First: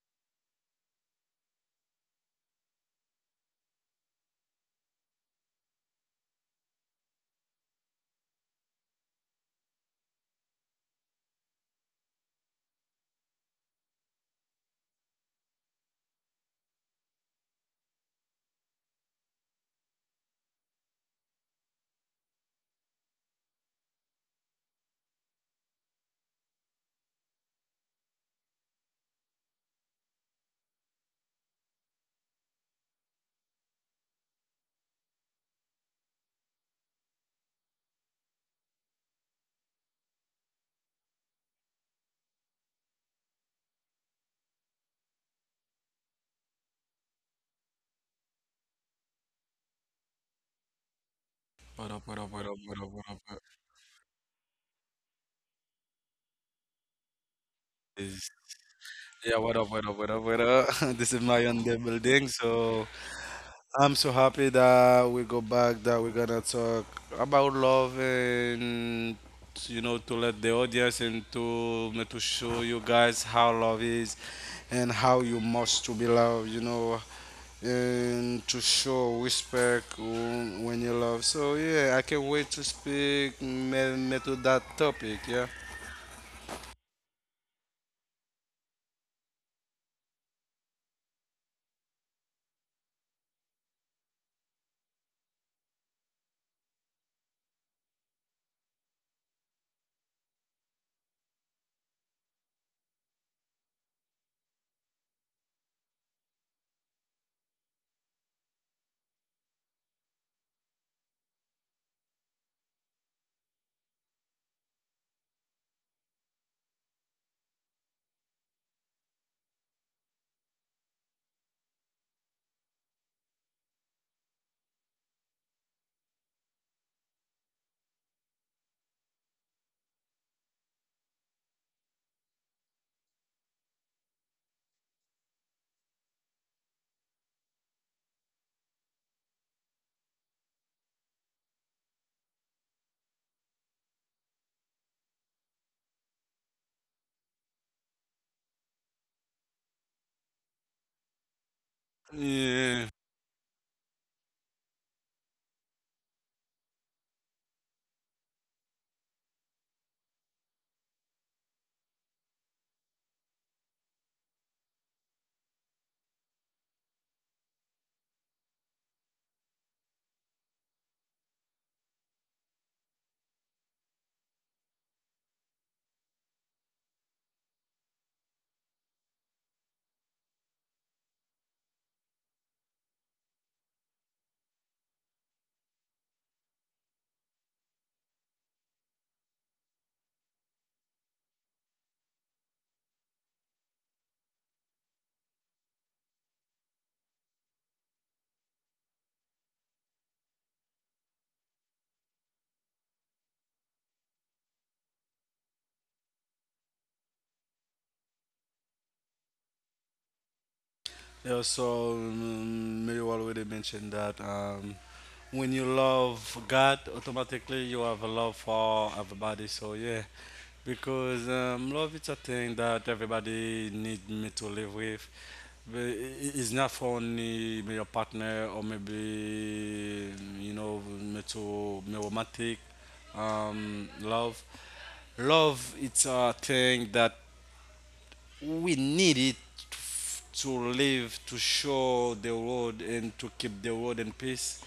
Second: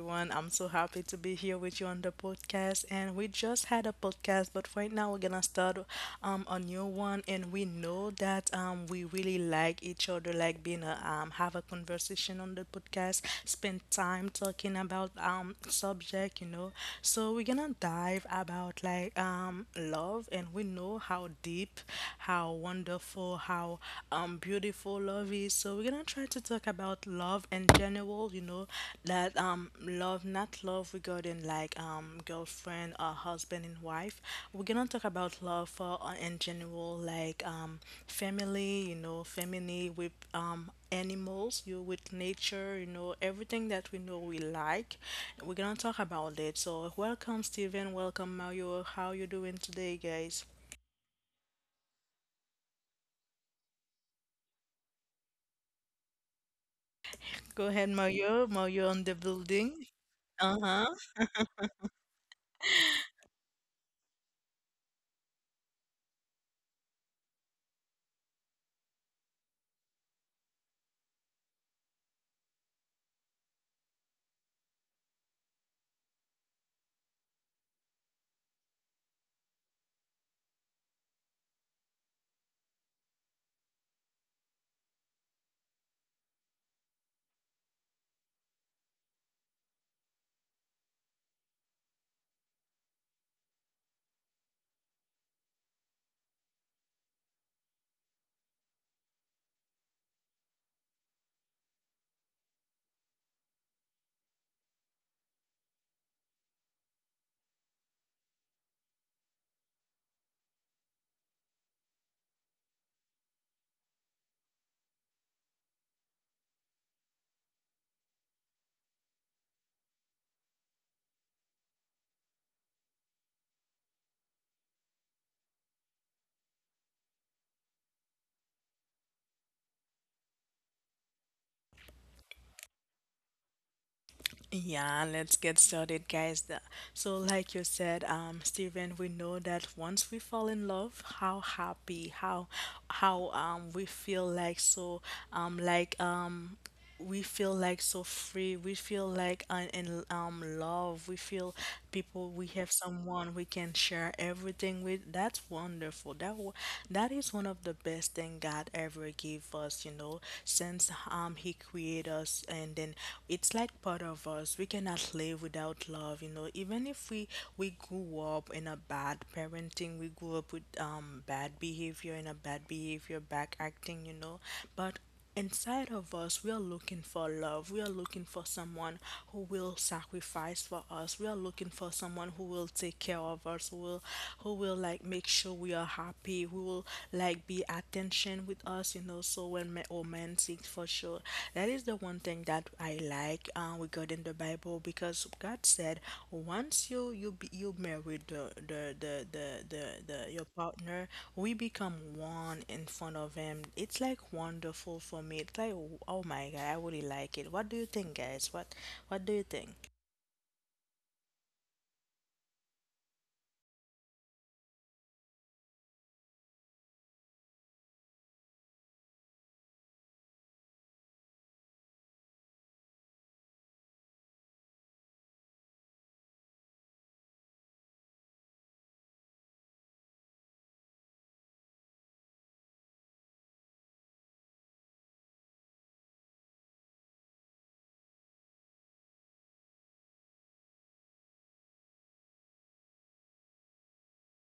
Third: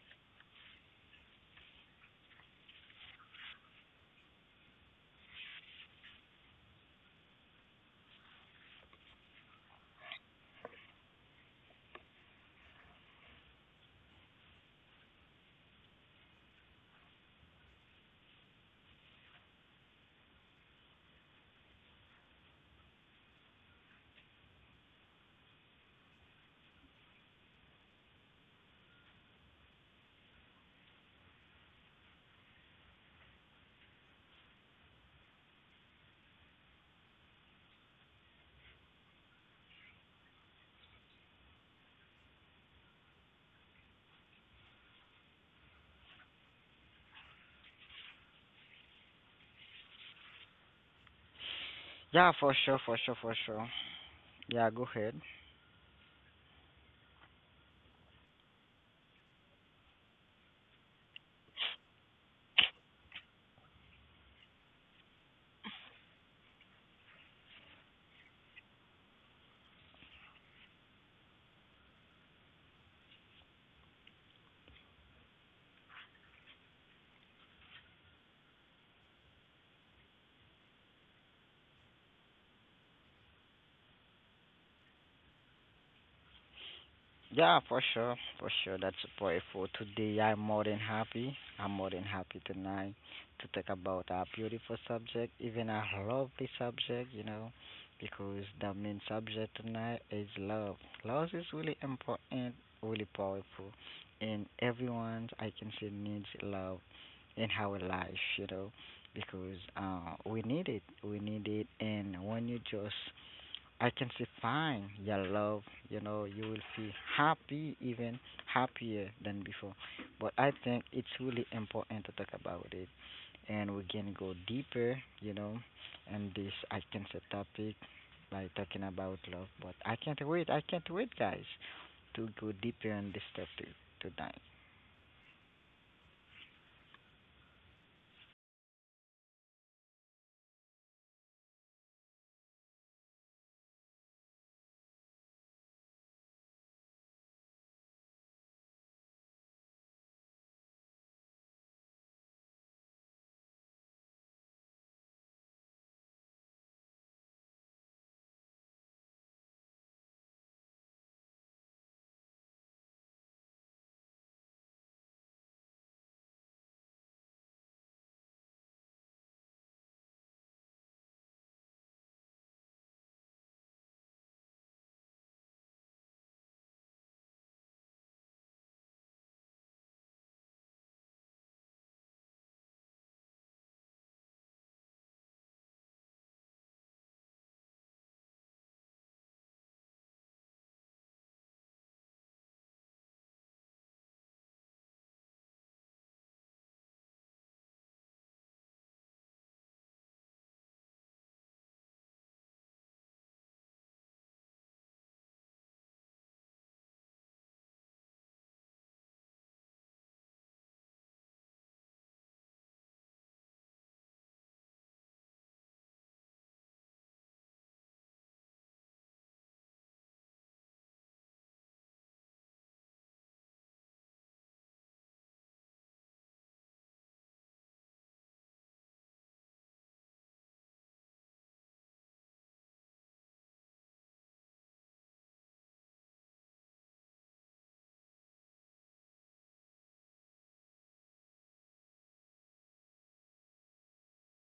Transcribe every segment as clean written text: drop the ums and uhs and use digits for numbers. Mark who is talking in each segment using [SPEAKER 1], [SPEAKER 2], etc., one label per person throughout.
[SPEAKER 1] everyone. I'm so happy to be here with you on the podcast. And we just had a podcast, but right now we're gonna start a new one. And we know that we really like each other, like being a have a conversation on the podcast, spend time talking about subject, you know. So we're gonna dive about like love, and we know how deep, how wonderful, how beautiful lovey. So we're gonna try to talk about love in general, you know, that love, not love regarding like girlfriend or husband and wife. We're gonna talk about love for in general, like family, you know, family with animals, you with nature, you know, everything that we know we like. We're gonna talk about it. So welcome, Steven, welcome, Mario. How you doing today, guys?
[SPEAKER 2] What up, what up,
[SPEAKER 3] Yeah,
[SPEAKER 2] what
[SPEAKER 3] for
[SPEAKER 2] up, what
[SPEAKER 3] sure,
[SPEAKER 2] up,
[SPEAKER 3] for
[SPEAKER 2] what
[SPEAKER 3] sure,
[SPEAKER 2] up?
[SPEAKER 3] for
[SPEAKER 2] What
[SPEAKER 3] sure. Yeah, go ahead.
[SPEAKER 1] Go ahead,
[SPEAKER 2] Is
[SPEAKER 1] Mario. Mario on the
[SPEAKER 2] yeah, what up, what
[SPEAKER 1] building.
[SPEAKER 2] up, what up, what up?
[SPEAKER 1] Uh-huh.
[SPEAKER 2] Down the building. I'm so happy that we go back, that we're gonna talk about love and you know to let the audience and to show you guys how love is and how you must to be loved, you know, and to show respect when you love. So yeah, I can't wait to speak me to that topic, yeah.
[SPEAKER 3] Yeah, for sure, for sure. That's a point for today. I'm more than happy. I'm more than happy tonight to talk about a beautiful subject, even a lovely subject, you know, because the main subject tonight is love. Love is really important, really powerful, and everyone I can say needs love in our life, you know, because we need it. We need it, and when you just I can say, fine your love. You know, you will feel happy, even happier than before. But I think it's really important to talk about it, and we can go deeper. You know, and this I can say topic by talking about love. But I can't wait. I can't wait, guys, to go deeper on this topic tonight.
[SPEAKER 1] Yeah, let's get started, guys. So, like you said, Steven, we know that once we fall in love, how happy, how we feel like so, um, like um, we feel like so free, we feel like in love, we feel people, we have
[SPEAKER 2] Yeah.
[SPEAKER 1] someone we can share everything with. That's wonderful. That is one of the best thing God ever gave us, you know, since he created us. And then it's like part of us. We cannot live without love, you know, even if we grew up in a bad parenting, we grew up with bad behavior and a bad behavior back acting, you know, but inside of us, we are looking for love. We are looking for someone who will sacrifice for us. We are looking for someone who will take care of us, who will like make sure we are happy, who will like be attention with us, you know. So when men or men seek for sure, that is the one thing that I like, regarding the Bible, because God said once you be, you married the your partner, we become one in front of him. It's like wonderful for me. It's like, oh my God, I really like it. What do you think, guys? What do you think?
[SPEAKER 2] Yeah, so you already mentioned that when you love God, automatically you have a love for everybody. So yeah, because love is a thing that everybody need me to live with. But it's not for only me your partner or maybe you know me to me romantic love. Love it's a thing that we need it to live, to show the world, and to keep the world in peace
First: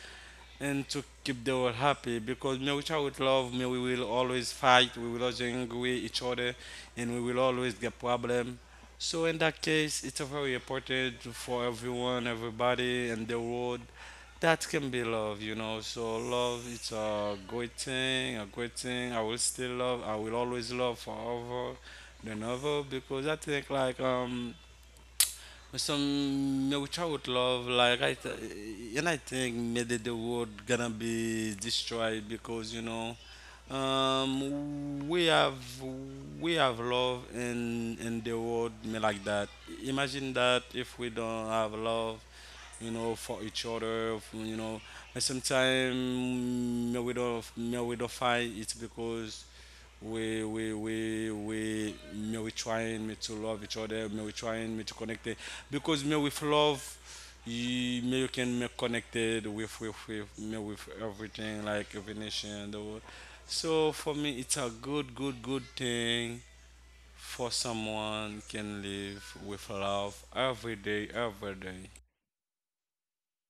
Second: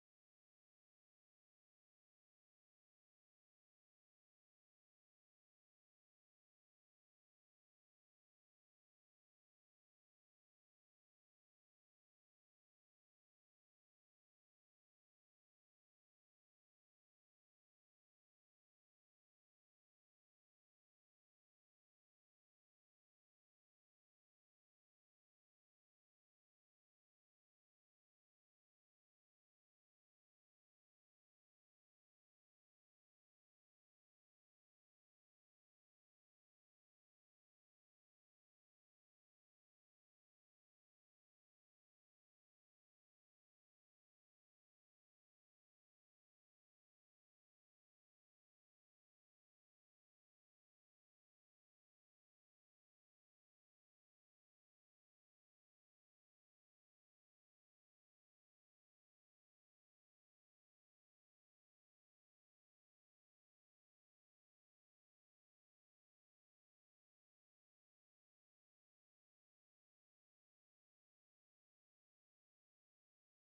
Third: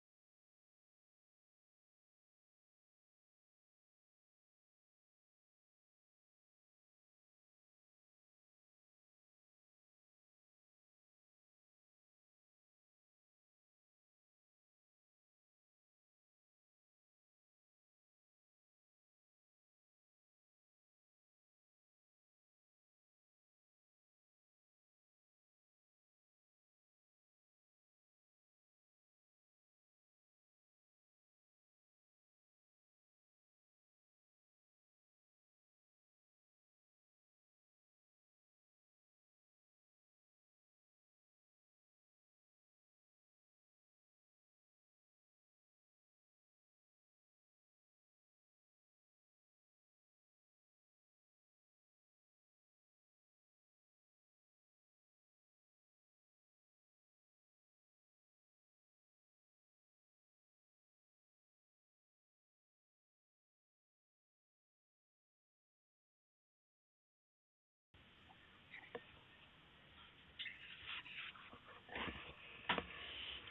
[SPEAKER 2] and to keep the world happy because me with would love me we will always fight, we will always angry each other, and we will always get problem. So in that case it's a very important for everyone, everybody, and the world that can be love, you know. So love it's a great thing, a great thing. I will still love, I will always love forever than ever because I think like some me which I would love, like and I think maybe the world gonna be destroyed because you know, um, we have we have love in the world me like that. Imagine that if we don't have love, you know, for each other, you know, and sometimes me we don't fight. It's because we me we trying me to love each other, me we trying me to connect it. Because me with love you me you can make connected with with me with everything, like every nation in the world. So for me it's a good, good, good thing for someone can live with love every day, every day.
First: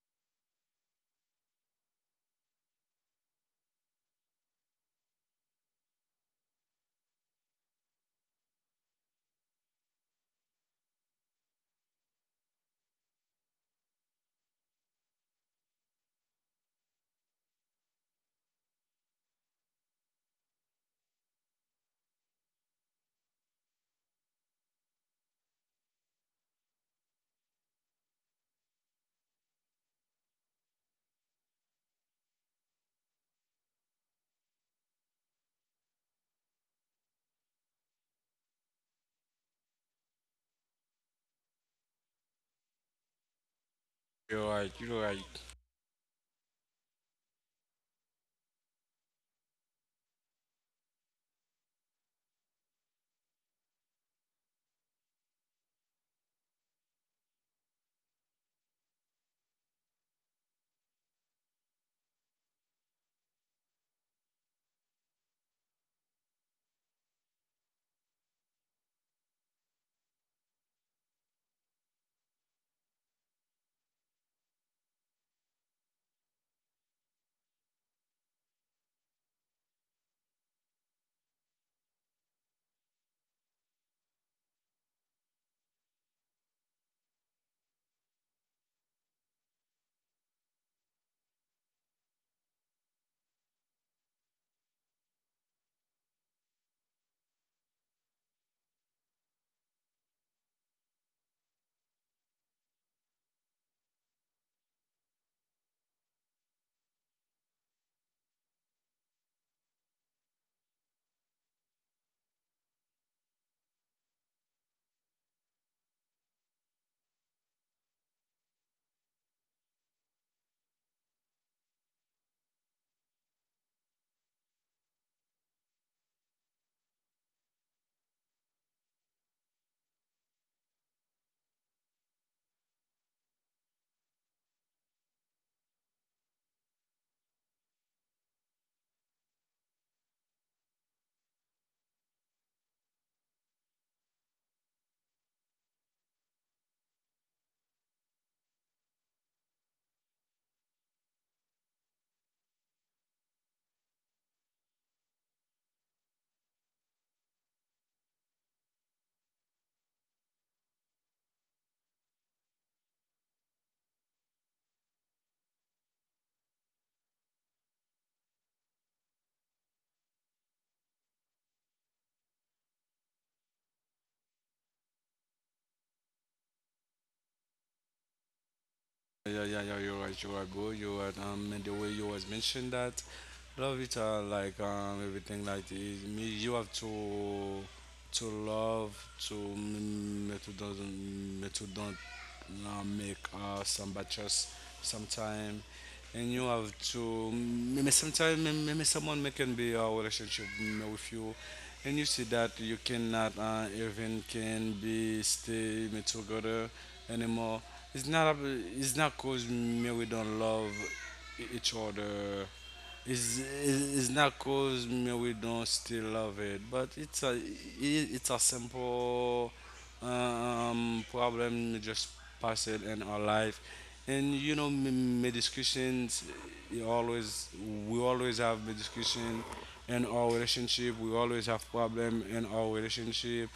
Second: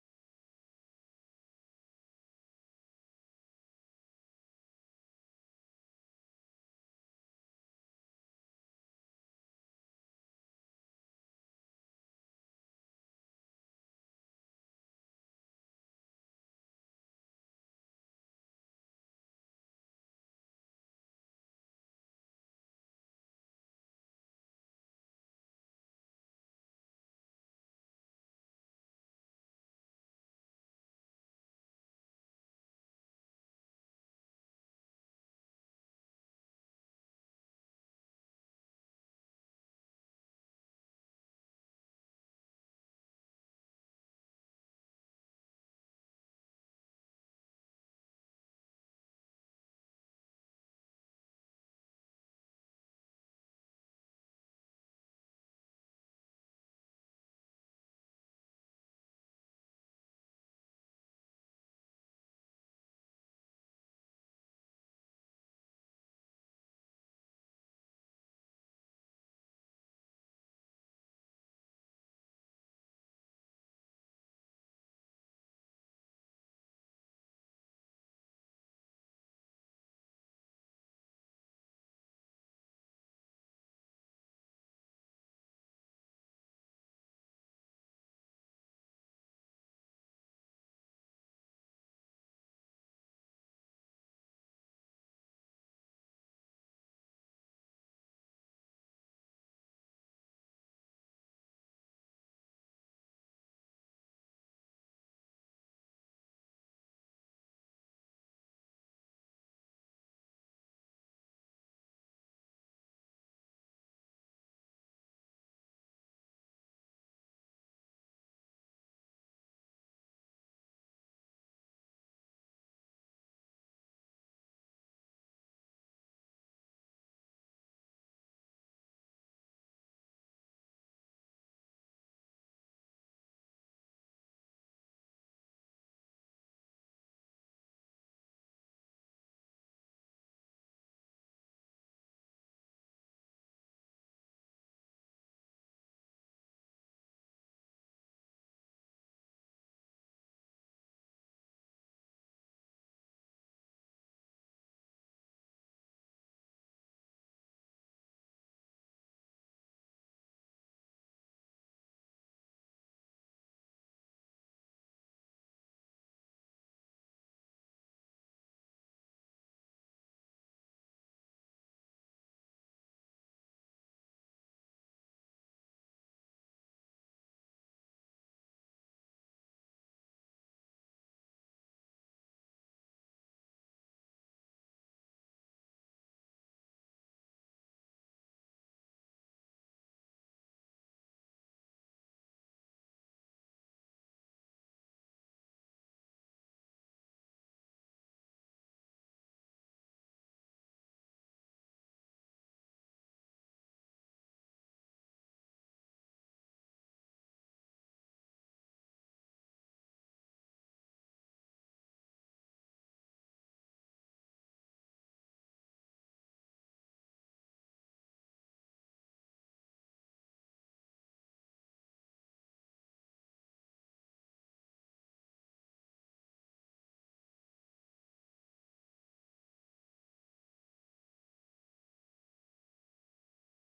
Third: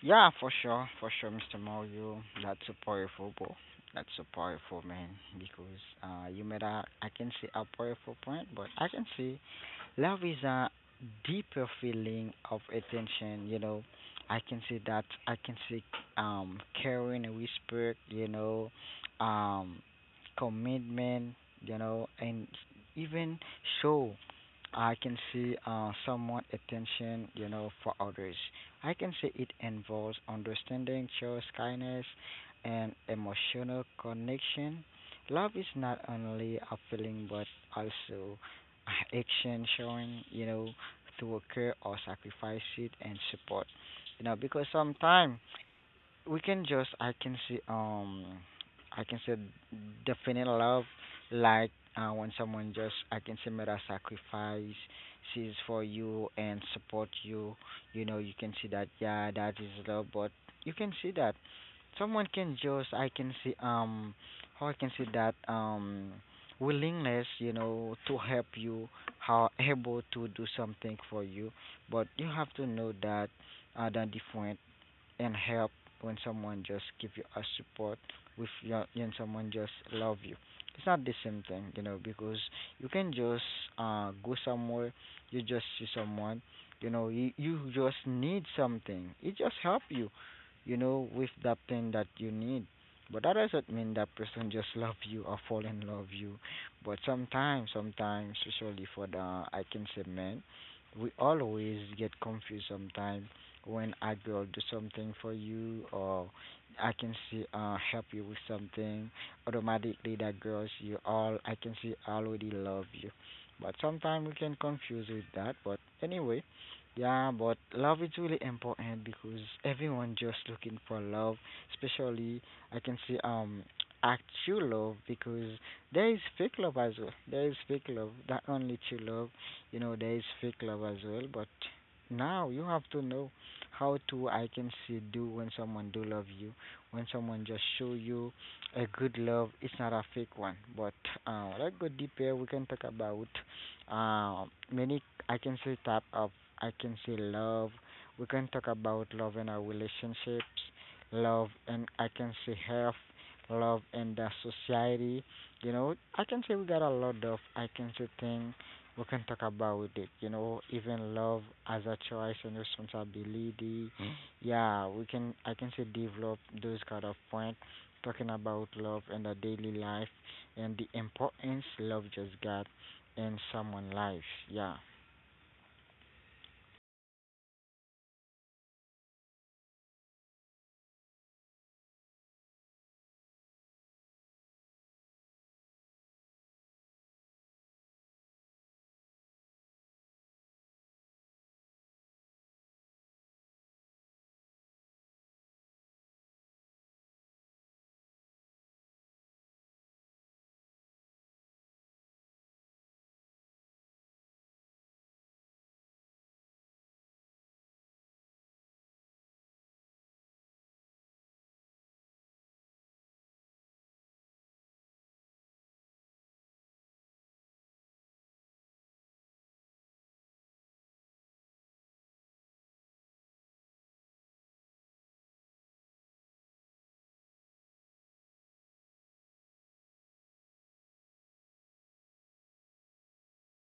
[SPEAKER 3] Yeah, for sure, Mr. Mario. That's so powerful, bro. That's so powerful, man. Because you made a, I can see a powerful point, but I can see love is a deeper feeling of attention, you know. I can see that I can see caring and whisper, you know, um commitment, you know, and even show I can see somewhat attention, you know, for others. I can see it involves understanding, choice, kindness, and emotional connection. Love is not only a feeling but also action showing, you know, to occur or sacrifice it and support. You know,
[SPEAKER 2] You're
[SPEAKER 3] because
[SPEAKER 2] right, you're right.
[SPEAKER 3] sometimes, we can just I can see I can say definite love like when someone just I can say made a sacrifice sees for you and support you, you know, you can see that, yeah, that is love. But you can see that someone can just I can see how I can see that willingness, you know, to help you, how able to do something for you. But you have to know that the different and help when someone just give you a support with your, when someone just love you, it's not the same thing, you know, because you can just go somewhere, you just see someone, you know, you just need something, it just help you, you know, with that thing that you need, but that doesn't mean that person just love you or fall in love you. But sometimes especially for the I can say men, we always get confused sometimes. When I go do something for you or I can see help you with something, automatically that girls you all I can see already love you. But sometimes we can confuse with that. But anyway, yeah, but love is really important because everyone just looking for love, especially I can see actual love, because there is fake love as well. There is fake love, that only true love, you know, there is fake love as well. But now you have to know how to I can see do when someone do love you, when someone just show you a good love. It's not a fake one, but let's go deeper. We can talk about uh, many. I can say type of. I can say love. We can talk about love in our relationships, love, and I can say health, love, and the society. You know, I can say we got a lot of. I can say thing we can talk about with it, you know, even love as a choice and responsibility. Mm. Yeah, we can I can say develop those kind of point talking about love and the daily life and the importance love just got in someone life. Yeah.
[SPEAKER 2] Yeah, yeah, yeah, you're right, bro. You're right. And the way you was mentioned that, love it, like everything like this. Me, you have to love, to mm, me to don't, mm, to don't make some batches sometime. And you have to maybe sometime maybe someone may can be a relationship mm, with you and you see that you cannot even can be stay me together anymore. It's not it's not cause me we don't love each other, it's not cause me we don't still love it, but it's a simple problem we just pass it in our life, and you know, me my discussions. You always we always have me discussion in our relationship. We always have problem in our relationship.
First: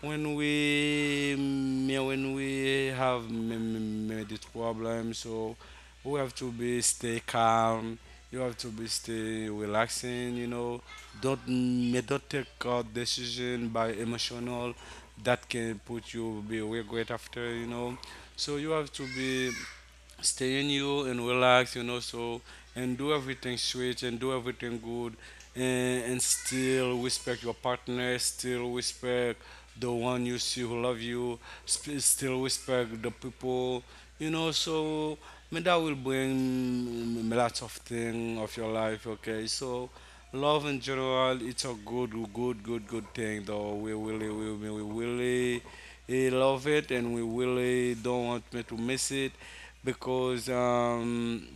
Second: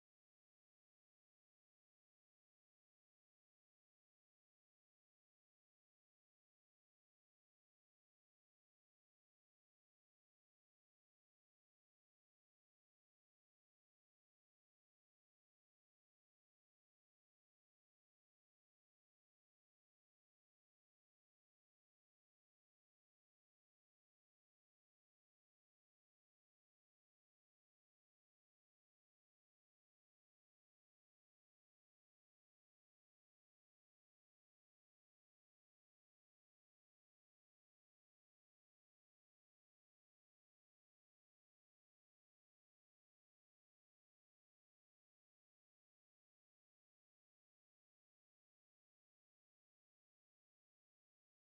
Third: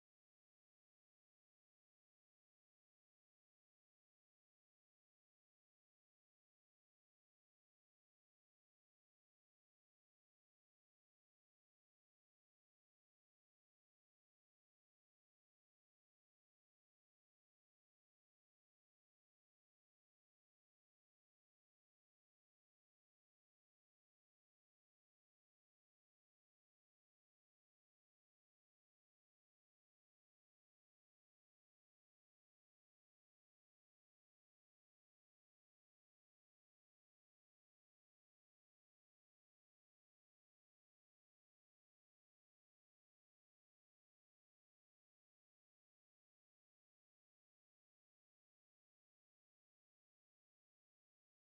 [SPEAKER 2] When we me when we have me this problem, so we have to be stay calm. You have to be stay relaxing. You know, don't take a decision by emotional that can put you be regret after. You know, so you have to be stay in you and relax, you know, so and do everything sweet and do everything good and still respect your partner, still respect the one you see who love you, still respect the people, you know, so I mean, that will bring mm, lots of thing of your life, okay? So love in general, it's a good thing though. We really, we really eh, love it, and we really don't want me to miss it because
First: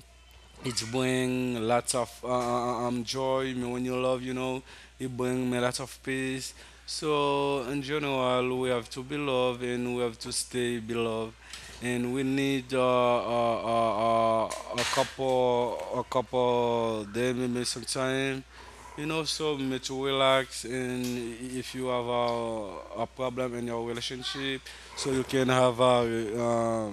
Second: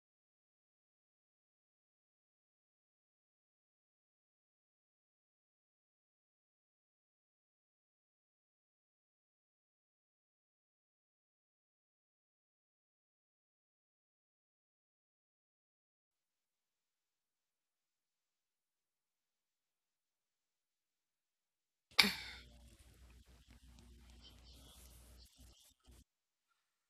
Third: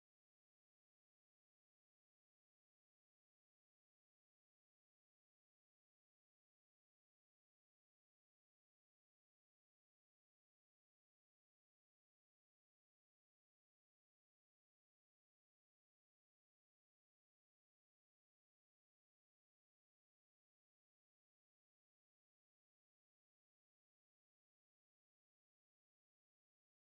[SPEAKER 2] it bring lots of joy. Me when you love, you know, it bring me lots of peace. So in general, we have to be loved and we have to stay beloved. And we need a couple, them maybe sometime and also mm, to relax. And if you have a problem in your relationship, so you can have a uh,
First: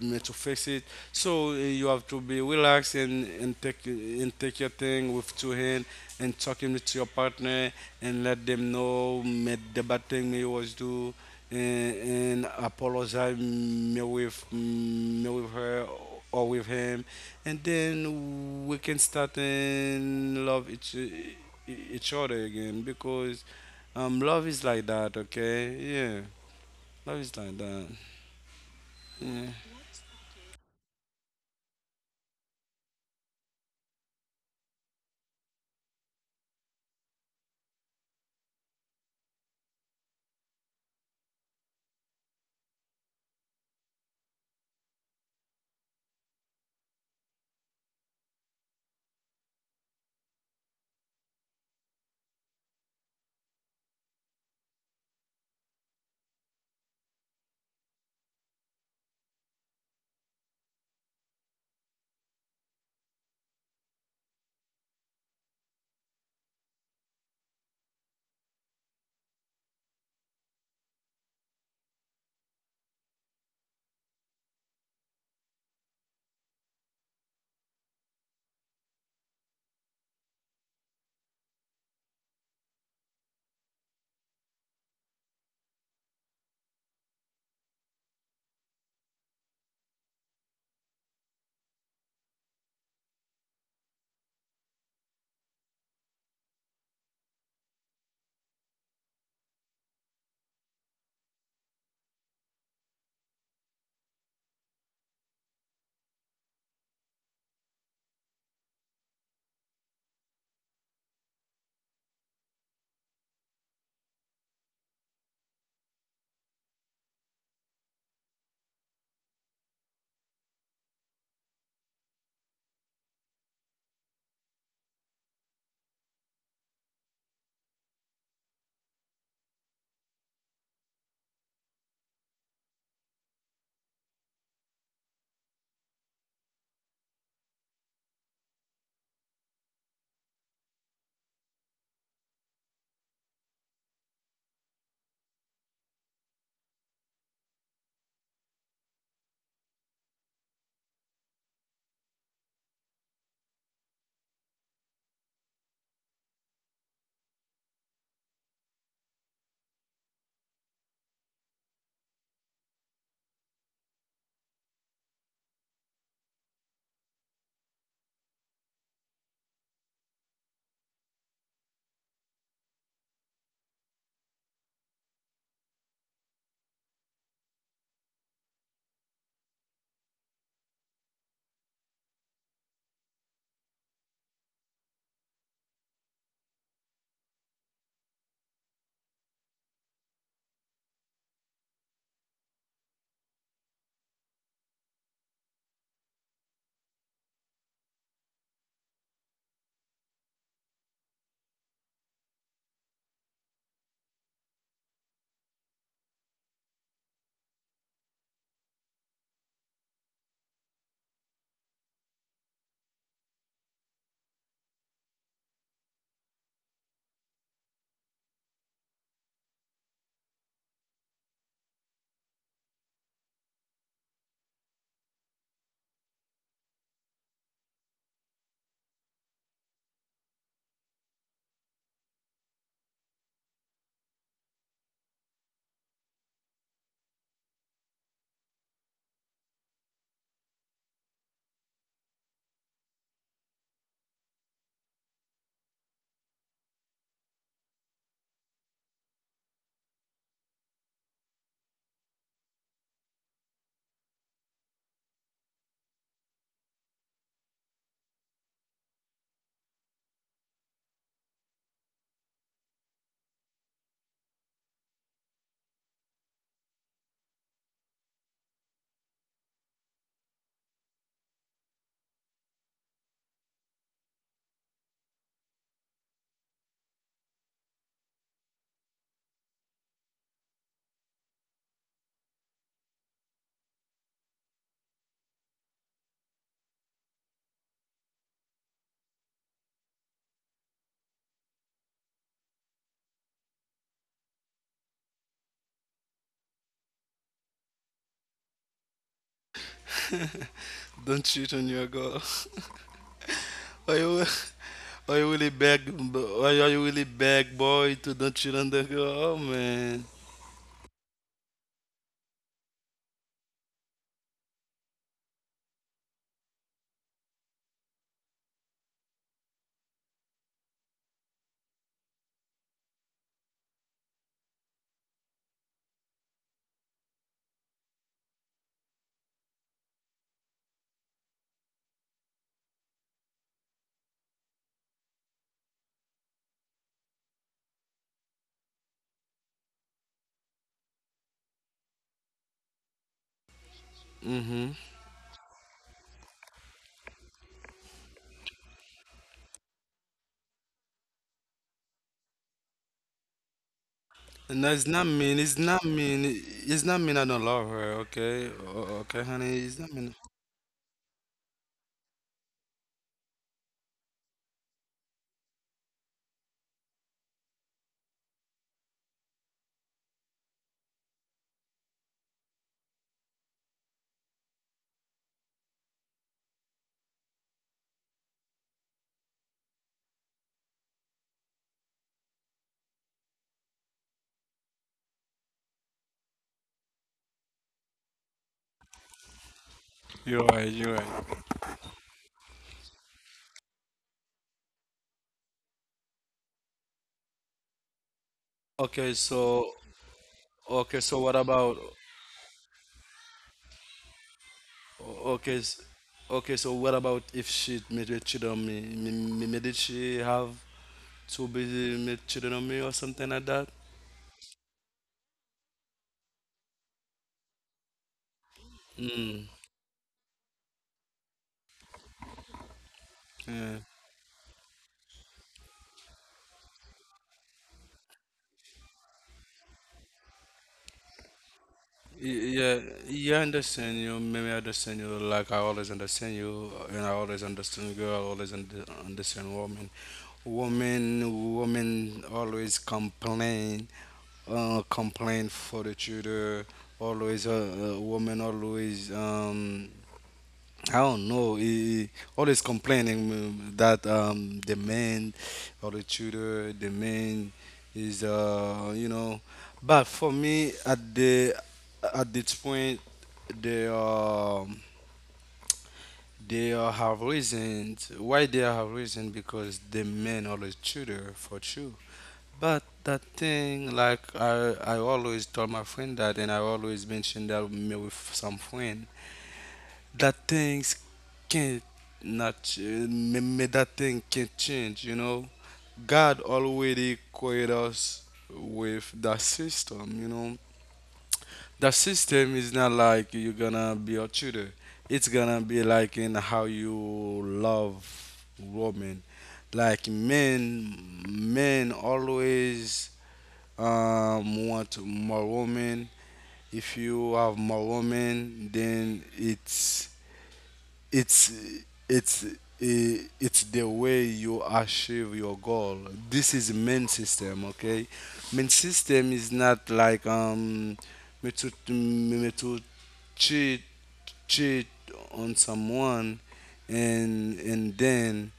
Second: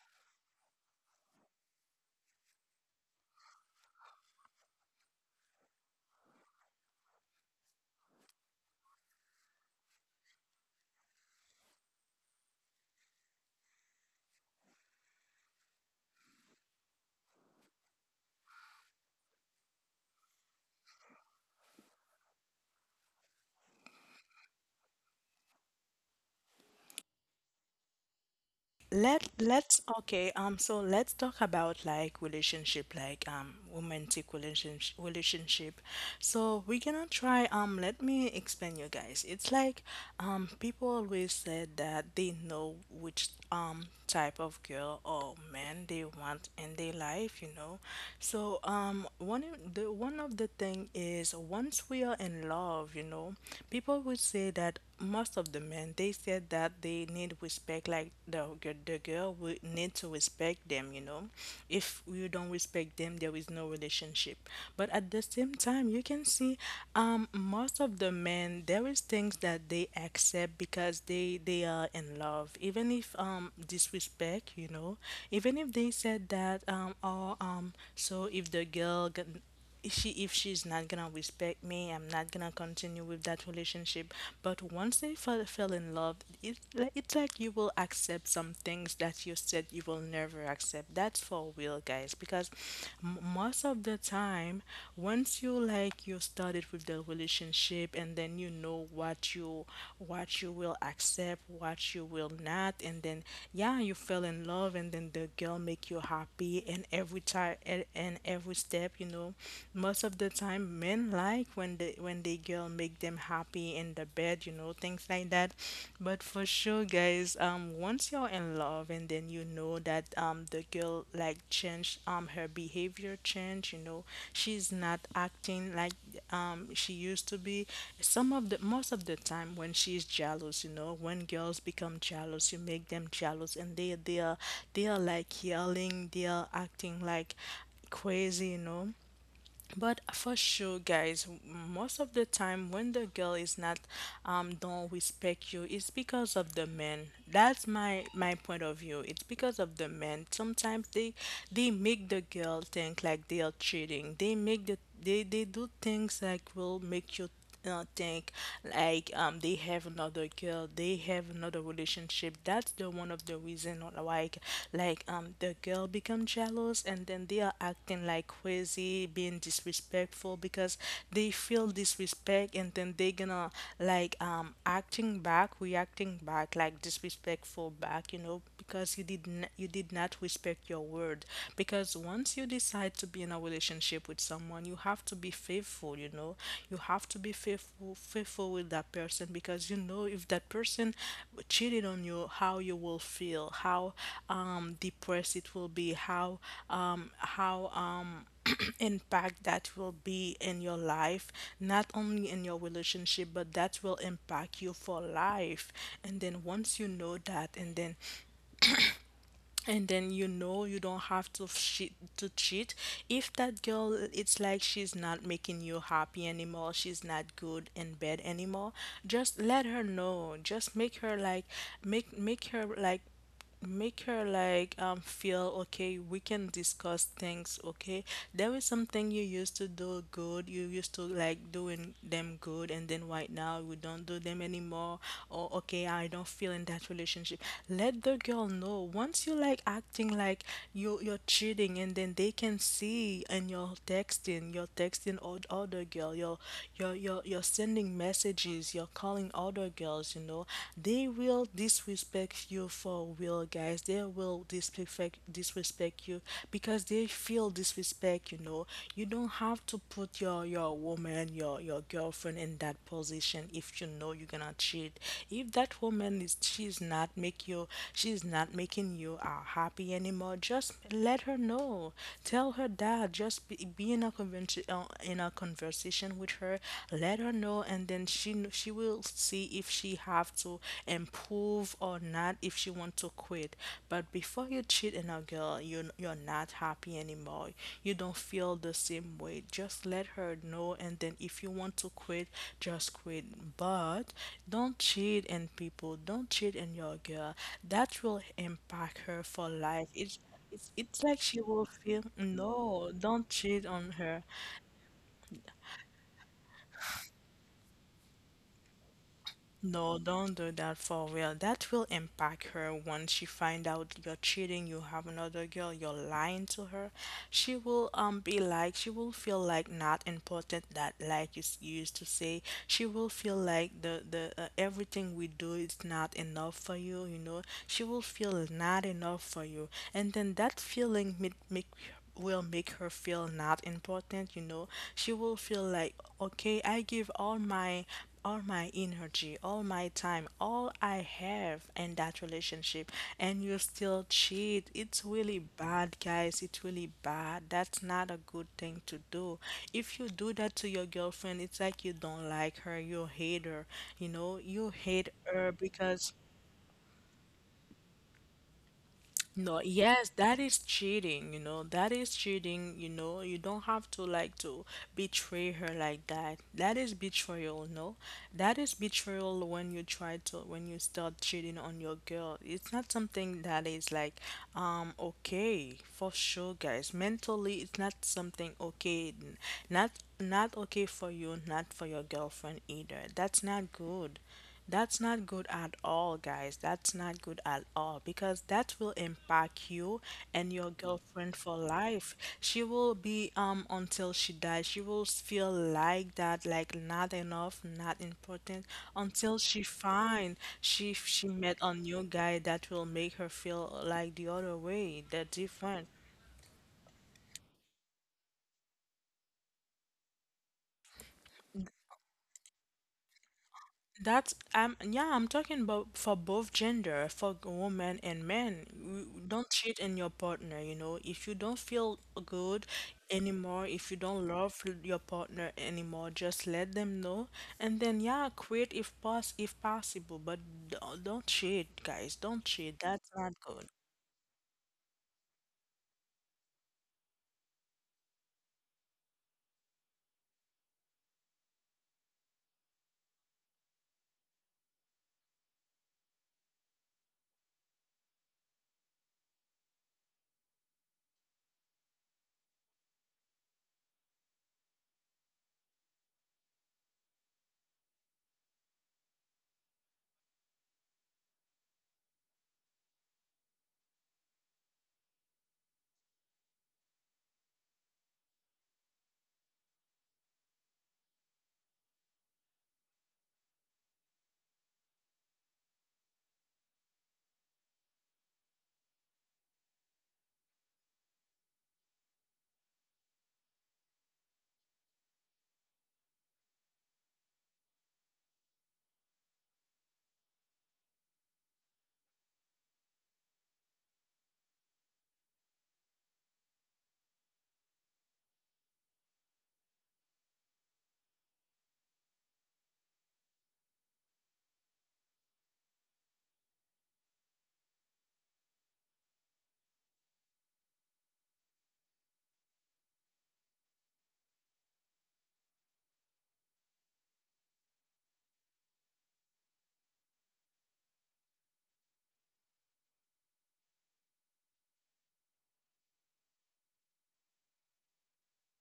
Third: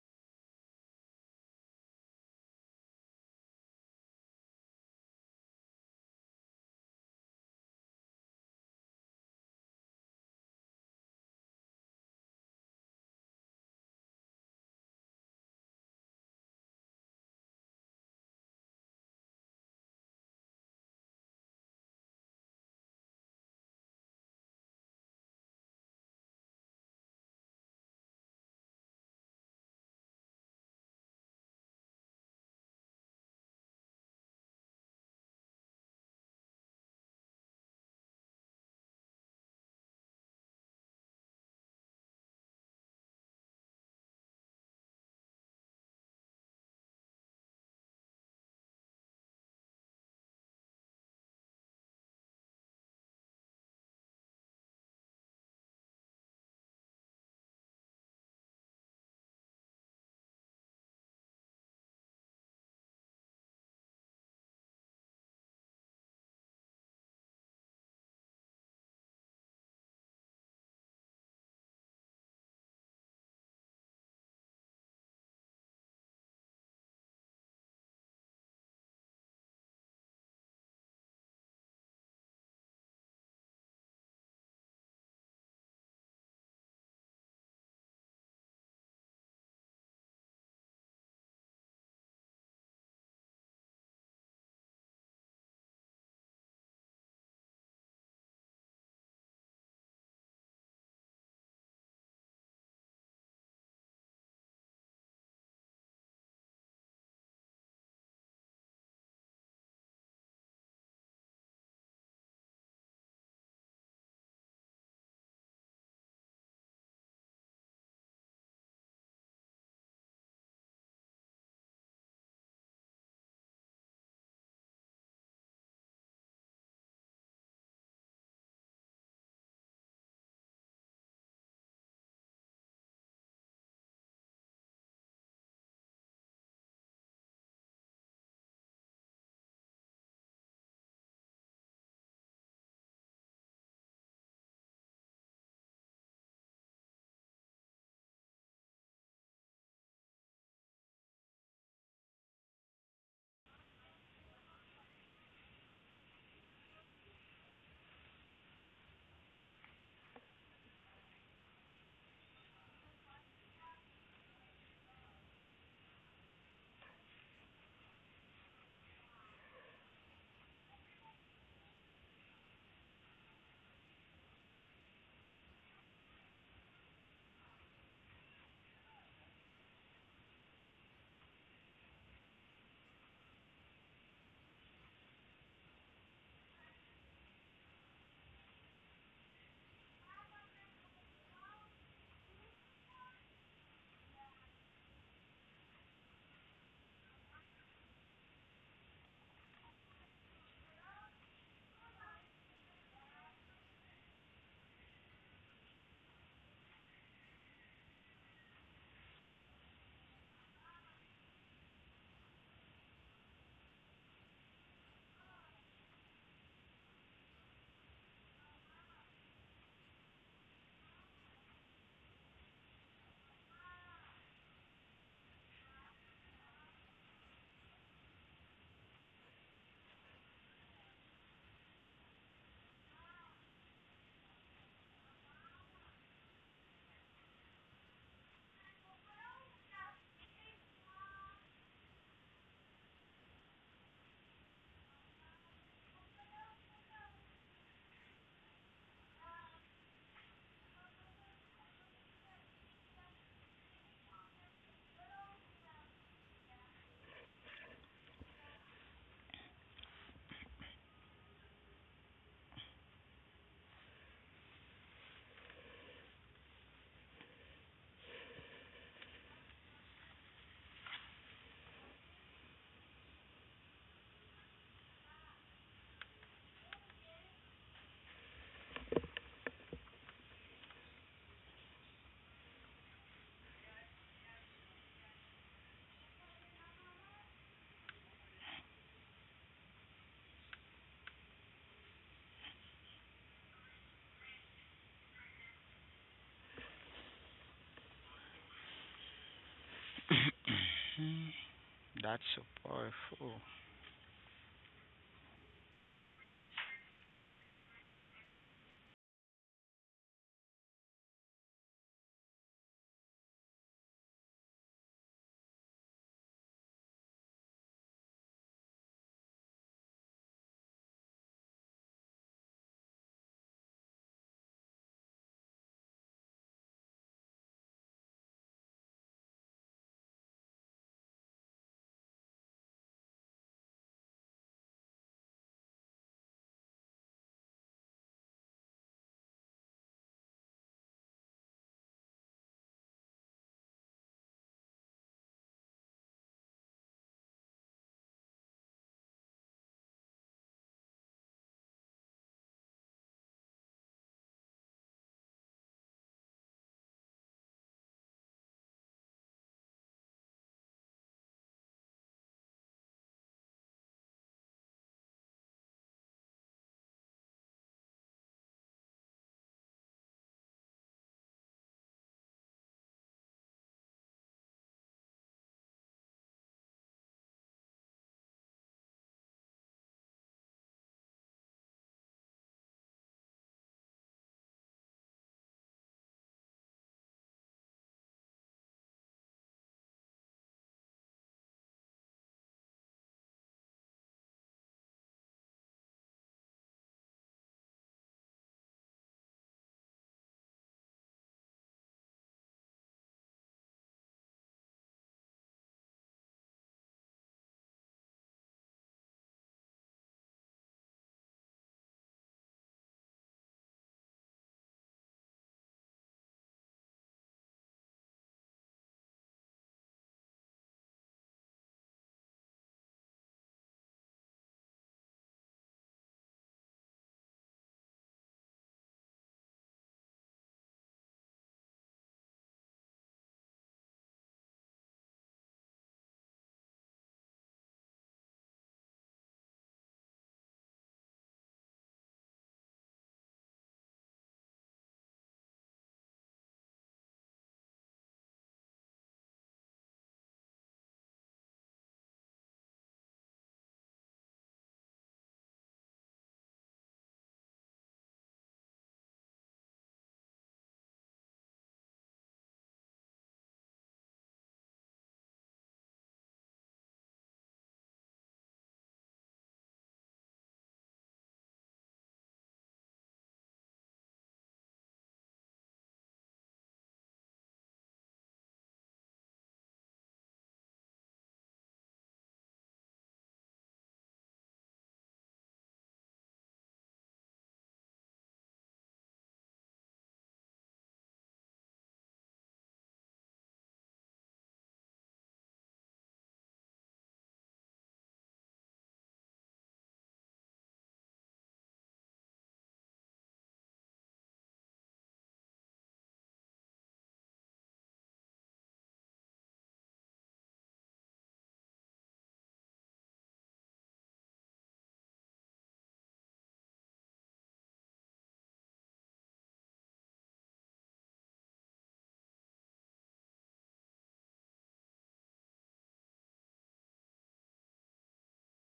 [SPEAKER 2] mm, to fix it. So you have to be relaxed and take your thing with two hands and talking with your partner and let them know mm, the bad thing me was do and apologize me with her or with him, and then we can start and love each other again because love is like that. Okay, yeah, love is like that.
[SPEAKER 1] Let
[SPEAKER 2] Yeah,
[SPEAKER 1] let's okay, so let's talk about like relationship, like romantic relationship. So we're gonna try, let me explain you guys. It's like people always said that they know which type of girl or man they want in their life, you know. So one of the thing is once we are in love, you know, people would say that most of the men, they said that they need respect, like the girl would need to respect them. You know, if you don't respect them, there is no relationship. But at the same time, you can see, most of the men, there is things that they accept because they are in love, even if disrespect. You know, even if they said that or so if if she's not gonna respect me, I'm not gonna continue with that relationship. But once they fell in love, it's like you will accept some things that you said you will never accept. That's for real, guys, because most of the time, once you like you started with the relationship, and then you know what you, what you will accept, what you will not, and then yeah, you fell in love, and then the girl make you happy. And every time, and every step, you know, most of the time men like when the girl make them happy in the bed, you know, things like that. But for sure, guys, once you're in love, and then you know that the girl like changed her behavior change, you know, she's not acting like she used to be. Some of the Most of the time when she's jealous, you know, when girls become jealous, you make them jealous, and they are, they are like yelling, they are acting like crazy, you know. But for sure, guys, most of the time when the girl is not don't respect you, it's because of the men. That's my point of view. It's because of the men. Sometimes they make the girl think like they are cheating. They make they do things like will make you think like they have another girl, they have another relationship. That's the one of the reason. Or like the girl become jealous, and then they are acting like crazy, being disrespectful, because they feel disrespect, and then they gonna like acting back, reacting back like disrespectful back, you know, because you you did not respect your word. Because once you decide to be in a relationship with someone, you have to be faithful, you know. You have to be faithful with that person, because you know, if that person cheated on you, how you will feel, how depressed it will be, how um how um impact that will be in your life, not only in your relationship, but that will impact you for life. And then once you know that, and then you know, you don't have to cheat. If that girl, it's like she's not making you happy anymore, she's not good in bed anymore, just let her know. Just make her like, make her like, make her like feel, okay, we can discuss things. Okay, there is something you used to do good, you used to like doing them good, and then right now we don't do them anymore. Or okay, I don't feel in that relationship. Let the girl know. Once you like acting like you're cheating, and then they can see, and you're texting, you're texting all other girl, you're sending messages, you're calling other girls, you know. They will disrespect you for real, guys. They will disrespect you because they feel disrespect, you know. You don't have to put your woman, your girlfriend in that position if you know you're gonna cheat. If that woman is she's not making you happy anymore, just let her know. Tell her that. Just be in a convention in a conversation with her. Let her know, and then she will see if she have to improve or not, if she want to quit. But before you cheat on a girl, you, you're not happy anymore, you don't feel the same way, just let her know. And then if you want to quit, just quit. But don't cheat in people, don't cheat in your girl. That will impact her for life. It's like
[SPEAKER 2] don't
[SPEAKER 3] Mhm.
[SPEAKER 1] she
[SPEAKER 2] cheat
[SPEAKER 1] will
[SPEAKER 2] on your
[SPEAKER 1] feel,
[SPEAKER 3] That's
[SPEAKER 2] girl.
[SPEAKER 3] so
[SPEAKER 1] no, don't
[SPEAKER 3] powerful.
[SPEAKER 1] cheat on
[SPEAKER 2] Are
[SPEAKER 1] her.
[SPEAKER 2] you are you really beg? Are you really beg boy to don't cheat on the girl? Oh
[SPEAKER 1] No,
[SPEAKER 2] man.
[SPEAKER 1] don't do that for real. That will impact her. Once she find out you're cheating, you have another girl, you're lying to her, she will be like, she will feel like not important, that like you used to say. She will feel like the everything we do is not enough for you, you know. She will feel not enough for you. And then that feeling make, will make her feel not important, you know. She will feel like, okay, I give all my, all my energy, all my time, all I have in that relationship, and you still cheat.
[SPEAKER 2] Mhm.
[SPEAKER 1] It's really bad, guys. It's really bad. That's not a good thing to do. If you do that to your girlfriend, it's like you don't like her, you hate her. You know, you
[SPEAKER 2] No, it's not
[SPEAKER 1] hate
[SPEAKER 2] mean.
[SPEAKER 1] her
[SPEAKER 2] It's not
[SPEAKER 1] because,
[SPEAKER 2] mean. It's not mean. I don't love her. Okay. Okay, honey.
[SPEAKER 1] no,
[SPEAKER 2] It's not
[SPEAKER 1] yes,
[SPEAKER 2] mean.
[SPEAKER 1] that is cheating, you know. That is cheating, you know. You don't have to like to betray her like that. That is betrayal. No, that is betrayal when you try to, when you start cheating on your girl. It's not something that is like okay. For sure, guys, mentally, it's not something okay. Not not okay for you, not for your girlfriend either. That's not good. That's not good at all, guys. That's not good at all, because that will impact you
[SPEAKER 2] You're
[SPEAKER 1] and your
[SPEAKER 2] right. You're
[SPEAKER 1] girlfriend
[SPEAKER 2] right.
[SPEAKER 1] for life. She will be until she dies, she will feel like that, like not enough, not important,
[SPEAKER 2] Okay,
[SPEAKER 1] until
[SPEAKER 2] so
[SPEAKER 1] she
[SPEAKER 2] okay, so
[SPEAKER 1] she
[SPEAKER 2] what
[SPEAKER 1] met a
[SPEAKER 2] about
[SPEAKER 1] new guy that will make her feel like the other way, the
[SPEAKER 2] okay, s-
[SPEAKER 1] different.
[SPEAKER 2] okay, so what about if she maybe cheated on me? Me did she have to be me cheated on me or something like that?
[SPEAKER 1] That's yeah, I'm talking about for both gender, for women and men. Don't
[SPEAKER 2] Mm,
[SPEAKER 1] cheat in your partner, you know. If you don't feel good anymore,
[SPEAKER 2] yeah.
[SPEAKER 1] if you don't love your partner anymore, just let them know. And then yeah, quit if possible, but don't cheat, guys. Don't
[SPEAKER 2] Y-
[SPEAKER 1] cheat.
[SPEAKER 2] Yeah,
[SPEAKER 1] That's not
[SPEAKER 2] yeah, I
[SPEAKER 1] good.
[SPEAKER 2] understand you. Maybe I understand you. Like I always understand you, and I always understand girl. Understand woman. Woman always complain, complain for the children. Always a woman. Always I don't know. He always complaining that the man or the tutor, the man is you know. But for me, at the at this point, they um they have reasons why. They have reason because the men always tutor for sure. But that thing, like I always told my friend that, and I always mentioned that me with some friend that things can't not ch- may that thing can't change, you know. God already created us with that system, you know. That system is not like you're gonna be a tutor. It's gonna be like in how you love women. Like men always want more women. If you have more women, then it's it's it's the way you achieve your goal. This is main system. Okay, main system is not like me to me me to cheat, cheat on someone, and then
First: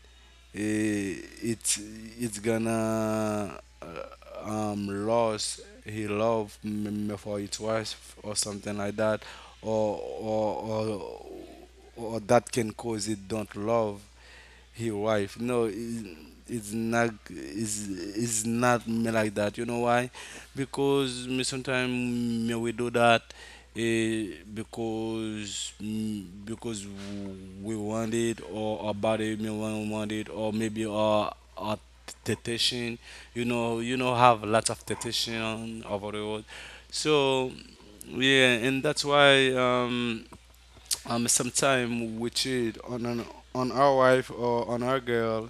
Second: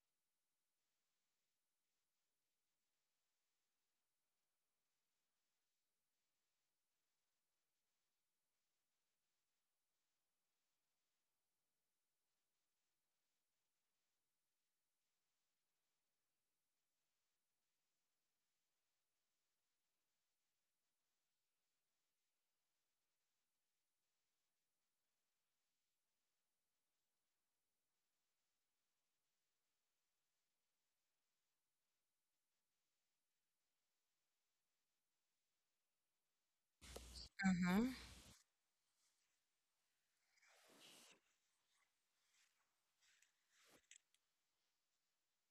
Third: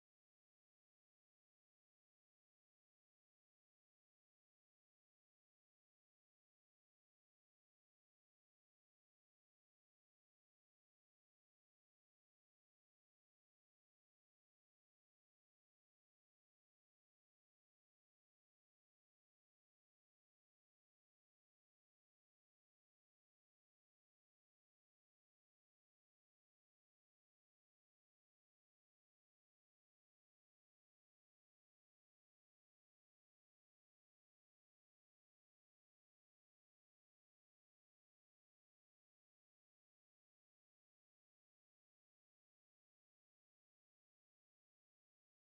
[SPEAKER 2] eh, it's it's gonna lost he love me for it wife or something like that or or that can cause it don't love his wife. No, it's not it's not me like that. You know why? Because me sometimes me we do that because because we want it, or about it may want it, or maybe our temptation, you know. You know have lots of temptation over the world. So
[SPEAKER 1] Mm-hmm.
[SPEAKER 2] yeah, and that's why sometimes we cheat on on our wife or on our girl.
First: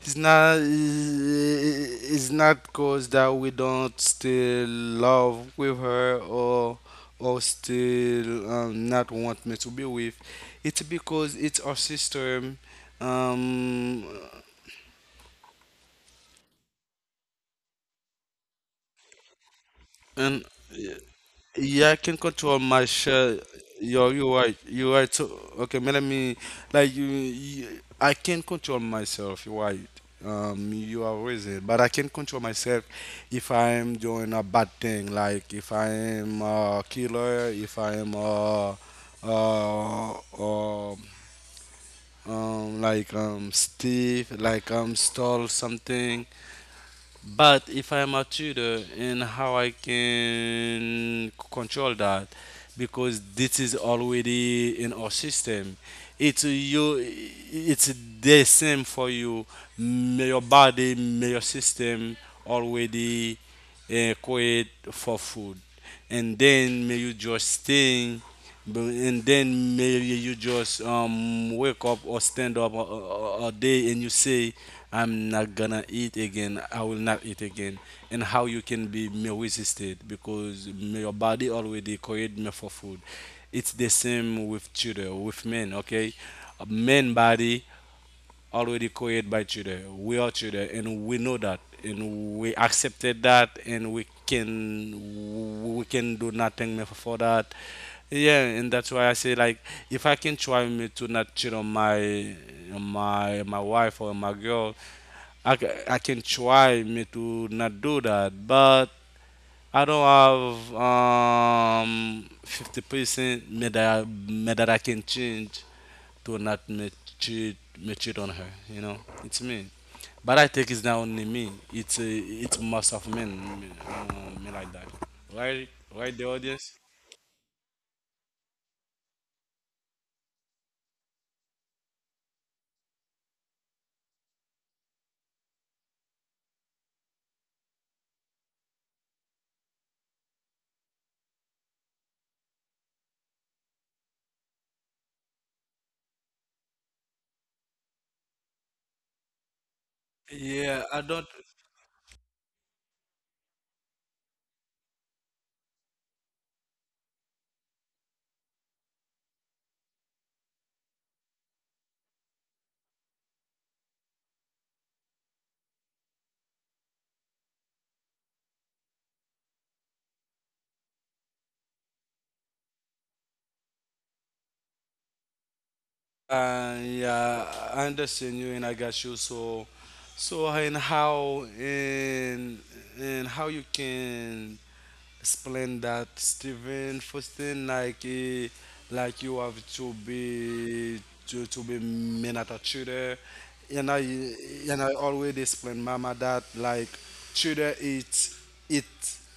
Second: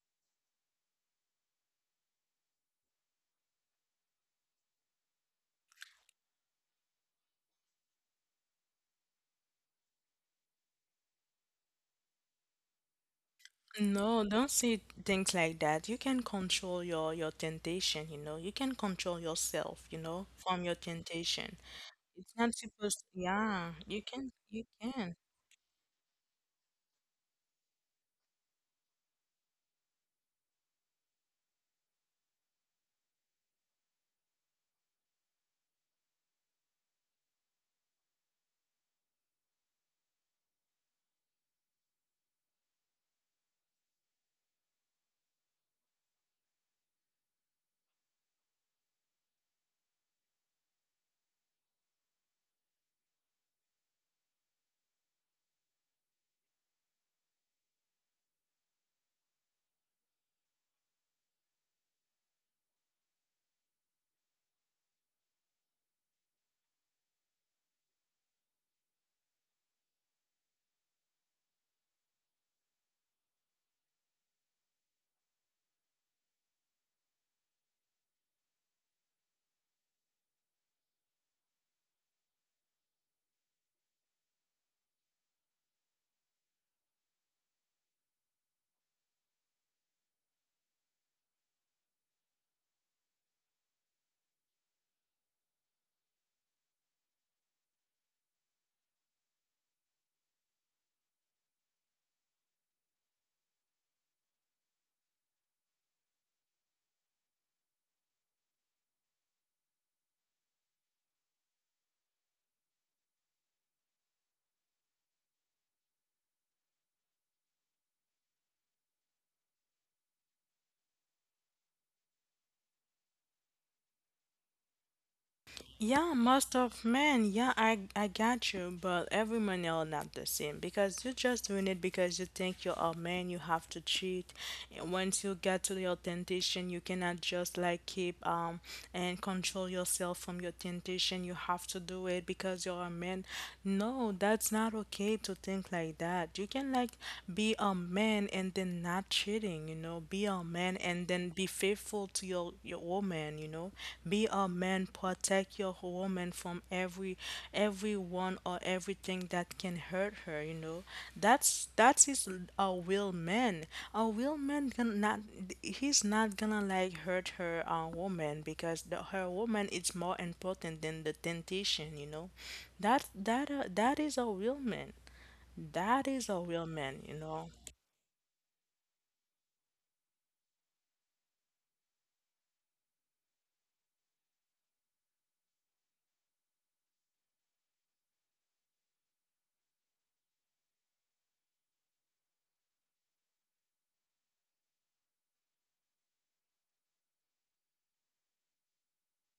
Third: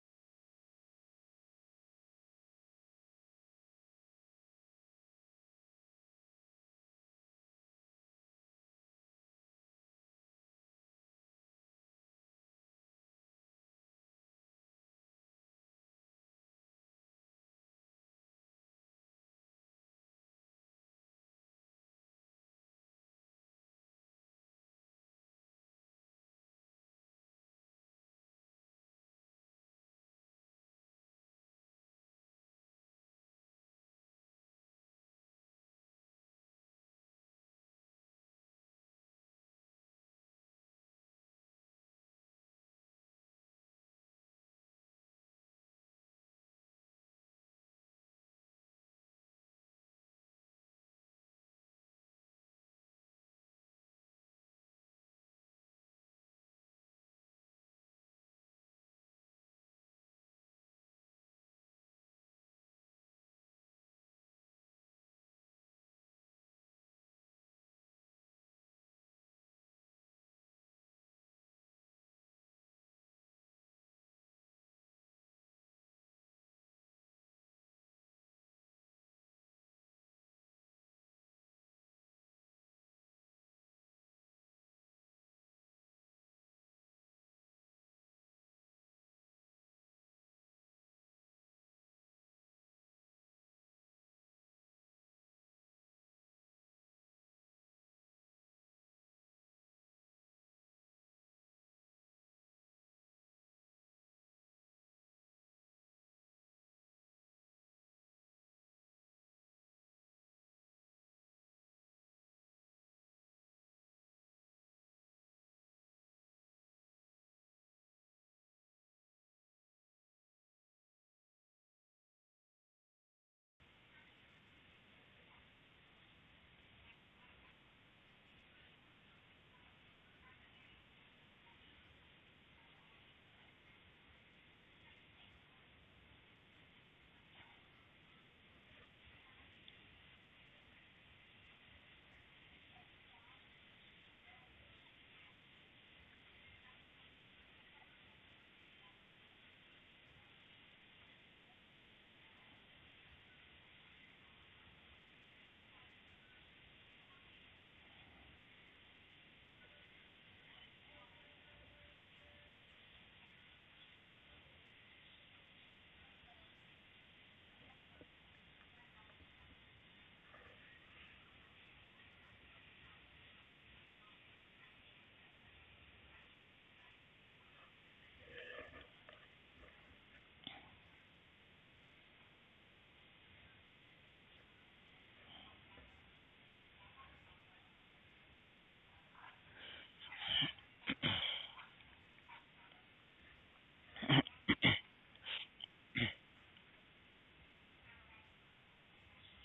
[SPEAKER 2] It's not. It's not cause that we don't still love with her or still not want me to be with. It's because it's our system, um,
[SPEAKER 1] No, don't say things like that. You can control your temptation, you know. You can control yourself, you know,
[SPEAKER 2] and
[SPEAKER 1] from your temptation.
[SPEAKER 2] yeah, I can
[SPEAKER 1] It's not
[SPEAKER 2] control my
[SPEAKER 1] supposed
[SPEAKER 2] share.
[SPEAKER 1] Yeah, you
[SPEAKER 2] Yo,
[SPEAKER 1] can
[SPEAKER 2] you're right.
[SPEAKER 1] you
[SPEAKER 2] You're right.
[SPEAKER 1] can.
[SPEAKER 2] So, okay, man, let me like you. I can control myself. You're right. You are reason, but I can control myself if I am doing a bad thing, like if I am a killer, if I am uh, uh, like Steve, like stole something. But if I am a tutor, and how I can control that, because this is already in our system. It's you. It's the same for you. May your body, may your system already create for food. And then may you just stay and then maybe you just wake up or stand up a day and you say I'm not gonna eat again, I will not eat again. And how you can be may resisted because may your body already create me for food. It's the same with children with men. Okay, a man body already created by children. We are children, and we know that, and we accepted that, and we can do nothing more for that. Yeah, and that's why I say like if I can try me to not cheat on my my wife or my girl, I can try me to not do that, but I don't have 50% me that I can change to not mature on her. You know, it's me. But I think it's not only me. It's most of men, me like that. Right,
[SPEAKER 1] Yeah,
[SPEAKER 2] right, the
[SPEAKER 1] most
[SPEAKER 2] audience.
[SPEAKER 1] of men, yeah, I got you, but every man are not the same because you're just doing it because you think you're a man, you have to cheat. And once you get to your temptation, you cannot just like keep and control yourself from your temptation. You have to do it because you're a man. No, that's not okay to think like that. You can like be a man and then not cheating, you know, be a man
[SPEAKER 2] Yeah, I
[SPEAKER 1] and then
[SPEAKER 2] don't.
[SPEAKER 1] be faithful to your woman, you know, be a man, protect your woman from every everyone or everything that can hurt her, you know. That is a real man. A real man can not he's not gonna like hurt her woman because her woman is more important than the temptation, you know. That is a real man. That is a real man, you
[SPEAKER 2] Yeah,
[SPEAKER 1] know.
[SPEAKER 2] I understand you, and I got you. So, so and how and and how you can explain that, Stephen? First thing, like like you have to be to be men at a tutor, and I always explain Mama that like tutor it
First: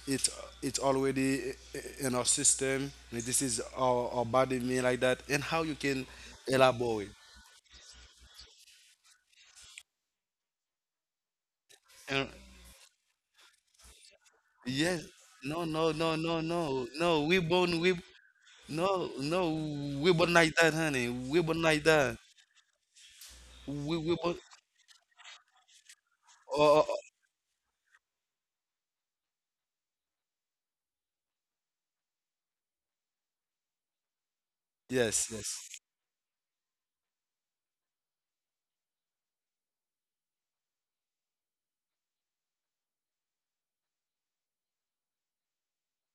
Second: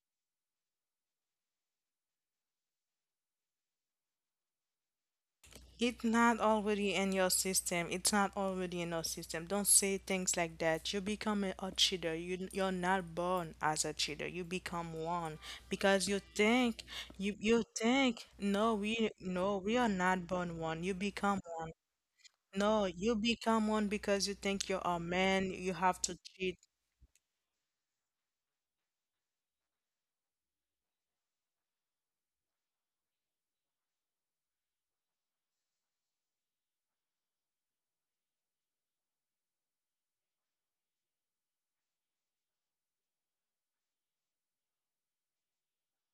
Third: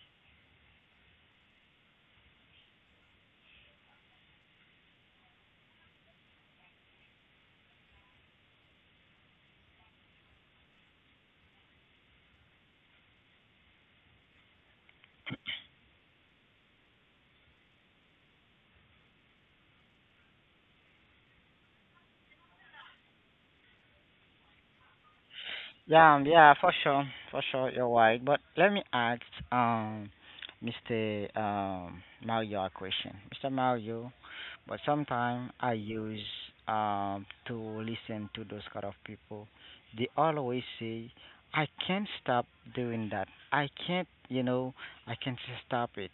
[SPEAKER 2] it it's already in our system. This is our body mean like that, and how you
[SPEAKER 1] It's
[SPEAKER 2] can
[SPEAKER 1] not already
[SPEAKER 2] elaborate.
[SPEAKER 1] in your system. It's not already in your system. Don't say things like that. You become a cheater.
[SPEAKER 2] And
[SPEAKER 1] You're not born as a cheater. You become
[SPEAKER 2] yes,
[SPEAKER 1] one
[SPEAKER 2] no, no,
[SPEAKER 1] because
[SPEAKER 2] no,
[SPEAKER 1] you
[SPEAKER 2] no,
[SPEAKER 1] think
[SPEAKER 2] no, no. We
[SPEAKER 1] you
[SPEAKER 2] born we
[SPEAKER 1] think, no,
[SPEAKER 2] no,
[SPEAKER 1] we no, we are
[SPEAKER 2] no. We
[SPEAKER 1] not
[SPEAKER 2] born like
[SPEAKER 1] born
[SPEAKER 2] that,
[SPEAKER 1] one. You
[SPEAKER 2] honey.
[SPEAKER 1] become
[SPEAKER 2] We born
[SPEAKER 1] one.
[SPEAKER 2] like that.
[SPEAKER 1] No, you become one
[SPEAKER 2] We
[SPEAKER 1] because you
[SPEAKER 2] born.
[SPEAKER 1] think you're a man. You have to
[SPEAKER 3] Yeah, yeah,
[SPEAKER 1] cheat.
[SPEAKER 2] Oh, oh, oh.
[SPEAKER 3] for sure, you're right. But let me ask, um, Mr. Mario a question. Mr. Mario, but
[SPEAKER 2] Yes,
[SPEAKER 3] sometimes I
[SPEAKER 2] yes.
[SPEAKER 3] use to listen to those kind of people. They always say, "I can't stop doing that. I can't, you know, I can't stop it."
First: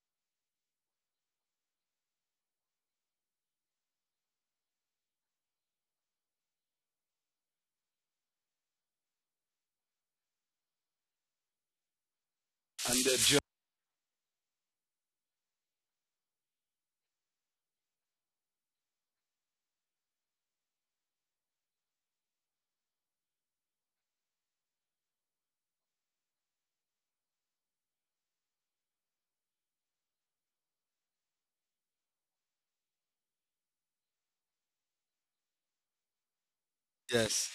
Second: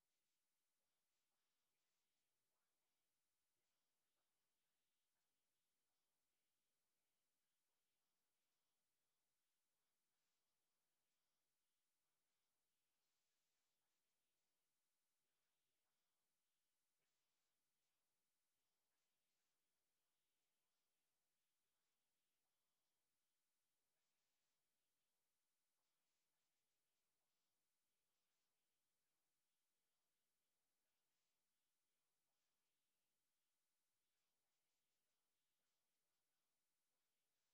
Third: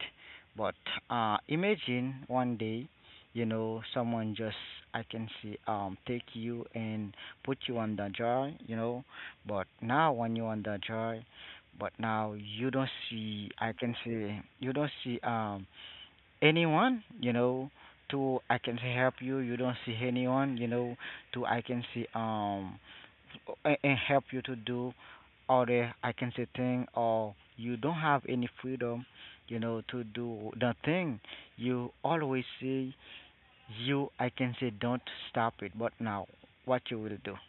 [SPEAKER 3] But imagine one day, you know, someone just I can see take you and put you on the jar, you know, but now when you want that joy, but now you don't
[SPEAKER 2] And the job,
[SPEAKER 3] see, I can say, you don't see anyone, you know, to I can say help you. You don't see anyone, you know, to I can see and help you to do other I can say thing, or you don't have any freedom, you know, to do the thing. You always say you I can say don't stop it, but now what you will do?
[SPEAKER 2] yes.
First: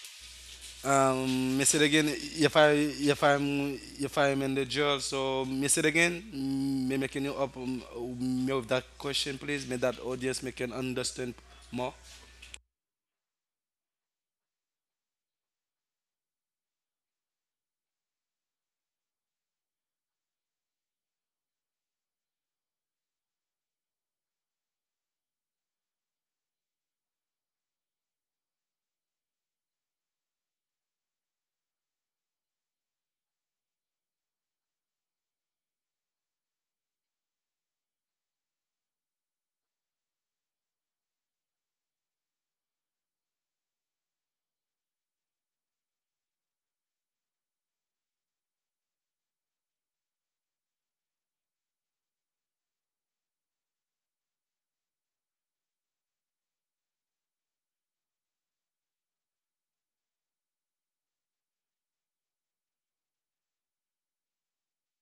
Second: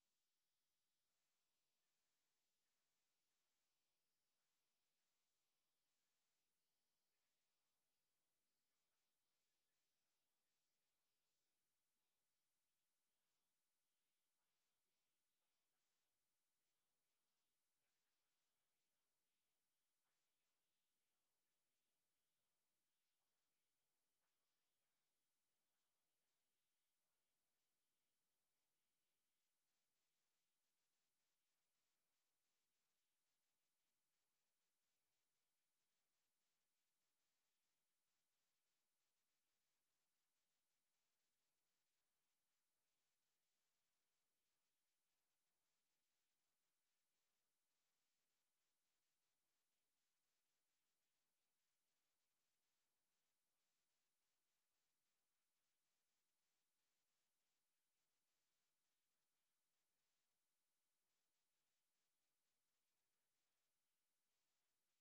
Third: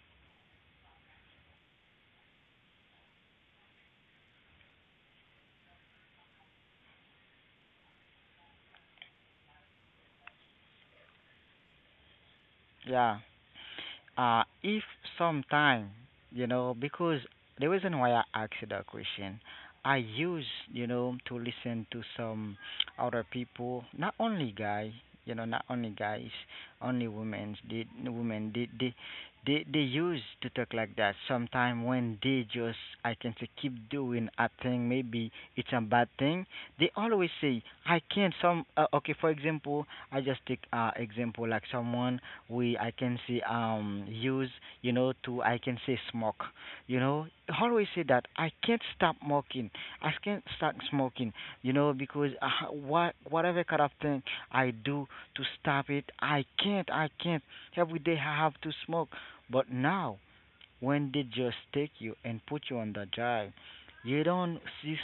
[SPEAKER 2] Miss it again. If I if I'm in the jail, so miss it again. Mm, me making you up me with that question, please. May that audience may can understand more.
[SPEAKER 3] Yeah. If sometime, you know, because the reason why I asked you that question, I use, you know, to listen to some other people, not only guy, you know, not only guys, only women, they, women, they use to talk like that. Sometime when they just, I can say, keep doing a thing, maybe it's a bad thing, they always say I can't some okay, for example I just take example like someone we I can say use, you know, to I can say smoke, you know, always say that I can't stop smoking, I can't stop smoking, you know, because whatever kind of thing I do to stop it I can't, I can't, every day I have to smoke. But now when they just take you and put you on the job, you don't see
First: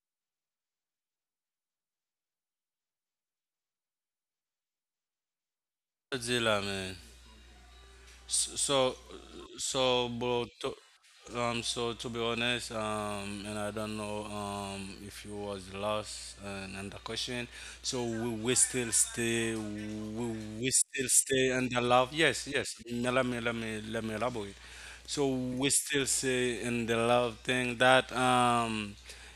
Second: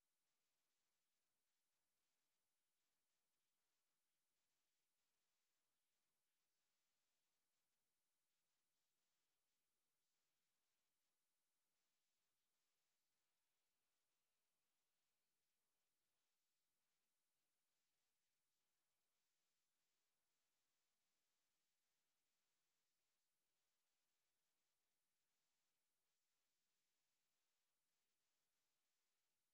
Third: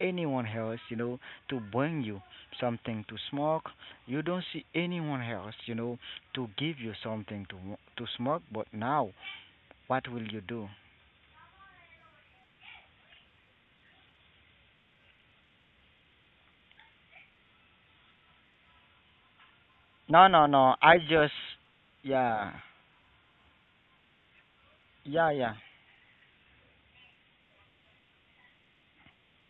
[SPEAKER 3] anyone else, you know, to bring you something to smoke. You don't see anyone else, you know, to
[SPEAKER 2] Godzilla,
[SPEAKER 3] give you
[SPEAKER 2] man.
[SPEAKER 3] something to to smoke.
[SPEAKER 2] S-
[SPEAKER 3] But
[SPEAKER 2] So
[SPEAKER 3] now, what
[SPEAKER 2] So,
[SPEAKER 3] will you
[SPEAKER 2] bro,
[SPEAKER 3] do?
[SPEAKER 2] to, um, so to be honest, and I don't know, if you was lost and the question. So we, we still stay,
[SPEAKER 3] No,
[SPEAKER 2] we,
[SPEAKER 3] no, no.
[SPEAKER 2] we
[SPEAKER 3] I
[SPEAKER 2] still
[SPEAKER 3] just,
[SPEAKER 2] stay in the love.
[SPEAKER 3] yeah,
[SPEAKER 2] Yes, yes. Let me let me elaborate.
[SPEAKER 3] yeah,
[SPEAKER 2] So
[SPEAKER 3] yeah.
[SPEAKER 2] we still stay in the love thing that,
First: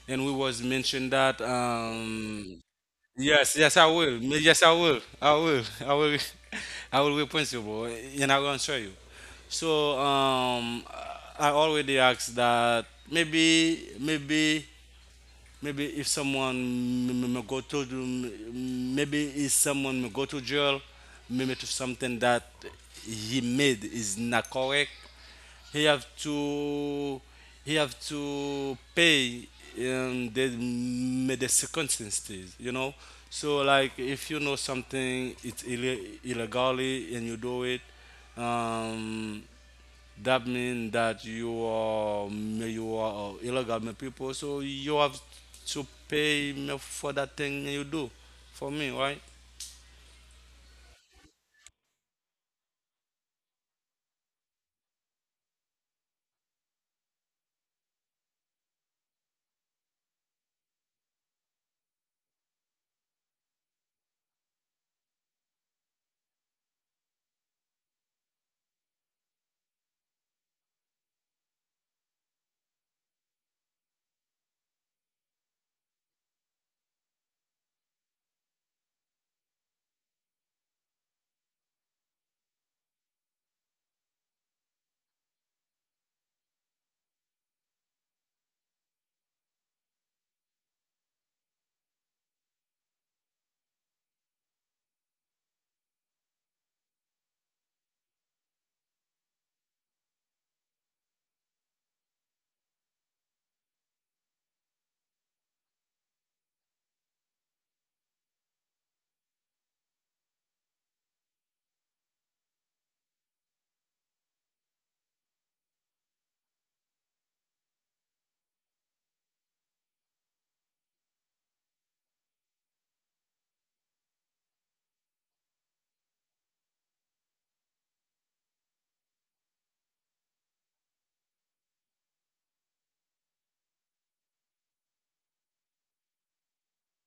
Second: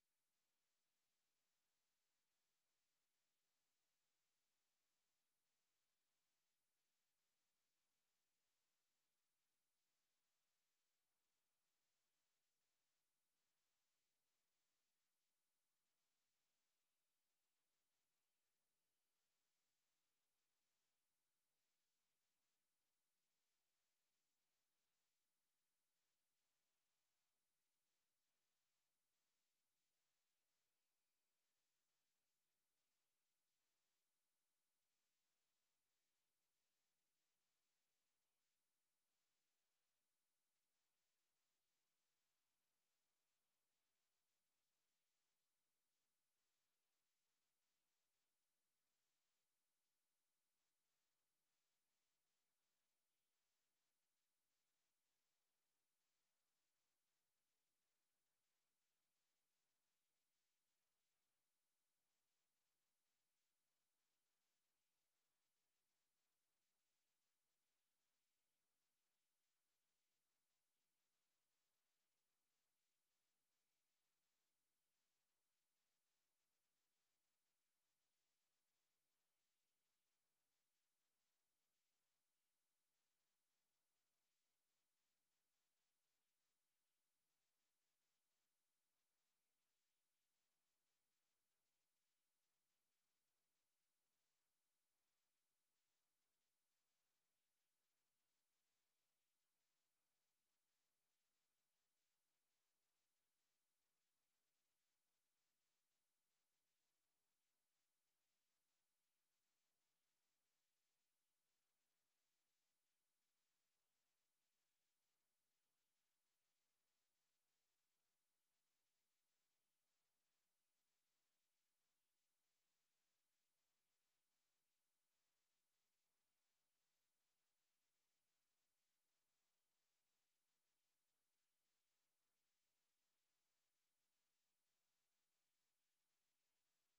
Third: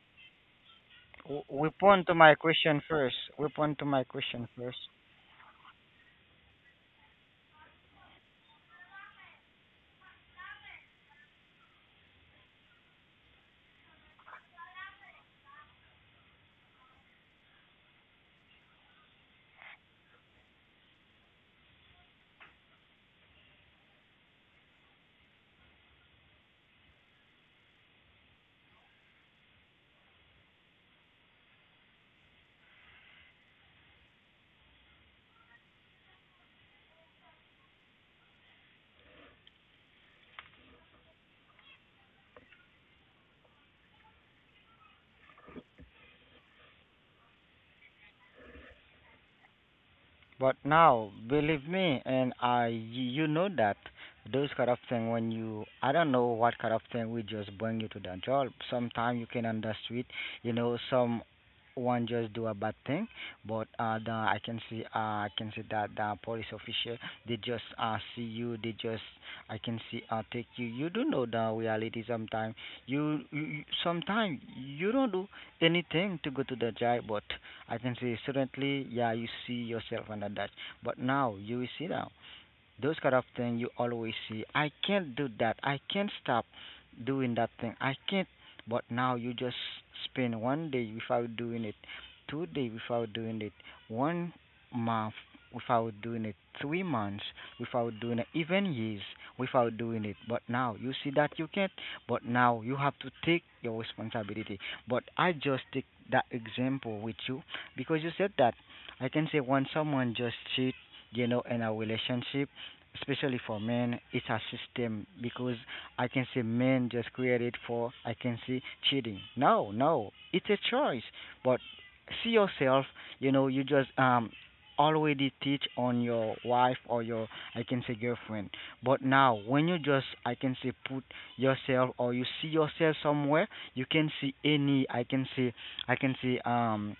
[SPEAKER 2] and we was mentioned that,
[SPEAKER 3] Respond to my question first.
[SPEAKER 2] Yes, yes,
[SPEAKER 3] Respond
[SPEAKER 2] I
[SPEAKER 3] to my
[SPEAKER 2] will.
[SPEAKER 3] question
[SPEAKER 2] Yes, I
[SPEAKER 3] first.
[SPEAKER 2] will. I will. I will. I will be principal, and I will answer you. So, I already asked that maybe maybe if someone maybe if someone may go to jail, maybe to something that he made is not correct, he have to he have to pay the the circumstances, you know. So like if you know something it's illegally and you do it, um, that means that you are illegal people, so you have to pay me for that thing you do for me, right?
[SPEAKER 3] But now, believe me, and I, you know that those kind of thing when you, I don't know what kind of thing we just bring you to the job. Sometimes you can understand, you know, some one just do a bad thing, but the, I can see that the police official they just see you, they just, I can see take you. You do know the reality sometimes. You sometimes you don't do anything to go to the job, but I can say certainly, yeah, you see yourself under that. But now you will see now. Those kind of thing you always see. I can't do that. I can't stop doing that thing. I can't. But now you just spend one day without doing it, two-day without doing it, 1 month without doing it, 3 months without doing it, even years without doing it. But now you see that you can't. But now you have to take your responsibility. But I just take that example with you because you said that I can say when someone just cheat, you know, in a relationship, especially for men, it's a system because I can say men just created for I can see cheating. No, no, it's a choice. But see yourself, you know, you just already teach on your wife or your I can say girlfriend. But now when you just I can say put yourself or you see yourself somewhere, you can see any I can say I can say um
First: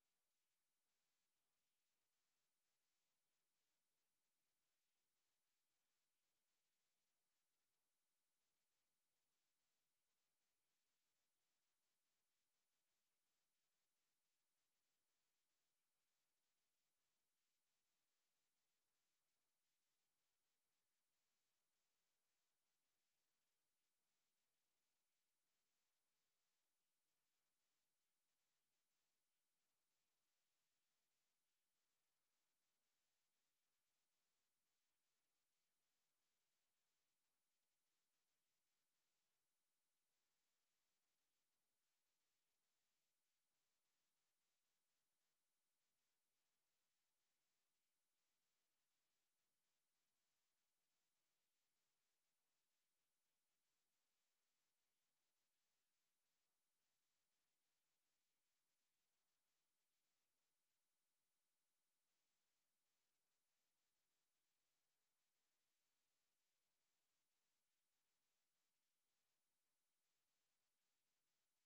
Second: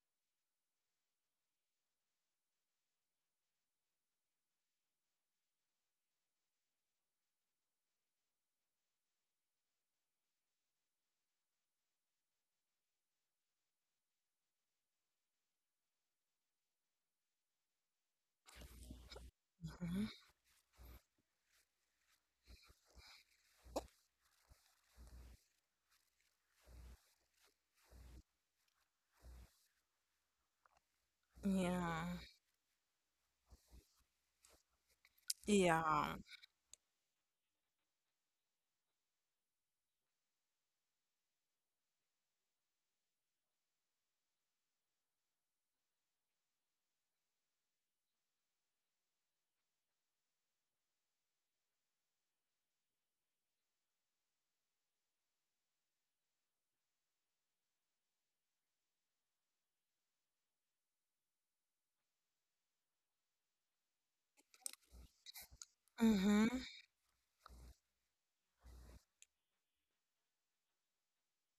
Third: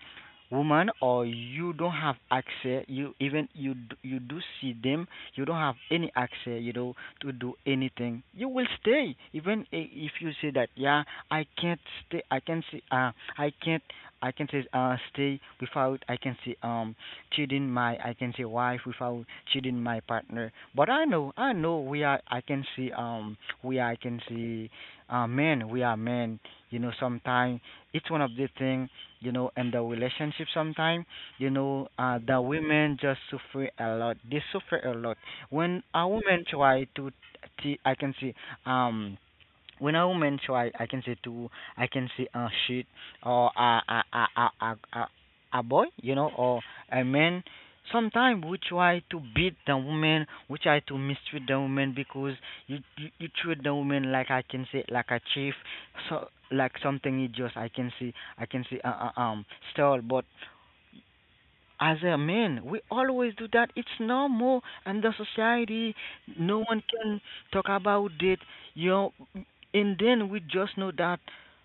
[SPEAKER 3] woman, or you don't have access, you even you do see them, you don't have any access, you know, to do anything, you will stay. Even if you say that, yeah, I can't stay, I can see, I can't, I can say, stay without, I can say, cheating my, I can say, wife, without cheating my
[SPEAKER 1] Mhm.
[SPEAKER 3] partner. But I know we are, I can see, we are, I can see, men, we are men. You know, sometimes it's one of the thing, you know, in the relationship. Sometimes, you know,
[SPEAKER 1] Yeah.
[SPEAKER 3] the women just suffer a lot. They suffer a lot. When a
[SPEAKER 1] Yeah.
[SPEAKER 3] woman try to, I can see, um, when a woman try, I can say to, I can say a shit or a a a a, a a boy, you know, or a man. Sometimes we try to beat the woman, we try to mistreat the woman because you treat the woman like I can say like a chief, so like something you just I can see stole, but as a man, we always do that. It's normal and the society.
[SPEAKER 1] Mm-hmm.
[SPEAKER 3] No one can talk about it. You know, and then we just know that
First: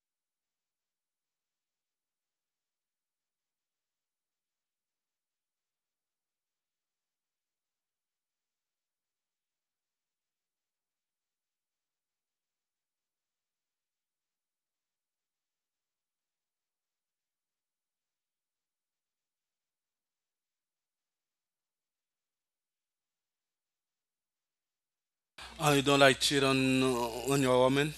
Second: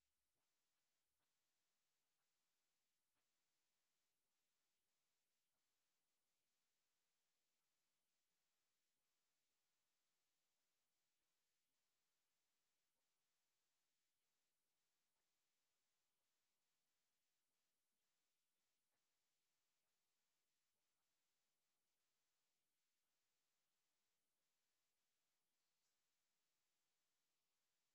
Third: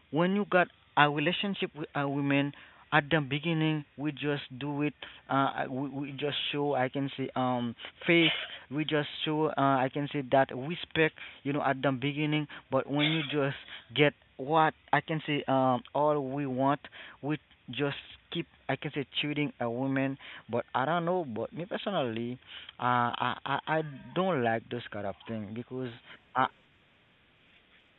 [SPEAKER 3] when you got a relationship with a woman, at the beginning we just do it. We just show I can say faith. We just show I can say that respect. You know, at the beginning. But when you just get what I can say all we want, we just keep I can say cheating a woman, but I don't know. But me personally, I don't like those kind of thing
[SPEAKER 2] Oh, you
[SPEAKER 3] because
[SPEAKER 2] don't like cheat
[SPEAKER 3] I
[SPEAKER 2] on your woman?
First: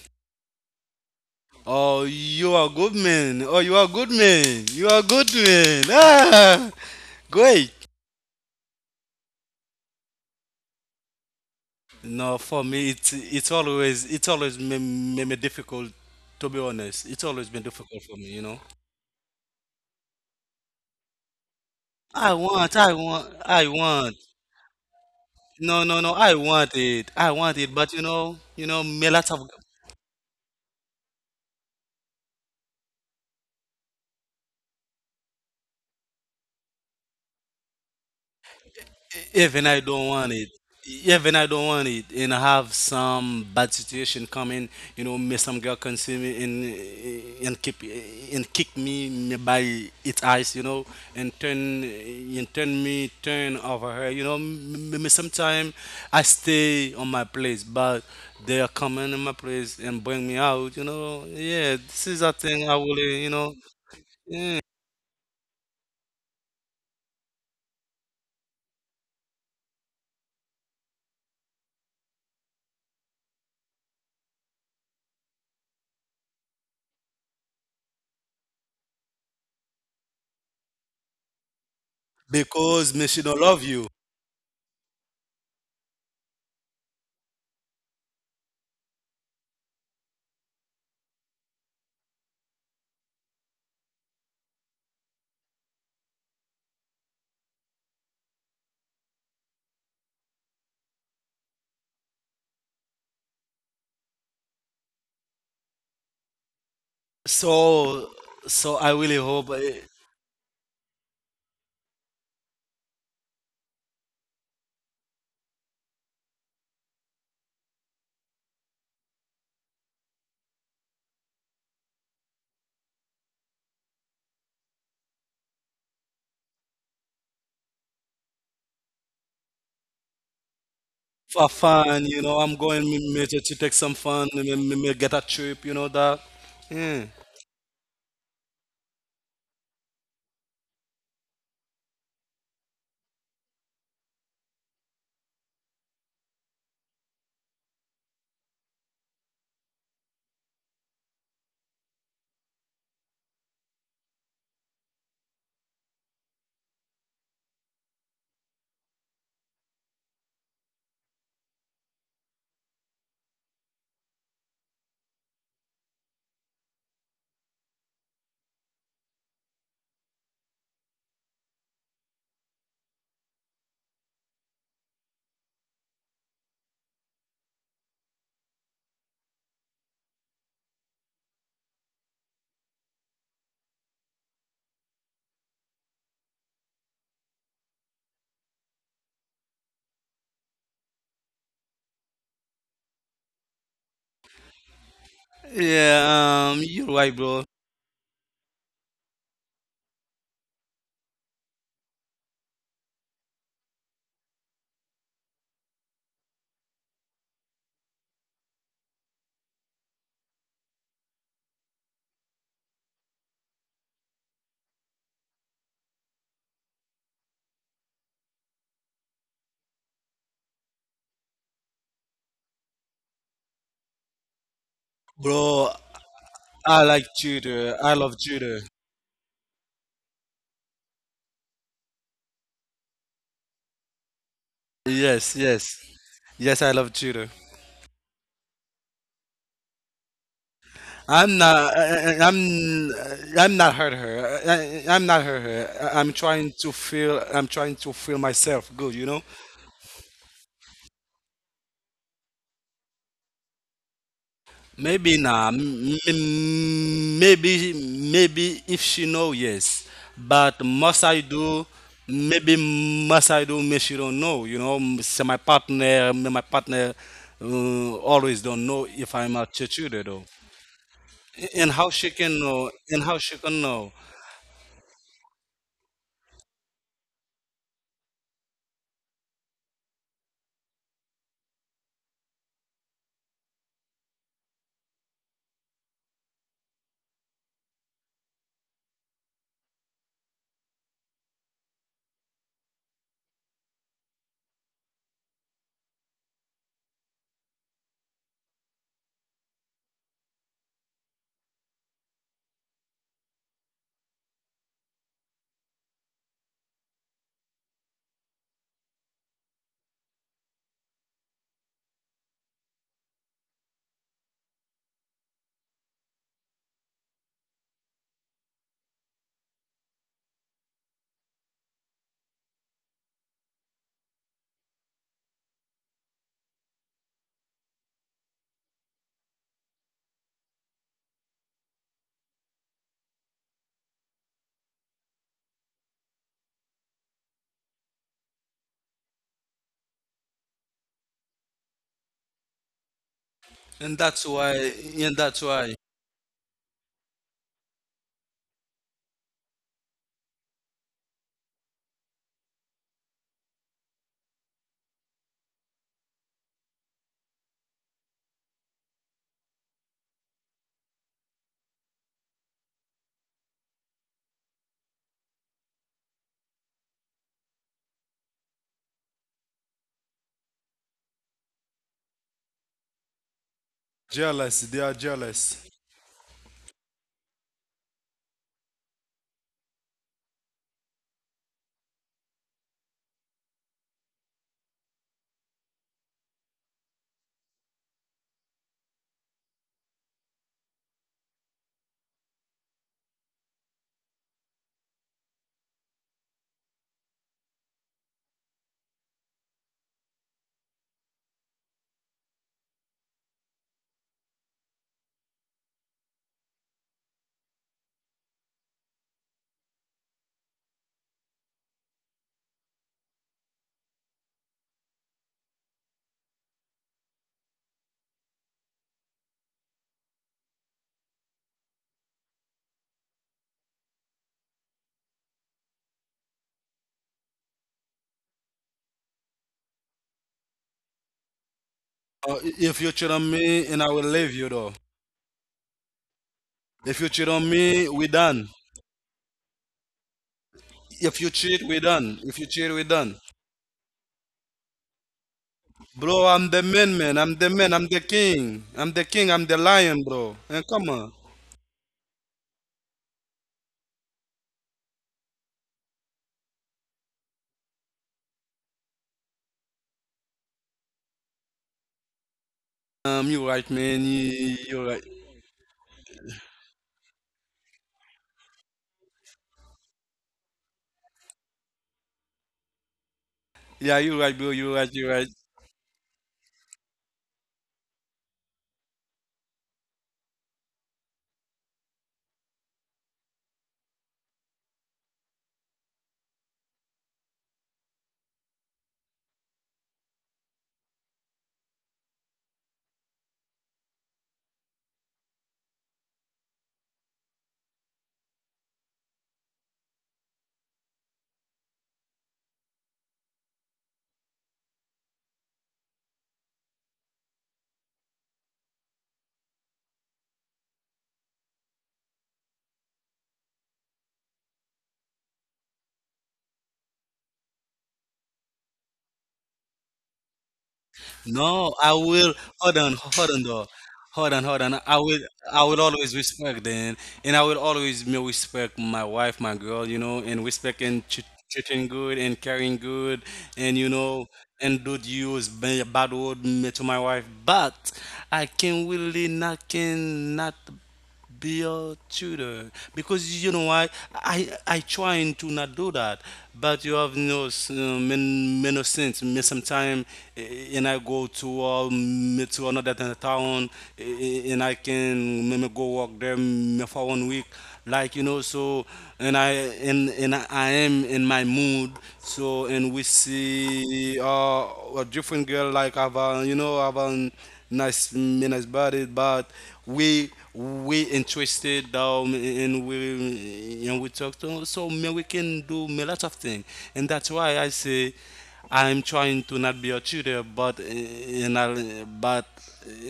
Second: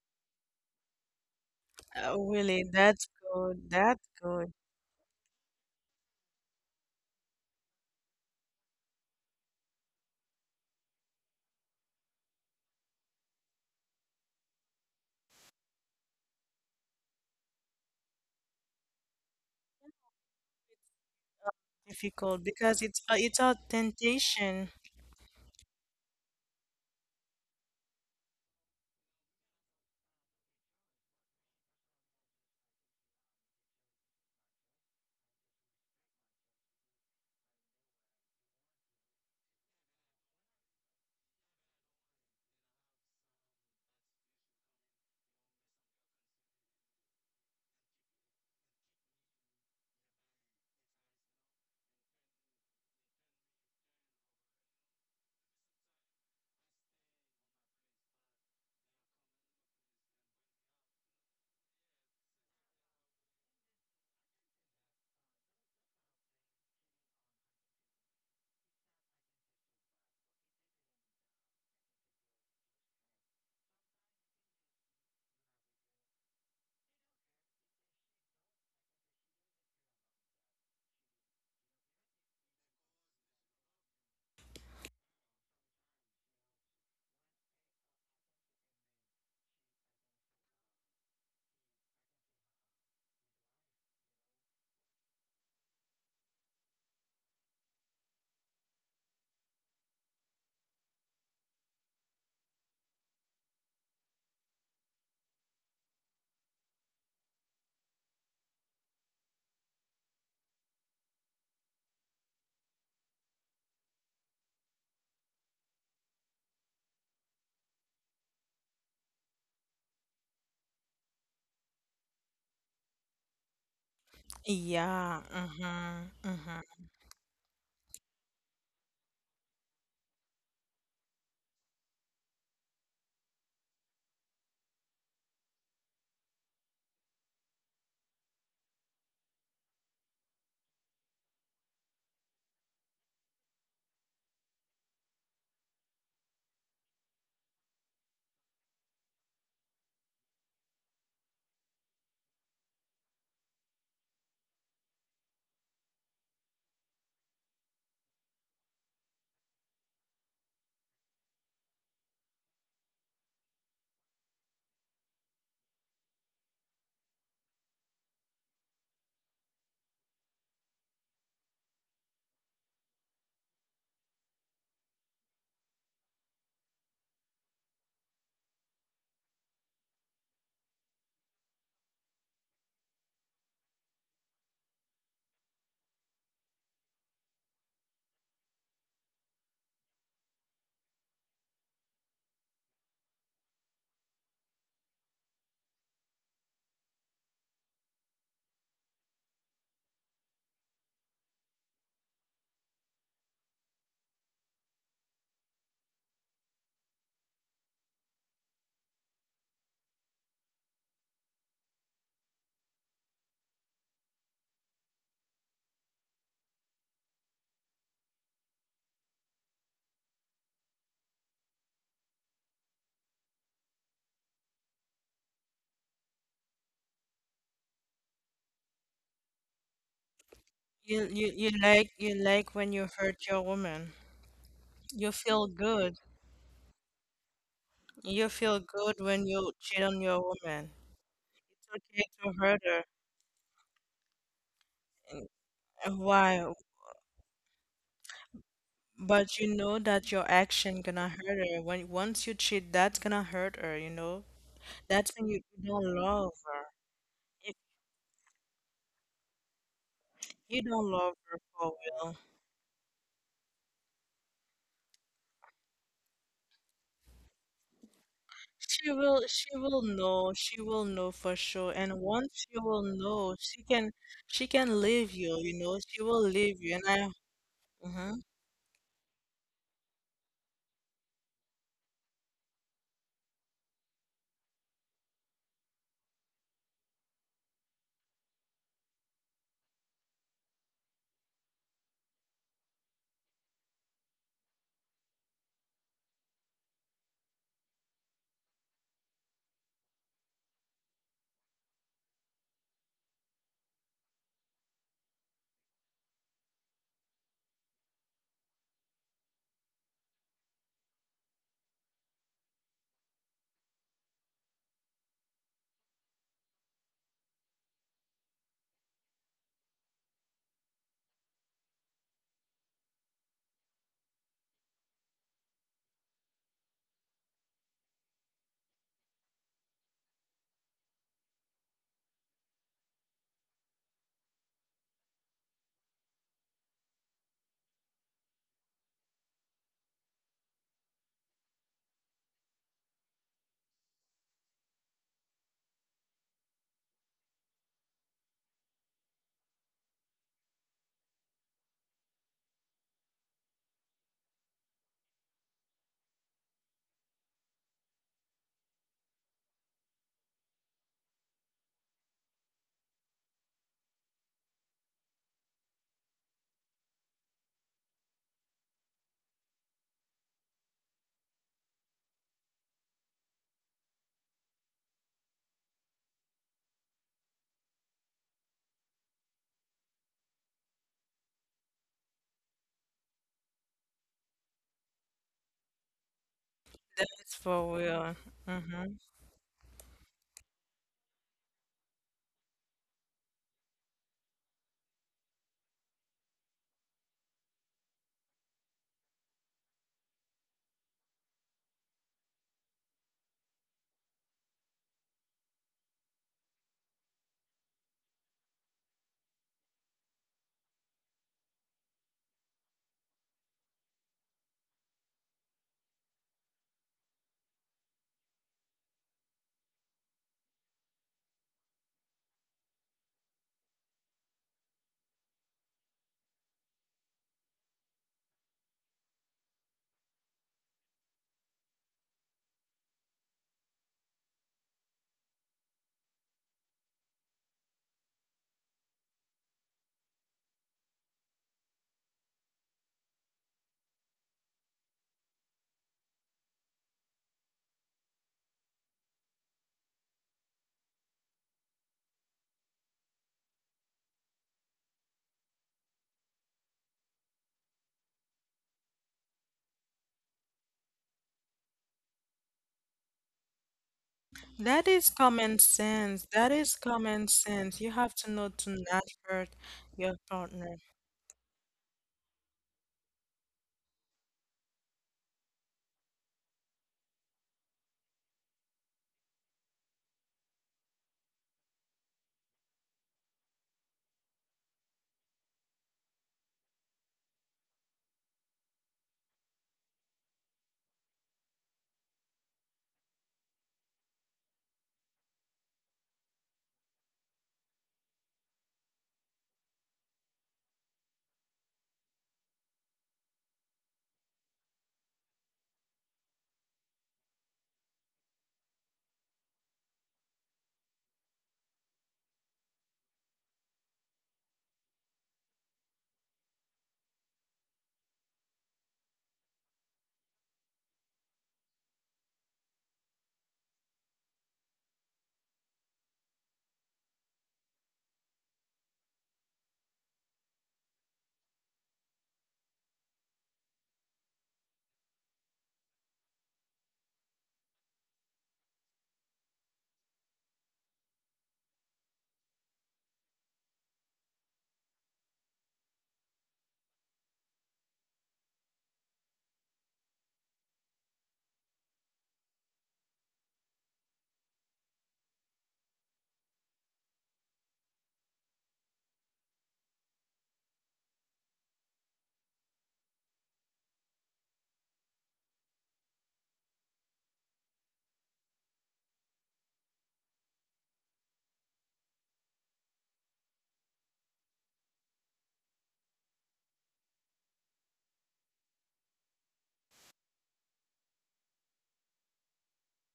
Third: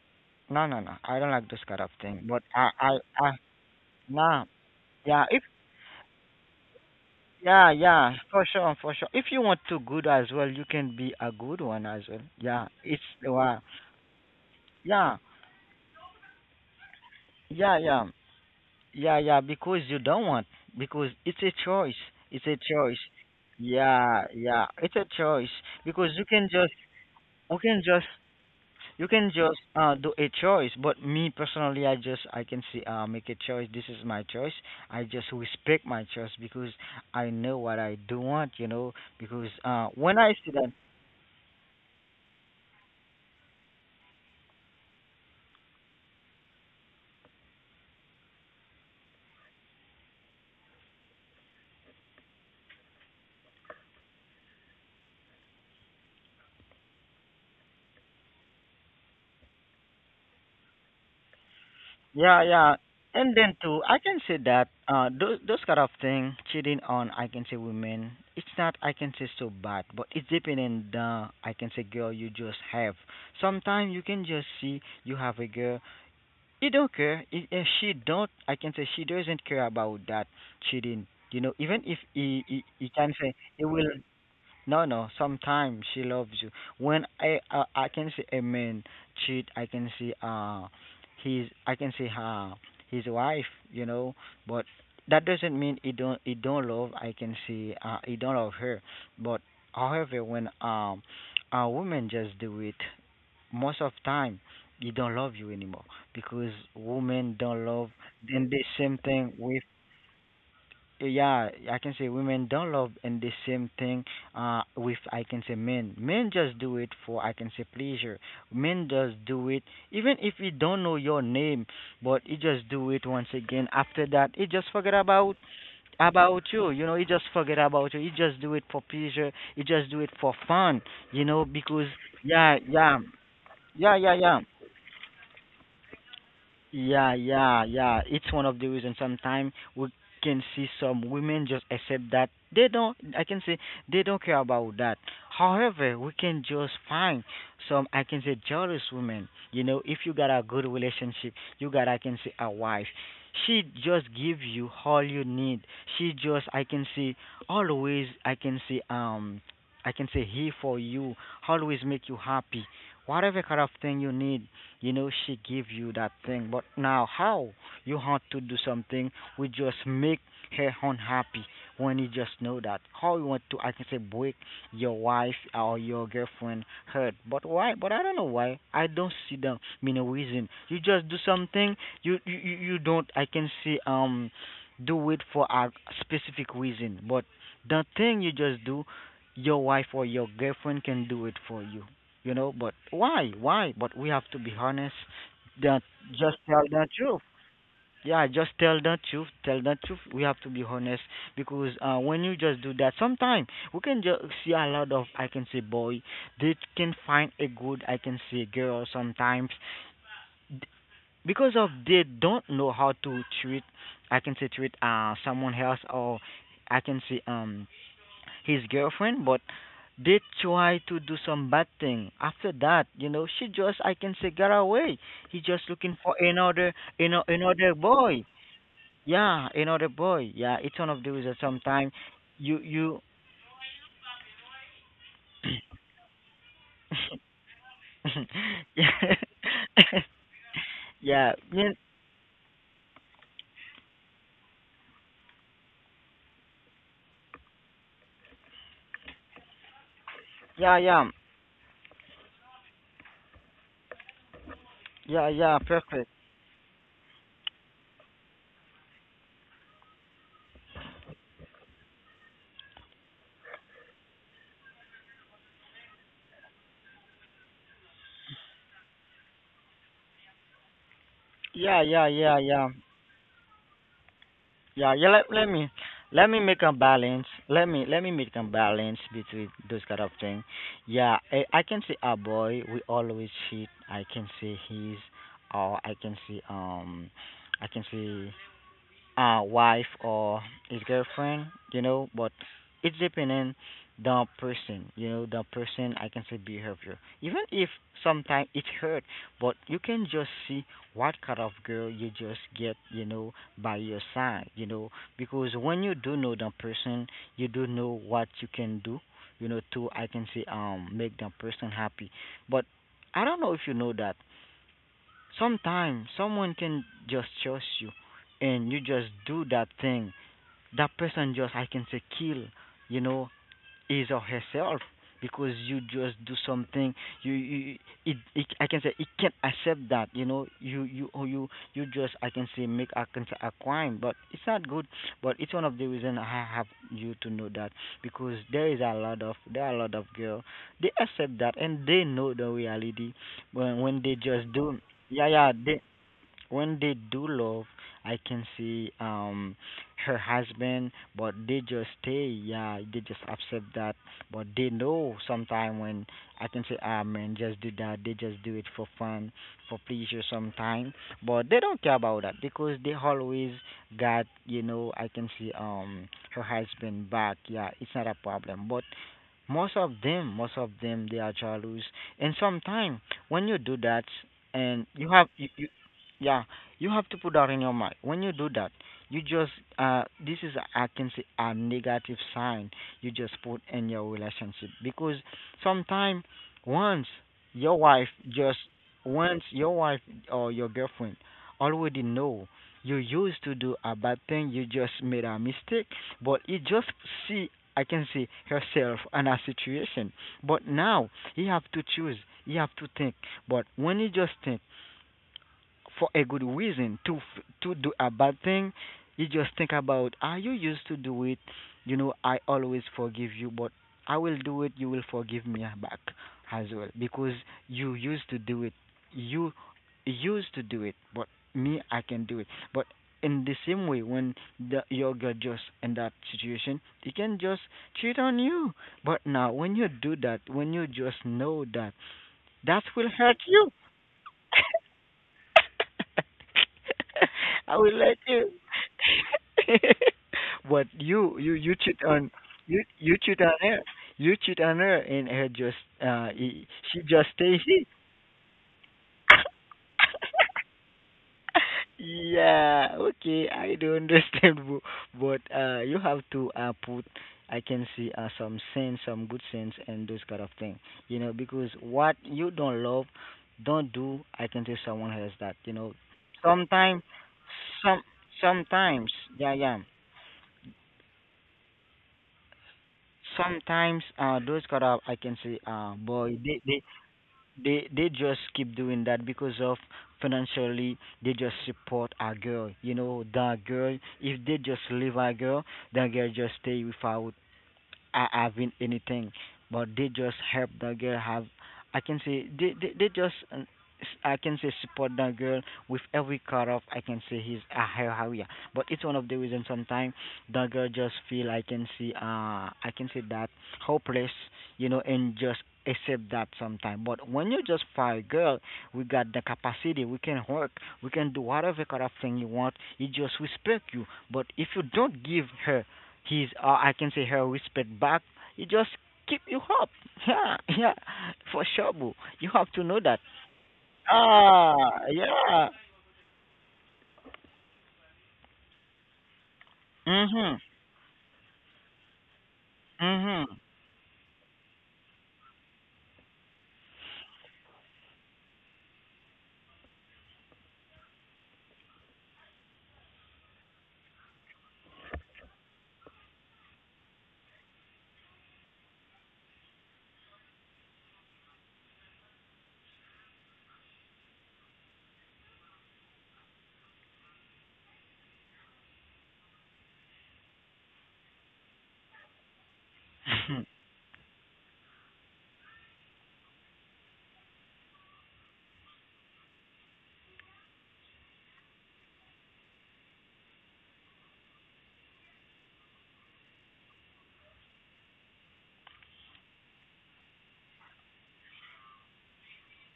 [SPEAKER 3] no, I don't like those kind of
[SPEAKER 2] Oh,
[SPEAKER 3] thing. But
[SPEAKER 2] you
[SPEAKER 1] Really,
[SPEAKER 2] are
[SPEAKER 3] I I
[SPEAKER 2] good
[SPEAKER 1] that's
[SPEAKER 3] I
[SPEAKER 2] man. Oh,
[SPEAKER 1] good.
[SPEAKER 2] you are
[SPEAKER 1] That's
[SPEAKER 2] good
[SPEAKER 3] nah.
[SPEAKER 1] good.
[SPEAKER 2] man. You are
[SPEAKER 3] Yeah, if
[SPEAKER 2] good man. Ah,
[SPEAKER 3] yeah, yeah,
[SPEAKER 2] great.
[SPEAKER 3] for sure, for sure, if you want to good as well you can be a good one as well. Yeah,
[SPEAKER 2] No, for
[SPEAKER 3] it's
[SPEAKER 2] me,
[SPEAKER 3] wow,
[SPEAKER 2] it's always it's always
[SPEAKER 3] yeah,
[SPEAKER 2] been, been difficult. To be honest, it's always
[SPEAKER 3] yeah,
[SPEAKER 2] been
[SPEAKER 3] yeah,
[SPEAKER 2] difficult for me. You know.
[SPEAKER 3] yeah, yeah, because you don't want, because it's a choice,
[SPEAKER 1] Difficult
[SPEAKER 3] it's a
[SPEAKER 1] because
[SPEAKER 3] choice.
[SPEAKER 1] it's a
[SPEAKER 2] I want,
[SPEAKER 3] Yeah, yeah,
[SPEAKER 1] temptation.
[SPEAKER 3] it's a choice
[SPEAKER 2] No, no,
[SPEAKER 3] because
[SPEAKER 2] no. I want it. I
[SPEAKER 3] You
[SPEAKER 2] want it.
[SPEAKER 3] can
[SPEAKER 2] But you
[SPEAKER 3] just
[SPEAKER 2] know,
[SPEAKER 3] you
[SPEAKER 2] me
[SPEAKER 3] can
[SPEAKER 2] lots of
[SPEAKER 3] just do a choice, but me personally, I just I can see make a choice. This is my choice. I just respect my choice because I know what I do want, you know. Because
[SPEAKER 2] even I don't
[SPEAKER 3] when I
[SPEAKER 2] want it.
[SPEAKER 3] see that,
[SPEAKER 2] Even I don't want it, and I have some bad situation coming. You know, me some girl can see me and keep and kick me, me by its eyes. You know, and turn me turn over her. You know, me sometime I stay on my place, but they are coming in my place and bring me out. You know, yeah, this is a
[SPEAKER 3] yeah,
[SPEAKER 2] thing I
[SPEAKER 3] yeah,
[SPEAKER 2] will. You
[SPEAKER 3] and
[SPEAKER 2] know,
[SPEAKER 3] then too, I can say that those kind of thing cheating on I can say women, it's not I can say so bad, but it's depending on the I can say girl you just have. Sometimes you can just see you have a girl. She don't care. If she don't, I can say she doesn't care about that cheating. You know, even if he
[SPEAKER 2] because
[SPEAKER 3] can
[SPEAKER 2] Messi don't
[SPEAKER 3] say
[SPEAKER 2] love
[SPEAKER 3] he
[SPEAKER 2] you.
[SPEAKER 3] will. No, no. Sometimes she loves you. When I can see a man cheat, I can see his I can see her his wife. You know, but that doesn't mean he don't love. I can see he don't love her. But however, when a woman just do it most of time they don't love you anymore because women don't love
[SPEAKER 2] So,
[SPEAKER 3] and
[SPEAKER 2] so
[SPEAKER 3] the
[SPEAKER 2] I
[SPEAKER 3] same
[SPEAKER 2] really
[SPEAKER 3] thing
[SPEAKER 2] hope
[SPEAKER 3] with
[SPEAKER 2] eh,
[SPEAKER 3] yeah, I can say women don't love, and the same thing with I can say men just do it for I can say pleasure. Men just do it even if you don't know your name, but you just do it once again. After that you just forget
[SPEAKER 1] Yeah. Mm-hmm.
[SPEAKER 3] about
[SPEAKER 1] Mm-hmm.
[SPEAKER 3] you, you know, you just forget about you. You just do it for pleasure, you just do it for fun, you
[SPEAKER 2] for
[SPEAKER 3] know, because
[SPEAKER 2] fun, you know, I'm
[SPEAKER 3] yeah,
[SPEAKER 2] going
[SPEAKER 3] yeah,
[SPEAKER 2] major to take some
[SPEAKER 3] yeah,
[SPEAKER 2] fun,
[SPEAKER 3] yeah, yeah.
[SPEAKER 2] me get a trip, you know that. Yeah,
[SPEAKER 3] Yeah, yeah, yeah. It's one of the reasons sometimes we can see some women just accept that they don't, I can say they don't care about that. However, we can just find some, I can say, jealous women. You know, if you got a good relationship, you got, I can say, a wife. She just give you all you need. She just, I can say, always, I can say, here for you, always make you happy. Whatever kind of thing you need, you know she give you that thing, but now how you have to do something, we just make her unhappy. When you just know that how you want to I can say break your wife or your girlfriend hurt, but why? But I don't know why, I don't see the, you know, reason. You just do something. You don't I can see do it for a specific reason, but the thing you just do your wife or your girlfriend can do it for you, you know. But why, why? But we have to be honest, that
[SPEAKER 2] yeah,
[SPEAKER 3] just tell
[SPEAKER 2] you're
[SPEAKER 3] the
[SPEAKER 2] right,
[SPEAKER 3] truth.
[SPEAKER 2] bro.
[SPEAKER 3] Yeah, just tell the truth, tell the truth, we have to be honest. Because when you just do that sometimes we can just see a lot of I can say boy, they can find a good I can say girl sometimes because of they don't know how to treat, I can say treat someone else, or I can say his girlfriend, but did try to do some bad thing. After that, you know, she just I can say got away. He just
[SPEAKER 2] Bro,
[SPEAKER 3] looking for another,
[SPEAKER 2] I
[SPEAKER 3] you
[SPEAKER 2] like
[SPEAKER 3] know, another
[SPEAKER 2] judo. I love
[SPEAKER 3] boy.
[SPEAKER 2] judo.
[SPEAKER 3] Yeah, another boy. Yeah, it's one of those
[SPEAKER 1] You
[SPEAKER 3] that
[SPEAKER 1] like
[SPEAKER 3] sometimes
[SPEAKER 1] when you
[SPEAKER 3] you.
[SPEAKER 1] hurt your woman. You
[SPEAKER 2] Yes,
[SPEAKER 1] feel
[SPEAKER 2] yes,
[SPEAKER 1] good.
[SPEAKER 2] yes, I love judo.
[SPEAKER 1] You feel good when
[SPEAKER 3] Yeah,
[SPEAKER 1] you cheat on your woman.
[SPEAKER 3] yeah,
[SPEAKER 1] It's okay to hurt her.
[SPEAKER 2] I'm, I'm not hurt her. I'm not hurt her.
[SPEAKER 1] And
[SPEAKER 2] I'm
[SPEAKER 1] why?
[SPEAKER 2] trying to feel, I'm trying to feel myself good, you know.
[SPEAKER 1] But you know that your action
[SPEAKER 3] yeah,
[SPEAKER 1] gonna
[SPEAKER 3] yeah,
[SPEAKER 1] hurt her. When once you cheat, that's gonna hurt her, you know? That's
[SPEAKER 2] Maybe
[SPEAKER 1] when
[SPEAKER 3] yeah,
[SPEAKER 2] nah.
[SPEAKER 1] you
[SPEAKER 3] yeah.
[SPEAKER 1] don't
[SPEAKER 3] Perfect.
[SPEAKER 1] love her. If
[SPEAKER 2] Maybe maybe if she know yes,
[SPEAKER 1] you
[SPEAKER 2] but
[SPEAKER 1] don't
[SPEAKER 2] must
[SPEAKER 1] love
[SPEAKER 2] I
[SPEAKER 1] her for
[SPEAKER 2] do?
[SPEAKER 1] real.
[SPEAKER 2] Maybe must I do? Maybe she don't know. You know, so my partner, my partner always don't know if I'm a cheater though.
[SPEAKER 1] She will know for sure.
[SPEAKER 2] And how
[SPEAKER 1] And
[SPEAKER 3] Yeah,
[SPEAKER 2] she
[SPEAKER 3] yeah,
[SPEAKER 2] can
[SPEAKER 1] once she
[SPEAKER 3] yeah,
[SPEAKER 2] know?
[SPEAKER 1] will
[SPEAKER 3] yeah.
[SPEAKER 2] And how
[SPEAKER 1] know,
[SPEAKER 2] she can know?
[SPEAKER 1] she can leave
[SPEAKER 3] Yeah, yeah.
[SPEAKER 1] you, you
[SPEAKER 3] Let
[SPEAKER 1] know,
[SPEAKER 3] me
[SPEAKER 1] she will leave you.
[SPEAKER 3] make
[SPEAKER 1] And
[SPEAKER 3] a
[SPEAKER 1] I,
[SPEAKER 3] balance. Let
[SPEAKER 1] mhm.
[SPEAKER 3] me make a balance between those kind of thing. Yeah, I can see a boy. We always cheat. I can see his, or I can see wife or his girlfriend, you know, but it's depending the person, you know, the person I can say behavior. Even if sometimes it hurt, but you can just see what kind of girl you just get, you know, by your side, you know, because when you do know the person, you do know what you can do, you know, to I can say make the person happy. But I don't know if you know that sometimes someone can just trust you and you just do that thing. That person just I can say kill, you know, is or herself because you just do something. You it I can say it can't accept that, you know, you you just I can say make I can say a crime, but it's not good, but it's one of the reason I have you to know that because there is a lot of there are a lot of girl, they accept that and they know the reality
[SPEAKER 2] And
[SPEAKER 3] when
[SPEAKER 2] that's
[SPEAKER 3] they
[SPEAKER 2] why.
[SPEAKER 3] just do,
[SPEAKER 2] And that's
[SPEAKER 3] yeah, yeah,
[SPEAKER 2] why.
[SPEAKER 3] they when they do love, I can see her husband, but they just stay. Yeah, they just accept that, but they know sometime when I can say, ah man, just do that. They just do it for fun, for pleasure sometime, but they don't care about that because they always got, you know, I can see her husband back. Yeah, it's not a problem, but most of them, they are jealous. And sometimes when you do that,
[SPEAKER 2] Jealous. They are
[SPEAKER 3] and
[SPEAKER 2] jealous.
[SPEAKER 3] you, yeah, you have to put that in your mind. When you do that, you just this is I can say a negative sign you just put in your relationship because sometimes once
[SPEAKER 1] That's for
[SPEAKER 3] your
[SPEAKER 1] real.
[SPEAKER 3] wife just
[SPEAKER 1] Hmm.
[SPEAKER 3] once your wife or your girlfriend already know you used to do a bad thing, you just made a mistake, but you just see I can say herself in a situation. But now you have to choose, you have to think. But when you just think for a good reason to to do a bad thing, you just think about ah you used to do it, you know, I always forgive you, but I will do it, you will forgive me back as well, because you used to do it, you used to do it, but me I can do it, but in the same way when the your girl just in that situation they can just cheat on you. But now when you do that, when you just know that
[SPEAKER 2] If you
[SPEAKER 3] that
[SPEAKER 2] cheat
[SPEAKER 3] will
[SPEAKER 2] on
[SPEAKER 3] hurt
[SPEAKER 2] me, and
[SPEAKER 3] you.
[SPEAKER 2] I will leave you though. If you cheat on me,
[SPEAKER 3] I will
[SPEAKER 2] we
[SPEAKER 3] let
[SPEAKER 2] done.
[SPEAKER 3] you. But
[SPEAKER 2] If you cheat, we
[SPEAKER 3] you cheat
[SPEAKER 2] done. If
[SPEAKER 3] on
[SPEAKER 2] you cheat, we done.
[SPEAKER 3] you cheat on her. You cheat on her, and her just
[SPEAKER 2] Bro, I'm the man, man.
[SPEAKER 3] she
[SPEAKER 2] I'm the
[SPEAKER 3] just
[SPEAKER 2] man.
[SPEAKER 3] stays
[SPEAKER 2] I'm the
[SPEAKER 3] here.
[SPEAKER 2] king. I'm the king. I'm the lion, bro. And come on.
[SPEAKER 3] Yeah, okay, I do understand, but you have to put, I can see some sense, some good sense, and those kind of thing, you know, because what you don't love,
[SPEAKER 2] You right, man.
[SPEAKER 3] don't
[SPEAKER 2] You,
[SPEAKER 3] do.
[SPEAKER 1] That
[SPEAKER 3] I
[SPEAKER 2] you
[SPEAKER 3] can
[SPEAKER 2] right.
[SPEAKER 1] is
[SPEAKER 3] tell someone
[SPEAKER 1] common
[SPEAKER 3] else that, you
[SPEAKER 1] sense.
[SPEAKER 3] know,
[SPEAKER 1] That is common
[SPEAKER 3] sometimes,
[SPEAKER 1] sense. You have to
[SPEAKER 3] some,
[SPEAKER 1] know to not hurt
[SPEAKER 3] sometimes, yeah,
[SPEAKER 1] your
[SPEAKER 3] yeah,
[SPEAKER 1] partner.
[SPEAKER 2] Yeah, you right,
[SPEAKER 3] sometimes
[SPEAKER 2] bro. You right.
[SPEAKER 3] those
[SPEAKER 2] You
[SPEAKER 3] kind
[SPEAKER 2] right.
[SPEAKER 3] of, I can say, boy, they they just keep doing that because of financially they just support our girl, you know, that girl. If they just leave our girl, that girl just stay without I have anything, but they just help the girl have. I can say they just I can say support the girl with every cut off. I can say his her area, but it's one of the reasons sometimes the girl just feel I can see I can say that hopeless, you know, and just accept that sometimes. But when you just fire girl, we got the capacity. We can work. We can do whatever kind of thing you want. He just respect you. But if you don't give her he's, I can say her whispered back, it just keep you up. Yeah, yeah,
[SPEAKER 2] No, I
[SPEAKER 3] for sure,
[SPEAKER 2] will.
[SPEAKER 3] boo.
[SPEAKER 2] Hold
[SPEAKER 3] You
[SPEAKER 2] on.
[SPEAKER 3] have to
[SPEAKER 2] Hold
[SPEAKER 3] know
[SPEAKER 2] on,
[SPEAKER 3] that.
[SPEAKER 2] though. Hold on. Hold on. I
[SPEAKER 3] Ah,
[SPEAKER 2] will. I will
[SPEAKER 3] yeah.
[SPEAKER 2] always respect them, and I will always me respect my wife, my girl. You know, and respect
[SPEAKER 3] Mhm,
[SPEAKER 2] and treating good and caring good, and
[SPEAKER 3] mhm.
[SPEAKER 2] you know, and don't use bad word me to my wife. But I can really not can not. Be a tutor. Because you know why I trying to not do that, but you have no men men no sense. Me sometime eh, and I go to me to another town and I can me go work there me for 1 week, like you know. So and I and I am in my mood. So and we see a different girl like have a, you know have an nice nice body but we interested and we talk to so man we can do a lot of things and that's why I say I'm trying to not be a tutor but in a, but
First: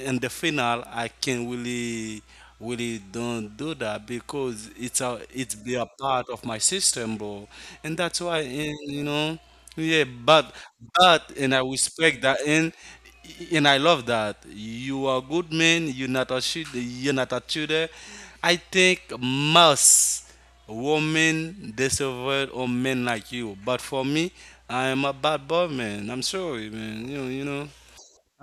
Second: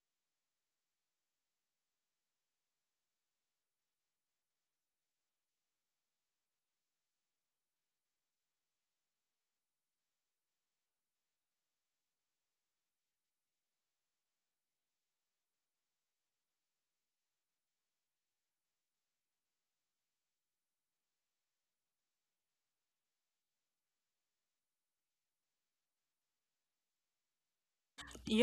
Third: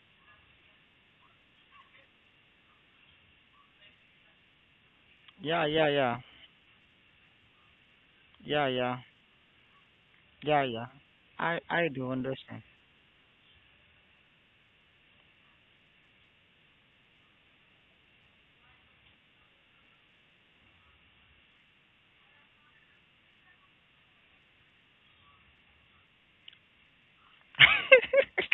[SPEAKER 2] in the final I can really really don't do that because it's a it's
[SPEAKER 3] Yeah,
[SPEAKER 2] be a
[SPEAKER 3] yeah, yeah,
[SPEAKER 2] part of my system bro and that's why
[SPEAKER 3] yeah,
[SPEAKER 2] and,
[SPEAKER 3] yeah,
[SPEAKER 2] you know yeah
[SPEAKER 3] yeah, yeah.
[SPEAKER 2] but and I
[SPEAKER 3] I do
[SPEAKER 2] respect that
[SPEAKER 3] understand.
[SPEAKER 2] and I love that. You are good man. You're not a shooter. You're not a shooter. I think most women deserve a men like you. But for me, I'm a bad boy, man. I'm sorry, man. You know,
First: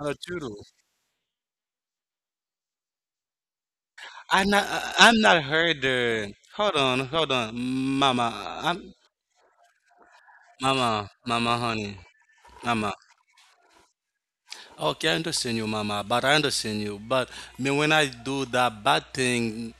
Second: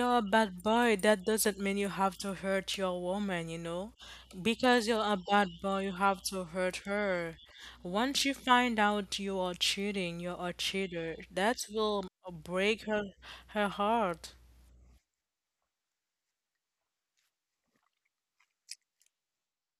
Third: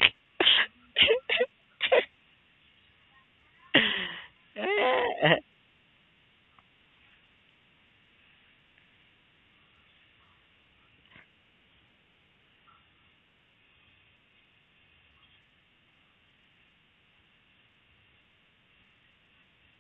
[SPEAKER 2] not a
[SPEAKER 1] a
[SPEAKER 2] shooter.
[SPEAKER 1] bad boy. That doesn't mean you have to hurt your woman, you know?
[SPEAKER 2] I'm not.
[SPEAKER 1] Because you're a
[SPEAKER 2] I'm not
[SPEAKER 1] bad boy, you have
[SPEAKER 2] herder.
[SPEAKER 1] to
[SPEAKER 2] Hold
[SPEAKER 1] hurt
[SPEAKER 2] on, hold
[SPEAKER 1] her.
[SPEAKER 2] on,
[SPEAKER 1] Once you
[SPEAKER 2] mama.
[SPEAKER 1] find
[SPEAKER 2] I'm
[SPEAKER 1] out you are cheating, you're a
[SPEAKER 2] mama,
[SPEAKER 1] cheater,
[SPEAKER 2] mama,
[SPEAKER 1] that
[SPEAKER 2] honey,
[SPEAKER 1] will break
[SPEAKER 2] mama.
[SPEAKER 1] her heart.
[SPEAKER 2] Okay, I understand you, mama, but I understand you. But me, when I do that bad thing,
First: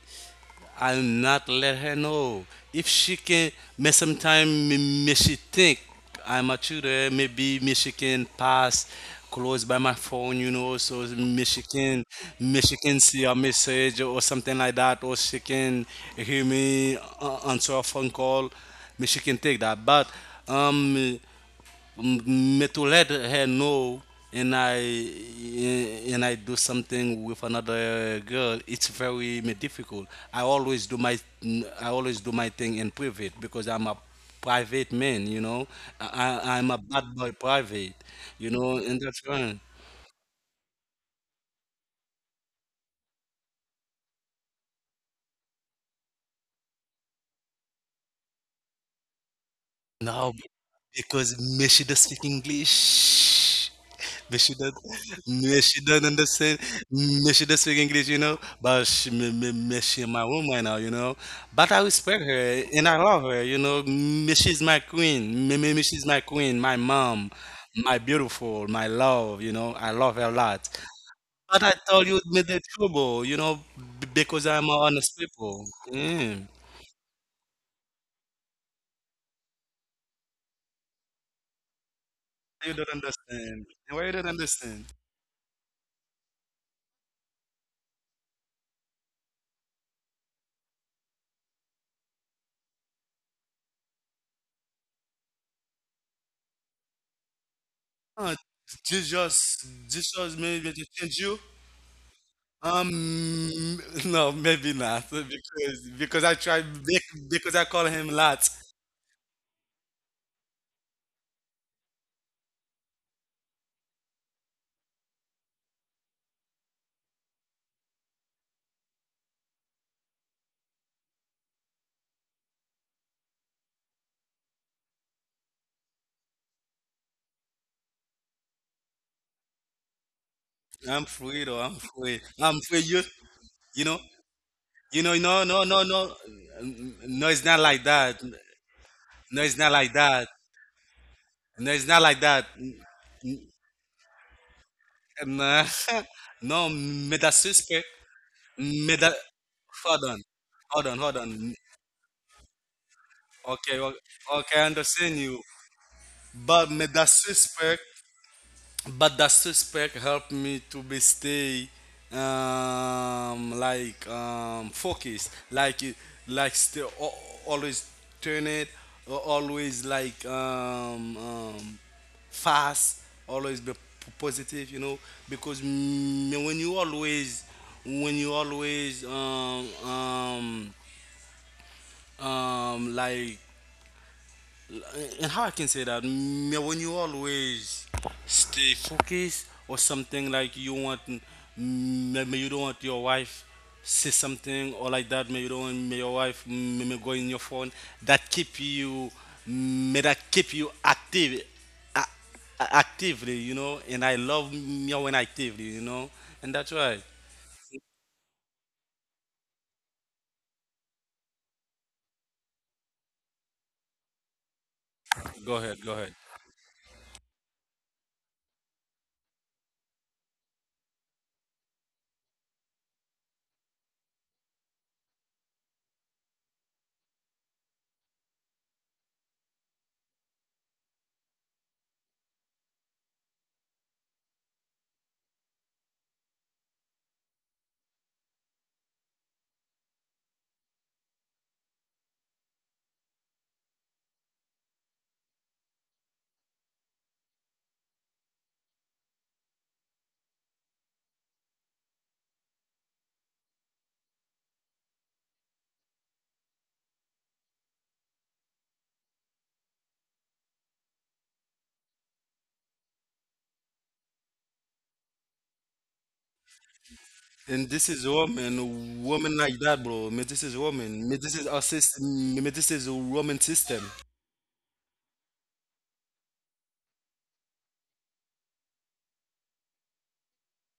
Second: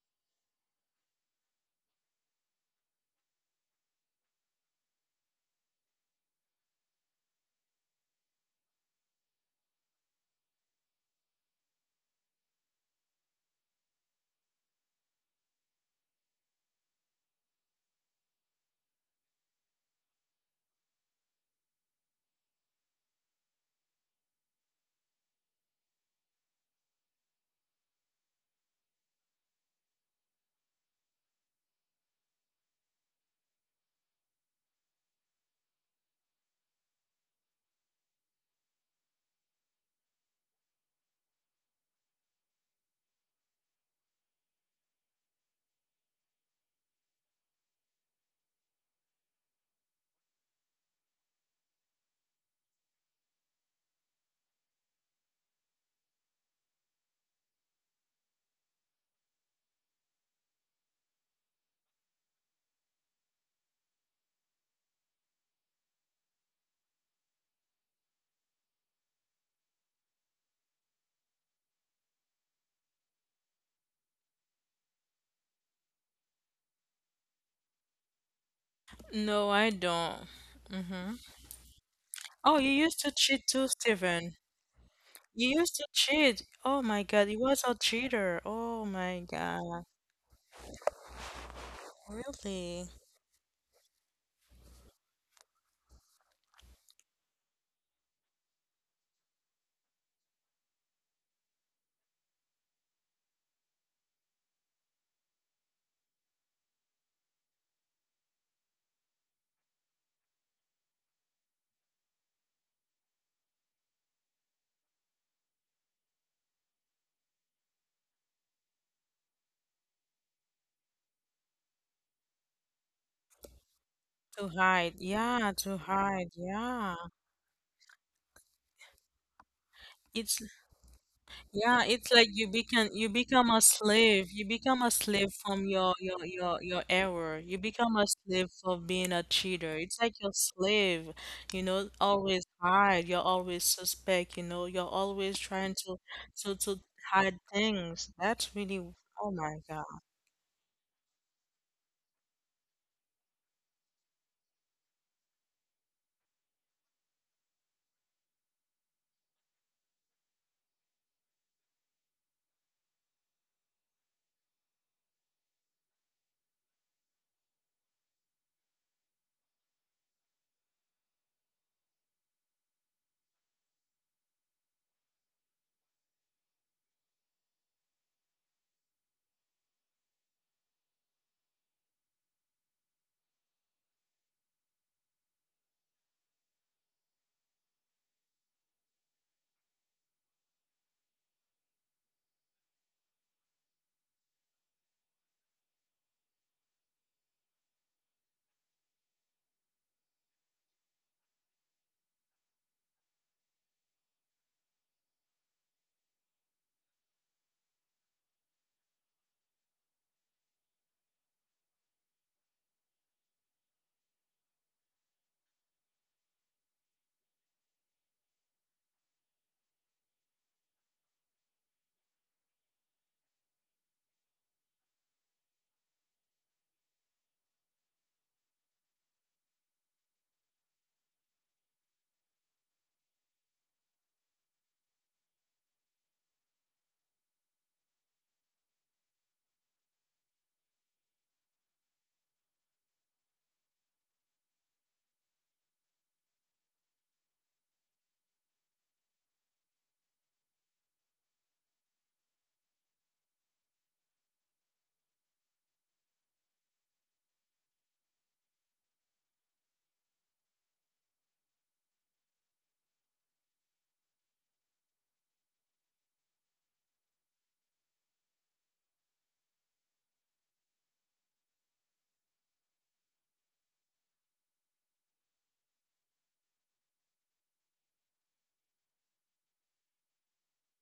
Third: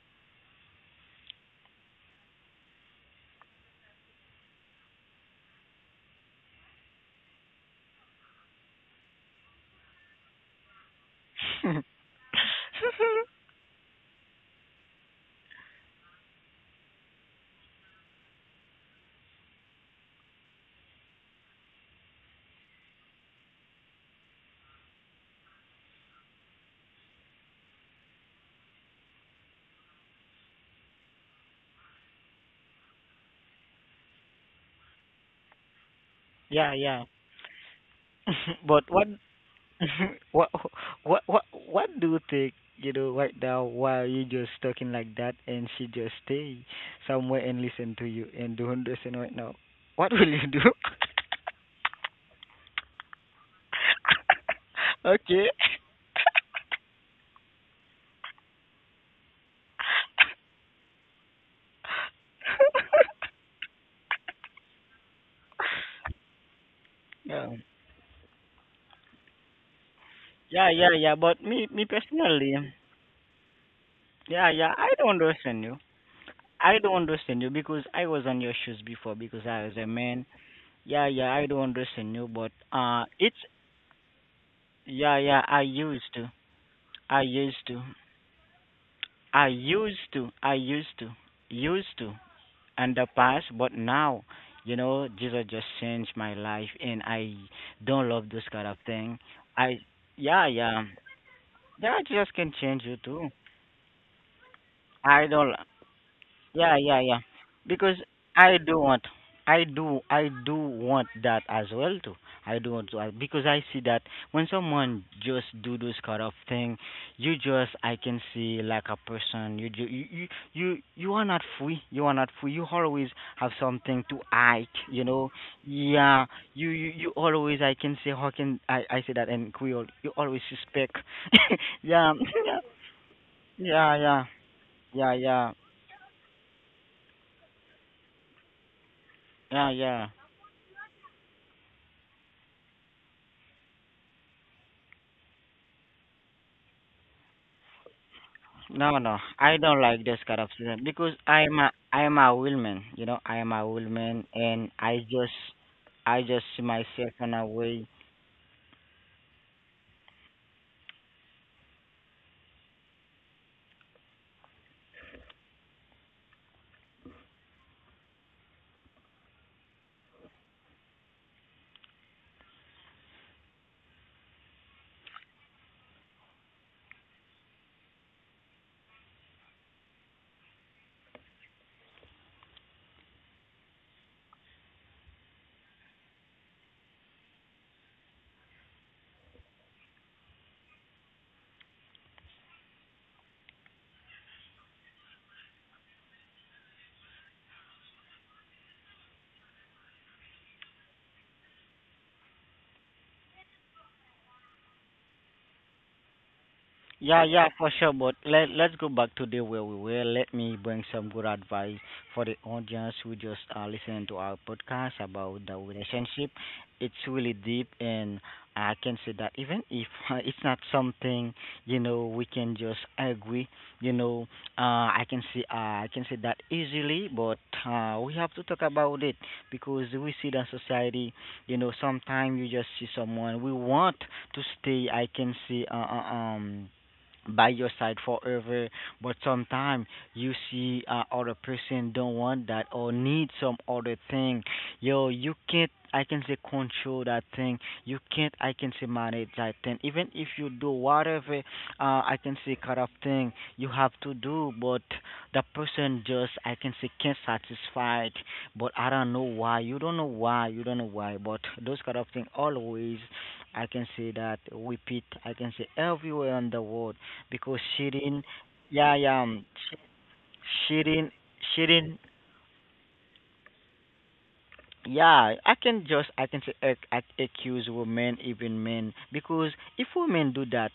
[SPEAKER 2] I'll not let her know. If she can, may sometime may she think I'm a tutor, maybe may she can pass close by my phone, you know, so may she can see a message or something like that, or she can hear me answer a phone call. May she can take that. But um, me to let her know and I and I do something with another girl, it's very me difficult. I always do my I always do my thing in private because I'm a private man, you know.
[SPEAKER 3] Yeah,
[SPEAKER 2] I'm a
[SPEAKER 3] yeah.
[SPEAKER 2] bad boy private, you know,
[SPEAKER 3] But
[SPEAKER 2] and
[SPEAKER 3] what
[SPEAKER 2] that's fine.
[SPEAKER 3] what what do you think, you know, right now? Why you just talking like that and she just stay somewhere and listen to you and don't understand right now what will
[SPEAKER 2] No,
[SPEAKER 3] you do?
[SPEAKER 2] because Miss she does speak English. Miss she does,
[SPEAKER 3] Okay.
[SPEAKER 2] Miss she doesn't understand. Miss she does speak English, you know. But she, me, she my woman now, you know. But I respect her and I love her, you know. Miss she's my queen. Me, she's my queen, my mom,
[SPEAKER 3] yeah
[SPEAKER 2] my beautiful, my love, you know. I love her a
[SPEAKER 3] yeah
[SPEAKER 2] lot.
[SPEAKER 3] yeah yeah but
[SPEAKER 2] But
[SPEAKER 3] me
[SPEAKER 2] I
[SPEAKER 3] me
[SPEAKER 2] told you me
[SPEAKER 3] personally.
[SPEAKER 2] the trouble, you know, because
[SPEAKER 3] yeah
[SPEAKER 2] I'm an
[SPEAKER 3] yeah I don't
[SPEAKER 2] honest
[SPEAKER 3] understand
[SPEAKER 2] people.
[SPEAKER 3] you.
[SPEAKER 2] Mm.
[SPEAKER 3] I don't understand you, because I was on your shoes before, because
[SPEAKER 1] No,
[SPEAKER 3] I
[SPEAKER 1] I
[SPEAKER 3] was a man.
[SPEAKER 1] don't.
[SPEAKER 3] yeah
[SPEAKER 1] Mm-hmm.
[SPEAKER 3] yeah I don't understand you, but
[SPEAKER 1] Oh, you
[SPEAKER 2] You don't
[SPEAKER 1] used to
[SPEAKER 3] it's,
[SPEAKER 1] cheat
[SPEAKER 2] understand.
[SPEAKER 1] too,
[SPEAKER 2] Why you don't
[SPEAKER 1] Steven.
[SPEAKER 2] understand?
[SPEAKER 3] yeah,
[SPEAKER 1] You
[SPEAKER 3] I
[SPEAKER 1] used to
[SPEAKER 3] used to,
[SPEAKER 1] cheat. Oh my
[SPEAKER 3] i
[SPEAKER 1] God, you was
[SPEAKER 3] used
[SPEAKER 1] a
[SPEAKER 3] to
[SPEAKER 1] cheater. Oh my
[SPEAKER 3] I
[SPEAKER 1] God,
[SPEAKER 3] used to, I used to, used to
[SPEAKER 1] really?
[SPEAKER 3] in the past. But now, you know, Jesus just changed my life, and I don't love
[SPEAKER 2] Ah,
[SPEAKER 3] this kind of thing.
[SPEAKER 2] Jesus,
[SPEAKER 3] I,
[SPEAKER 2] Jesus
[SPEAKER 3] yeah,
[SPEAKER 2] maybe
[SPEAKER 3] yeah,
[SPEAKER 2] to change you.
[SPEAKER 3] yeah, Jesus can change you too.
[SPEAKER 2] Um, no, maybe not
[SPEAKER 3] I don't.
[SPEAKER 2] because because I try
[SPEAKER 3] Yeah, yeah, yeah.
[SPEAKER 2] because I call
[SPEAKER 3] Because
[SPEAKER 2] him
[SPEAKER 3] I
[SPEAKER 2] lots.
[SPEAKER 3] do want, I do want that as well too. I do want to, because I see that when someone just do those kind of thing, you just, I can see like a person, you, ju- you are not free. You are not free. You always have something to
[SPEAKER 1] To
[SPEAKER 3] hide,
[SPEAKER 1] hide,
[SPEAKER 3] you know.
[SPEAKER 1] yeah, to
[SPEAKER 3] Yeah,
[SPEAKER 1] hide,
[SPEAKER 3] you, you,
[SPEAKER 1] yeah.
[SPEAKER 3] you always, I can say, I say that in Creole? You always
[SPEAKER 1] It's
[SPEAKER 3] suspect.
[SPEAKER 2] I'm free though.
[SPEAKER 1] yeah,
[SPEAKER 2] I'm
[SPEAKER 3] yeah,
[SPEAKER 1] it's like
[SPEAKER 2] free. I'm free.
[SPEAKER 1] you
[SPEAKER 2] You,
[SPEAKER 1] become a
[SPEAKER 3] yeah,
[SPEAKER 2] you know,
[SPEAKER 3] yeah,
[SPEAKER 1] slave. You become a
[SPEAKER 3] yeah,
[SPEAKER 1] slave
[SPEAKER 3] yeah,
[SPEAKER 2] no,
[SPEAKER 1] from
[SPEAKER 2] no, no, no,
[SPEAKER 1] your error.
[SPEAKER 2] no. It's
[SPEAKER 1] You
[SPEAKER 2] not
[SPEAKER 1] become
[SPEAKER 2] like
[SPEAKER 1] a
[SPEAKER 2] that.
[SPEAKER 1] slave for being a
[SPEAKER 2] No,
[SPEAKER 3] yeah,
[SPEAKER 2] it's
[SPEAKER 1] cheater.
[SPEAKER 2] not
[SPEAKER 1] It's
[SPEAKER 2] like
[SPEAKER 3] yeah.
[SPEAKER 1] like you're
[SPEAKER 2] that.
[SPEAKER 1] slave, you
[SPEAKER 2] No,
[SPEAKER 1] know,
[SPEAKER 2] it's not like
[SPEAKER 1] always
[SPEAKER 2] that.
[SPEAKER 1] hide. You're always suspect, you know. You're always trying
[SPEAKER 2] Nah.
[SPEAKER 1] to
[SPEAKER 2] No, me
[SPEAKER 1] hide
[SPEAKER 2] that suspect.
[SPEAKER 1] things. That's really
[SPEAKER 3] No,
[SPEAKER 2] Me
[SPEAKER 3] no,
[SPEAKER 2] that.
[SPEAKER 1] oh
[SPEAKER 3] I
[SPEAKER 1] my
[SPEAKER 3] don't
[SPEAKER 1] God.
[SPEAKER 3] like this
[SPEAKER 2] Hold on,
[SPEAKER 3] kind of student,
[SPEAKER 2] hold
[SPEAKER 3] because
[SPEAKER 2] on, hold on.
[SPEAKER 3] I'm a woman, you know. I am a
[SPEAKER 2] Okay,
[SPEAKER 3] woman, and
[SPEAKER 2] okay, I understand you,
[SPEAKER 3] I just see
[SPEAKER 2] but me
[SPEAKER 3] myself
[SPEAKER 2] that
[SPEAKER 3] in a way.
[SPEAKER 2] suspect. But that suspect helped me to be stay like focused, like still always turn it, always like fast, always be positive, you know, because mm, when you always um, like and how I can say that me when you always stay focused or something like you want maybe you don't want your wife say something or like that maybe you don't want may your wife maybe go in your phone that keep you may that keep you active a- actively you know and I love me when actively you know and that's right
[SPEAKER 3] Yeah, yeah, for sure. But let's go back to the where we were. Let me bring some good advice for the audience who just are listening to our podcast about the
[SPEAKER 2] go ahead go ahead.
[SPEAKER 3] relationship. It's really deep, and I can say that, even if it's not something, you know, we can just agree, you know, I can see, I can say that easily. But we have to talk about it, because we see that society, you know, sometimes you just see someone we want to stay. I can see, um, by your side forever. But sometimes you see, other person don't want that or need some other thing. Yo, you can't, I can say, control that thing. You can't, I can say, manage that thing, even if you do whatever, I can say, kind of thing you have to do. But the person just, I can say, can't satisfy it. But I don't know why, you don't know why. But those kind of thing always, I can say, that repeat. I can say everywhere in the world because
[SPEAKER 2] And this
[SPEAKER 3] she
[SPEAKER 2] is
[SPEAKER 3] didn't. Yeah,
[SPEAKER 2] woman,
[SPEAKER 3] yeah.
[SPEAKER 2] woman like
[SPEAKER 3] She,
[SPEAKER 2] that, bro. Me, this is
[SPEAKER 3] she
[SPEAKER 2] woman.
[SPEAKER 3] didn't.
[SPEAKER 2] Me, this is our
[SPEAKER 3] She didn't.
[SPEAKER 2] system. Me, this is a woman system.
[SPEAKER 3] Yeah, I can just I can say accuse women, even men, because if women do that,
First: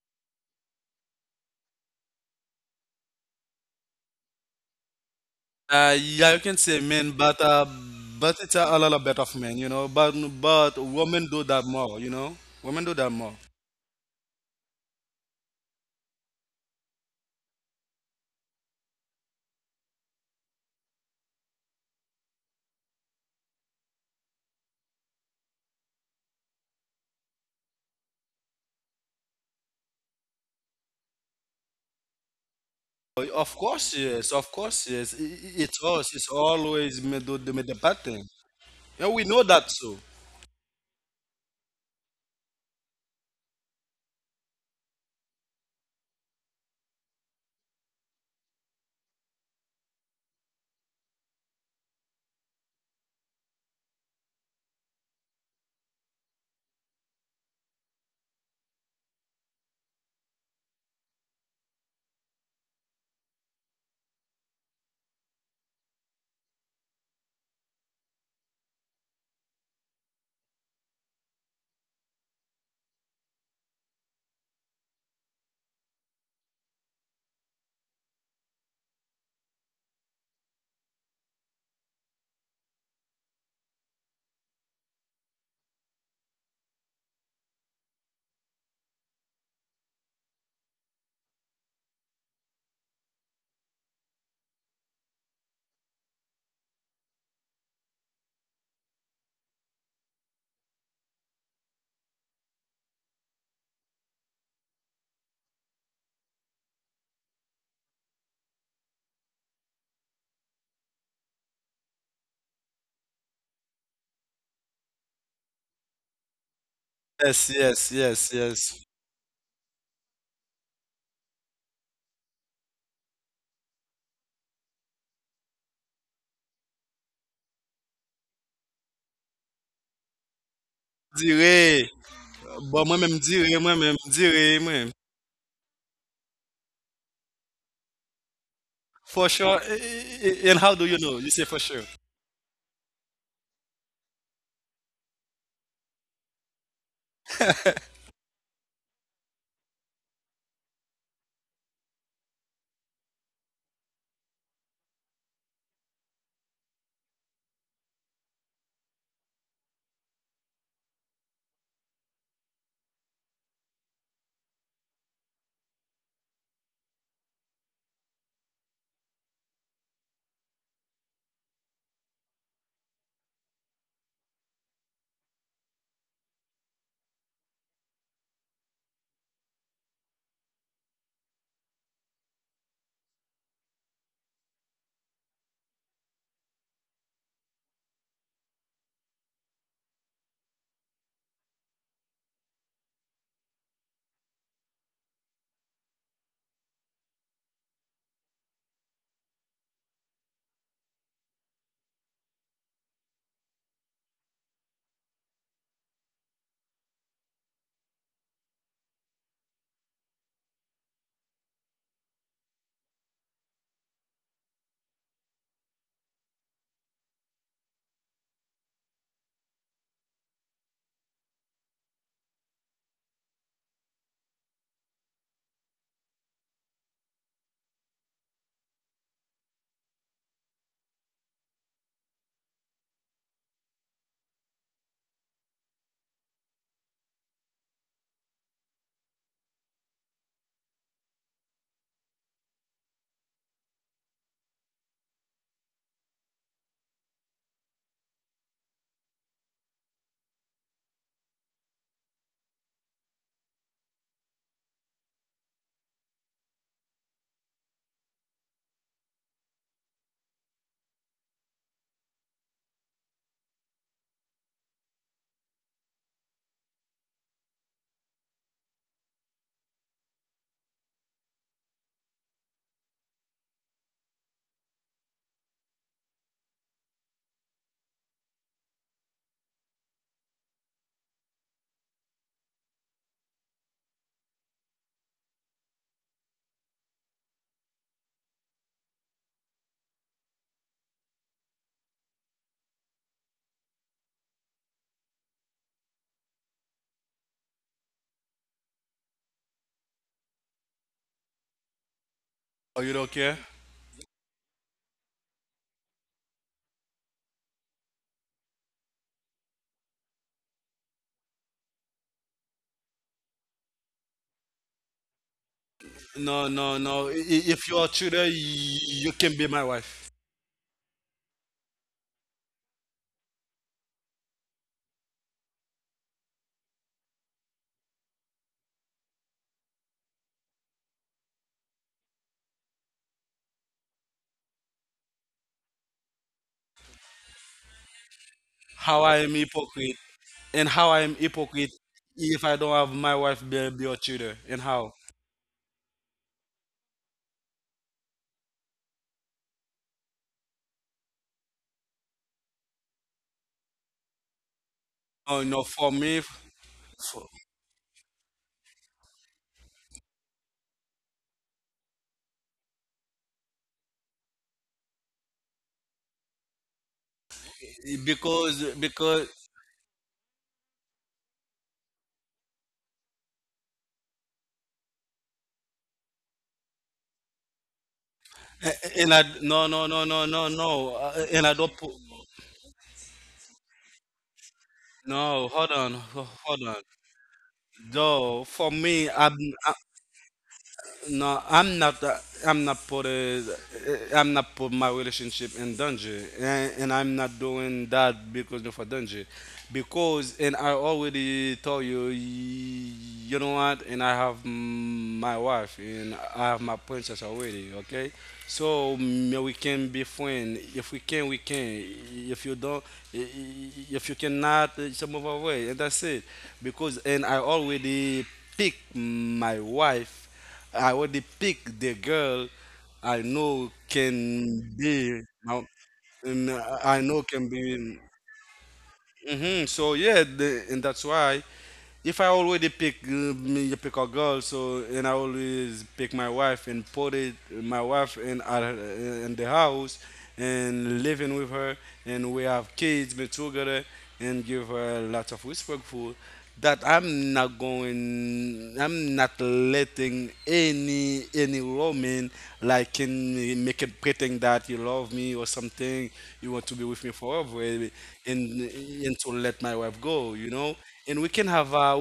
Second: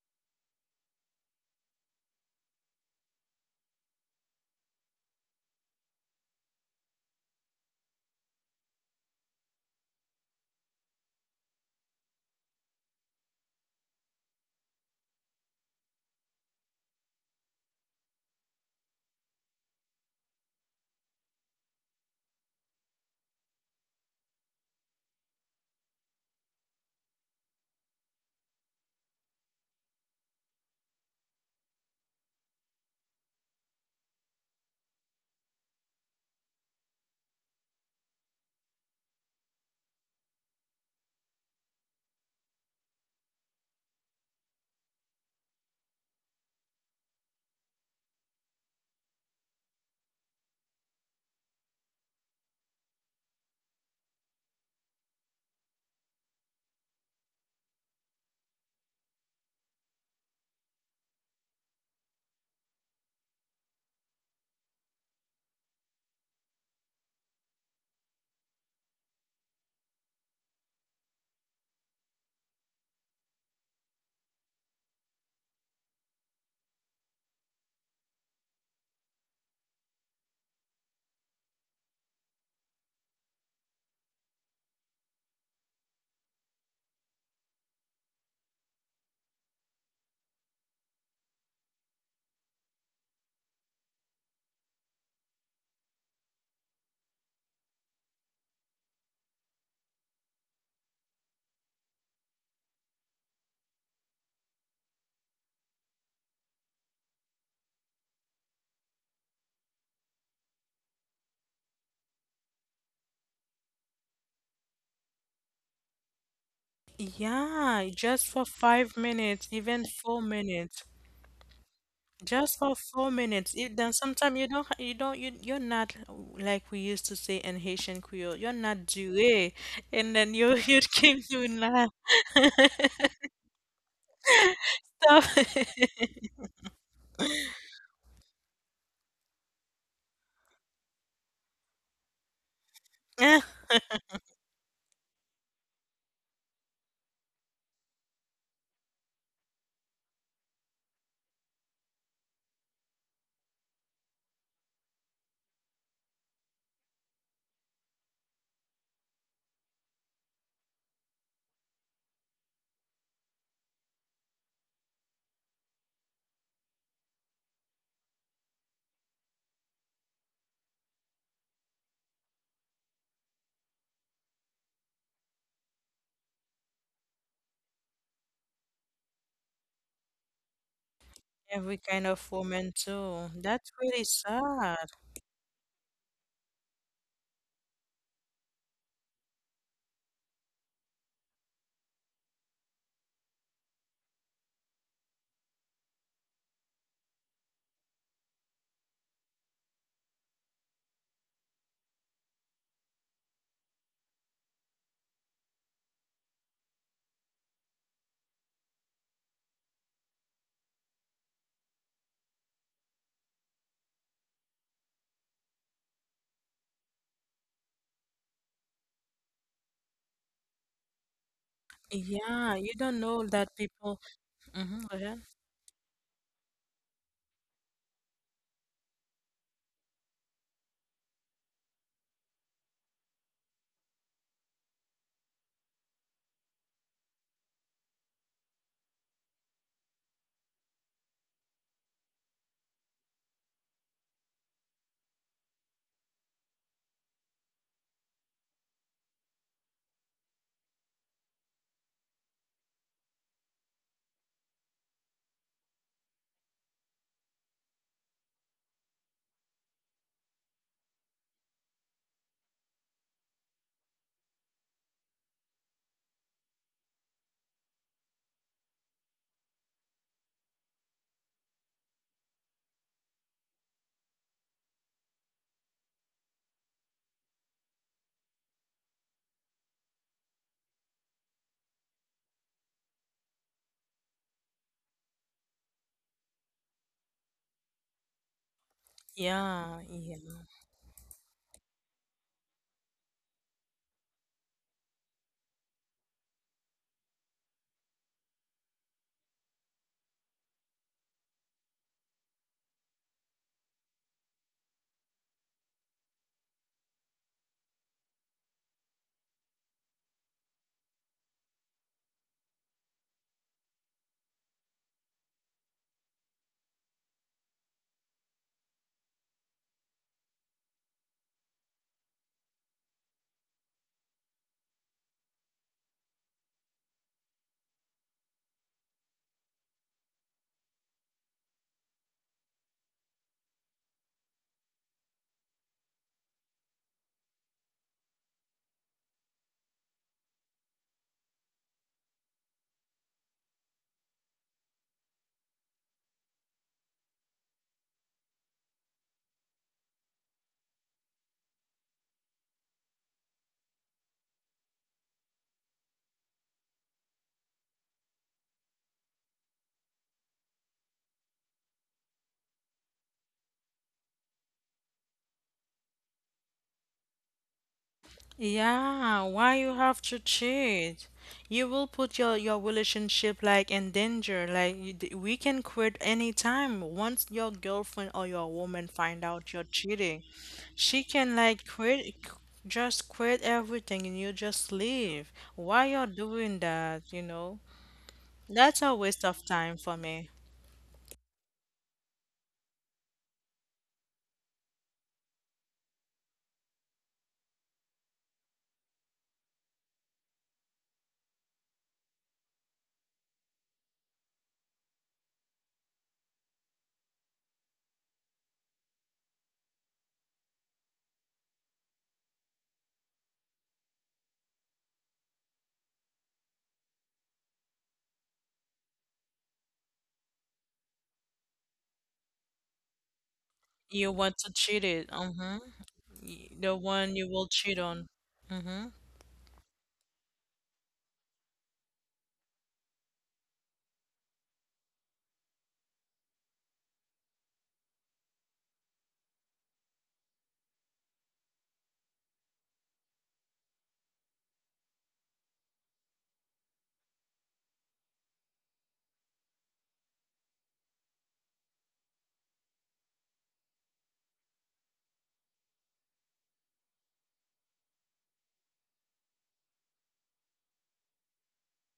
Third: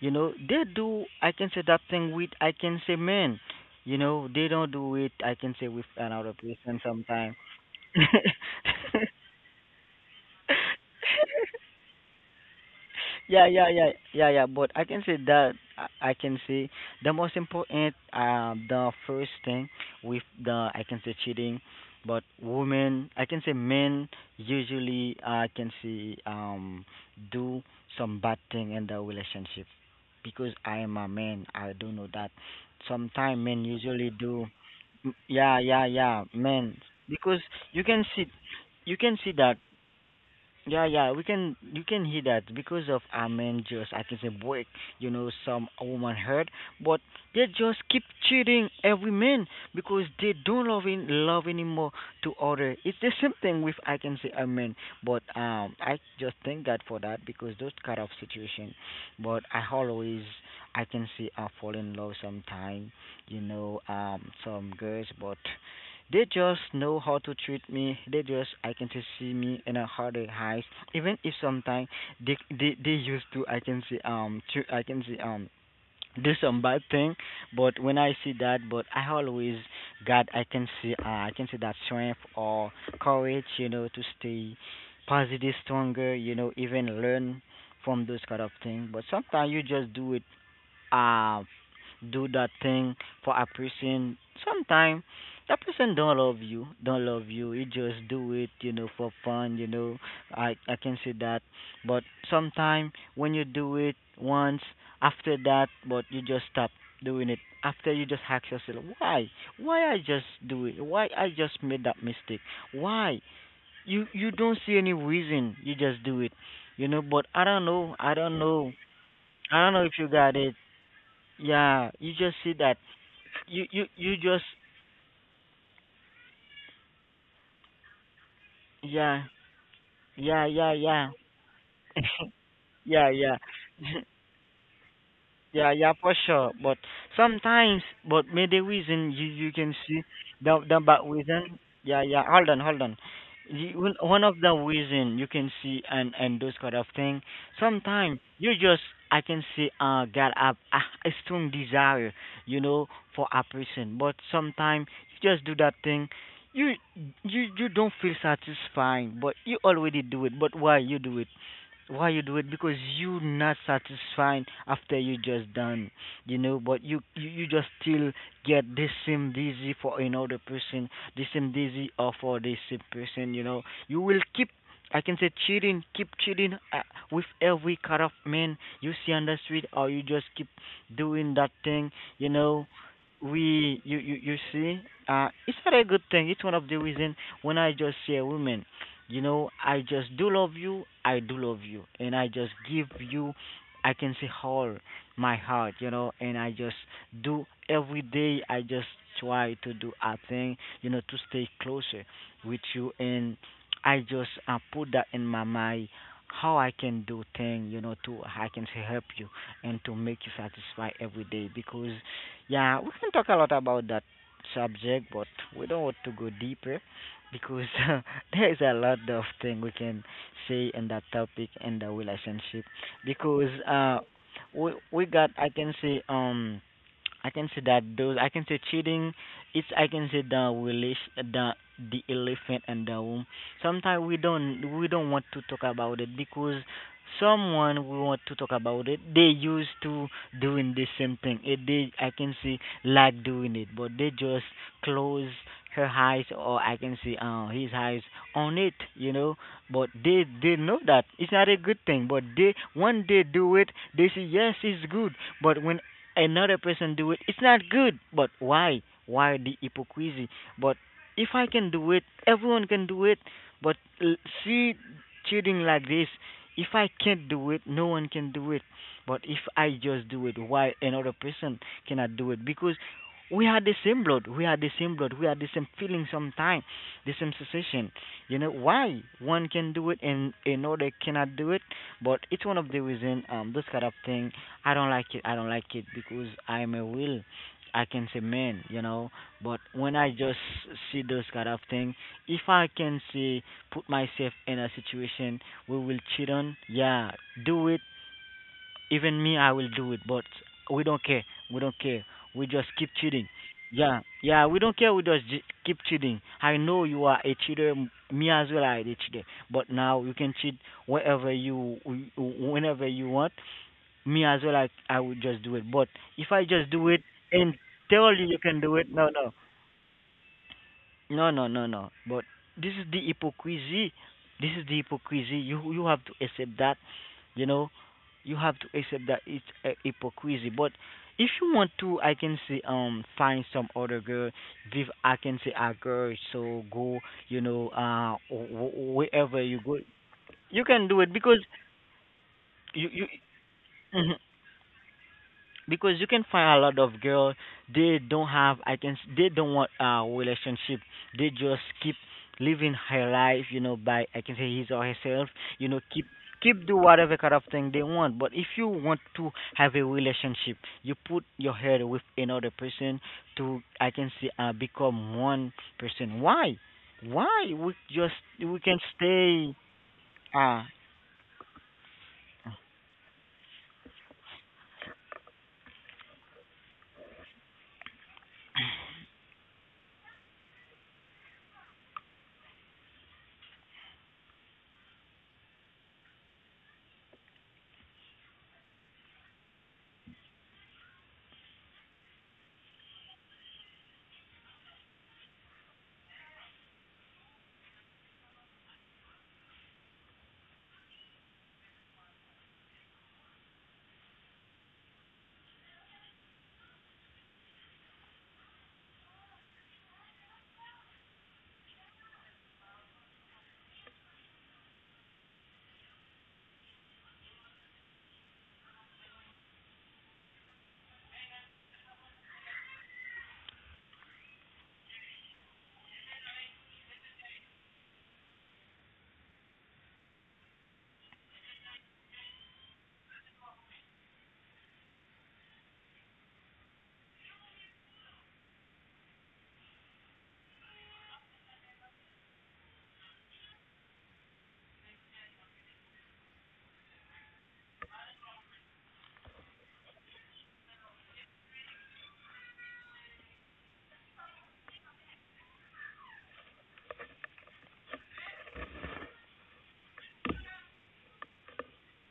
[SPEAKER 3] you know, they do. I can say that thing with, I can say, men. You know, they don't do it, I can say, with another
[SPEAKER 2] Yeah, you can
[SPEAKER 3] person
[SPEAKER 2] say men,
[SPEAKER 3] sometimes.
[SPEAKER 2] but it's a lot better of men, you know. But women do that more, you know. Women do that more.
[SPEAKER 3] Yeah, yeah, yeah, yeah, yeah. But I can say that I can say the most important, the first thing with the, I can say, cheating. But women, I can say men usually, I can say, do some bad thing in the relationship, because I am a man. I do know that sometimes
[SPEAKER 2] Of
[SPEAKER 3] men
[SPEAKER 2] course,
[SPEAKER 3] usually
[SPEAKER 2] yes.
[SPEAKER 3] do.
[SPEAKER 2] Of course, yes.
[SPEAKER 3] Yeah, yeah,
[SPEAKER 2] It's us.
[SPEAKER 3] yeah,
[SPEAKER 2] It's
[SPEAKER 3] men,
[SPEAKER 2] always me
[SPEAKER 3] because
[SPEAKER 2] do the me
[SPEAKER 3] you
[SPEAKER 2] the
[SPEAKER 3] can
[SPEAKER 2] bad
[SPEAKER 3] see,
[SPEAKER 2] thing.
[SPEAKER 3] you can
[SPEAKER 2] And
[SPEAKER 3] see
[SPEAKER 2] we know
[SPEAKER 3] that.
[SPEAKER 2] that too.
[SPEAKER 3] Yeah, yeah, we can, you can hear that because of Amen, just, I can say, boy, you know, some woman hurt, but they just keep cheating every man, because they don't love in love anymore to other. It's the same thing with, I can say, a man. But I just thank God for that, because those kind of situation. But I always, I can say, I fall in love sometime, you know, some girls, but they just know how to treat me. They just, I can just see me, and how they hide. Even if sometimes they used to, I can see, to I can see, do some bad thing. But when I see that, but I always God, I can see, I can see that strength or courage, you know, to stay positive, stronger, you know, even learn from those kind of things. But sometimes you just do it, uh, do that thing for a person. Sometimes that person don't love you, don't love you. You just do it, you know, for fun. You know, I can see that. But sometimes when you do it once, after that, but you just stop doing it. After, you just ask yourself, why? Why I just do it? Why I just made that mistake? Why? You don't see any reason. You just do it, you know. But I don't
[SPEAKER 2] Yes,
[SPEAKER 1] Yeah,
[SPEAKER 3] know.
[SPEAKER 2] yes,
[SPEAKER 3] I
[SPEAKER 1] just
[SPEAKER 3] don't
[SPEAKER 2] yes,
[SPEAKER 1] for
[SPEAKER 3] know.
[SPEAKER 2] yes.
[SPEAKER 1] 5 minutes,
[SPEAKER 3] I don't know
[SPEAKER 1] even
[SPEAKER 3] if you
[SPEAKER 1] four
[SPEAKER 3] got it.
[SPEAKER 1] minutes.
[SPEAKER 3] Yeah, you just see
[SPEAKER 1] Just
[SPEAKER 3] that.
[SPEAKER 1] for 4 minutes.
[SPEAKER 3] You
[SPEAKER 1] It,
[SPEAKER 3] you
[SPEAKER 1] then
[SPEAKER 3] you
[SPEAKER 1] sometimes
[SPEAKER 3] just
[SPEAKER 1] you don't, you're not like we used to say in Haitian Creole. You're not
[SPEAKER 3] yeah
[SPEAKER 1] doué, and then
[SPEAKER 3] yeah
[SPEAKER 1] you
[SPEAKER 3] yeah
[SPEAKER 1] you
[SPEAKER 3] yeah.
[SPEAKER 1] came to laugh.
[SPEAKER 2] Dire. But
[SPEAKER 3] yeah, yeah.
[SPEAKER 2] moi-même dire, moi-même dire, moi-même.
[SPEAKER 1] So,
[SPEAKER 3] Yeah, yeah, for sure. But sometimes, but maybe reason
[SPEAKER 2] For
[SPEAKER 3] you can
[SPEAKER 2] sure.
[SPEAKER 3] see the
[SPEAKER 2] And how
[SPEAKER 3] bad
[SPEAKER 2] do you know? You
[SPEAKER 3] reason.
[SPEAKER 2] say for
[SPEAKER 3] Yeah,
[SPEAKER 2] sure.
[SPEAKER 3] yeah. Hold on, hold on.
[SPEAKER 1] eh,
[SPEAKER 3] You, one of the reason you can see, and those kind of thing. Sometimes you just I can see, got a, a strong desire, you know, for a person. But sometimes you just do that thing. You you don't feel satisfied, but you already do it. But why you do it? Why you do it? Because you not satisfied after you just done, you know. But you just still get the same dizzy for another person, the same dizzy or for the same person, you know. You will keep, I can say, cheating, keep cheating, with every kind of man you see on the street. Or you just keep doing that
[SPEAKER 1] every
[SPEAKER 3] thing,
[SPEAKER 1] kind
[SPEAKER 3] you
[SPEAKER 1] of
[SPEAKER 3] know.
[SPEAKER 1] woman too.
[SPEAKER 3] We
[SPEAKER 1] That's
[SPEAKER 3] You,
[SPEAKER 1] really
[SPEAKER 3] you see,
[SPEAKER 1] sad.
[SPEAKER 3] it's not a good thing. It's one of the reason when I just see a woman, you know, I just do love you. I do love you. And I just give you, I can say, all my heart, you know. And I just do every day. I just try to do a thing, you know, to stay closer with you. And I just put that in my mind how I can do thing, you know, to, I can say, help you and to make you satisfied every day. Because, yeah, we can talk a lot about that subject, but we don't want to go deeper, because there is a lot of thing we can say in that topic in the
[SPEAKER 1] Yeah,
[SPEAKER 3] relationship.
[SPEAKER 1] you don't know that
[SPEAKER 3] Because
[SPEAKER 1] people.
[SPEAKER 3] we
[SPEAKER 1] Mm-hmm, go
[SPEAKER 3] we
[SPEAKER 1] ahead.
[SPEAKER 3] got, I can say, I can say that those, I can say, cheating, it's, I can say, the relation the elephant in the room. Sometimes we don't want to talk about it, because someone we want to talk about it, they used to doing the same thing. It, they, I can say, like doing it, but they just close her eyes, or I can see, his eyes on it, you know. But they know that it's not a good thing. But they, when they do it, they say yes, it's good. But when another person do it, it's not good. But why? Why the hypocrisy? But if I can do it, everyone can do it. But l- See cheating like this, if I can't do it, no one can do it. But if I just do it, why another person cannot do it? Because we had the same blood, we had the same blood, we had the same feeling. Sometimes the same sensation. You know why one can do it and another cannot do it? But it's one of the reason, this kind of thing I don't like it. I don't like it, because I'm a will, I can say, man, you know. But when
[SPEAKER 1] Yeah,
[SPEAKER 3] I just
[SPEAKER 1] yeah.
[SPEAKER 3] see those kind of thing, if I can say, put myself in a situation, we will cheat on, yeah, do it. Even me, I will do it. But we don't care. We don't care. We just
[SPEAKER 2] Oh,
[SPEAKER 3] keep
[SPEAKER 2] you don't
[SPEAKER 3] cheating.
[SPEAKER 2] care?
[SPEAKER 3] Yeah, yeah, we don't care. We just keep cheating. I know you are a cheater. Me as well, I a cheater. But now you can cheat wherever you, whenever you want. Me as well, I would just do it. But if I
[SPEAKER 2] No,
[SPEAKER 3] just
[SPEAKER 2] no,
[SPEAKER 3] do it
[SPEAKER 2] no.
[SPEAKER 3] and
[SPEAKER 2] If you are
[SPEAKER 3] tell you
[SPEAKER 2] Tudor,
[SPEAKER 3] you can do it, no,
[SPEAKER 2] you
[SPEAKER 3] no.
[SPEAKER 2] can be my wife.
[SPEAKER 3] No, no, no, no. But this is the hypocrisy. This is the hypocrisy. You have to accept that. You know, you have to accept that it's a hypocrisy. But if you want to, I can say, find some other girl. Give, I can say, a girl. So go. You know,
[SPEAKER 2] How
[SPEAKER 3] wherever
[SPEAKER 2] I
[SPEAKER 3] you
[SPEAKER 2] am
[SPEAKER 3] go,
[SPEAKER 2] hypocrite,
[SPEAKER 3] you can do
[SPEAKER 2] and
[SPEAKER 3] it,
[SPEAKER 2] how I
[SPEAKER 3] because
[SPEAKER 2] am hypocrite if I don't
[SPEAKER 3] you.
[SPEAKER 2] have my wife
[SPEAKER 3] Mm-hmm.
[SPEAKER 2] be a Tudor, and how?
[SPEAKER 3] Because you can find a lot of girl, they don't have I can s- they don't want a relationship. They just keep living her life, you know, by, I can say, his or herself,
[SPEAKER 2] Oh
[SPEAKER 3] you
[SPEAKER 2] no,
[SPEAKER 3] know. Keep,
[SPEAKER 2] for me,
[SPEAKER 3] keep do whatever kind
[SPEAKER 2] for,
[SPEAKER 3] of thing they want. But if you want to have a relationship, you put your head with another person to, I can say, become one person. Why we just we can
[SPEAKER 2] because
[SPEAKER 3] stay,
[SPEAKER 1] Yeah, why you have
[SPEAKER 3] uh
[SPEAKER 1] to cheat? You will put your relationship like in danger. Like we can quit anytime. Once your girlfriend or your
[SPEAKER 2] and
[SPEAKER 1] woman
[SPEAKER 2] I
[SPEAKER 1] find
[SPEAKER 2] no
[SPEAKER 1] out
[SPEAKER 2] no
[SPEAKER 1] you're
[SPEAKER 2] no no no
[SPEAKER 1] cheating,
[SPEAKER 2] no,
[SPEAKER 1] she
[SPEAKER 2] and I
[SPEAKER 1] can
[SPEAKER 2] don't. Put,
[SPEAKER 1] like quit, c- just quit everything and you just
[SPEAKER 2] no,
[SPEAKER 1] leave.
[SPEAKER 2] hold on,
[SPEAKER 1] Why you're
[SPEAKER 2] hold on.
[SPEAKER 1] doing that, you know?
[SPEAKER 2] No, for
[SPEAKER 1] That's
[SPEAKER 2] me,
[SPEAKER 1] a waste of
[SPEAKER 2] I am
[SPEAKER 1] time for me.
[SPEAKER 2] no, I'm not. I'm not put a, I'm not put my relationship in danger, and I'm not doing that because of a danger, because and I already told you, you know what, and I have my wife and I have my princess already. Okay, so we can be friends. If we can, we can. If you don't, if you cannot, it's a move away, and that's it. Because and I already pick my wife. I already pick the girl I know
[SPEAKER 1] You want
[SPEAKER 2] can
[SPEAKER 1] to cheat
[SPEAKER 2] be
[SPEAKER 1] it.
[SPEAKER 2] now,
[SPEAKER 1] Mm-hmm.
[SPEAKER 2] and
[SPEAKER 1] The
[SPEAKER 2] I know
[SPEAKER 1] one you
[SPEAKER 2] can
[SPEAKER 1] will cheat
[SPEAKER 2] be.
[SPEAKER 1] on. Mm-hmm.
[SPEAKER 2] So yeah, the, and that's why if I already pick me you pick a girl, so and I always pick my wife and put it my wife in at, in the house and living with her, and we have kids be together and give her lots of respect food that I'm not going, I'm not letting any woman like can make it pretend that you love me or something, you want to be with me forever, and and to let my wife go, you know. And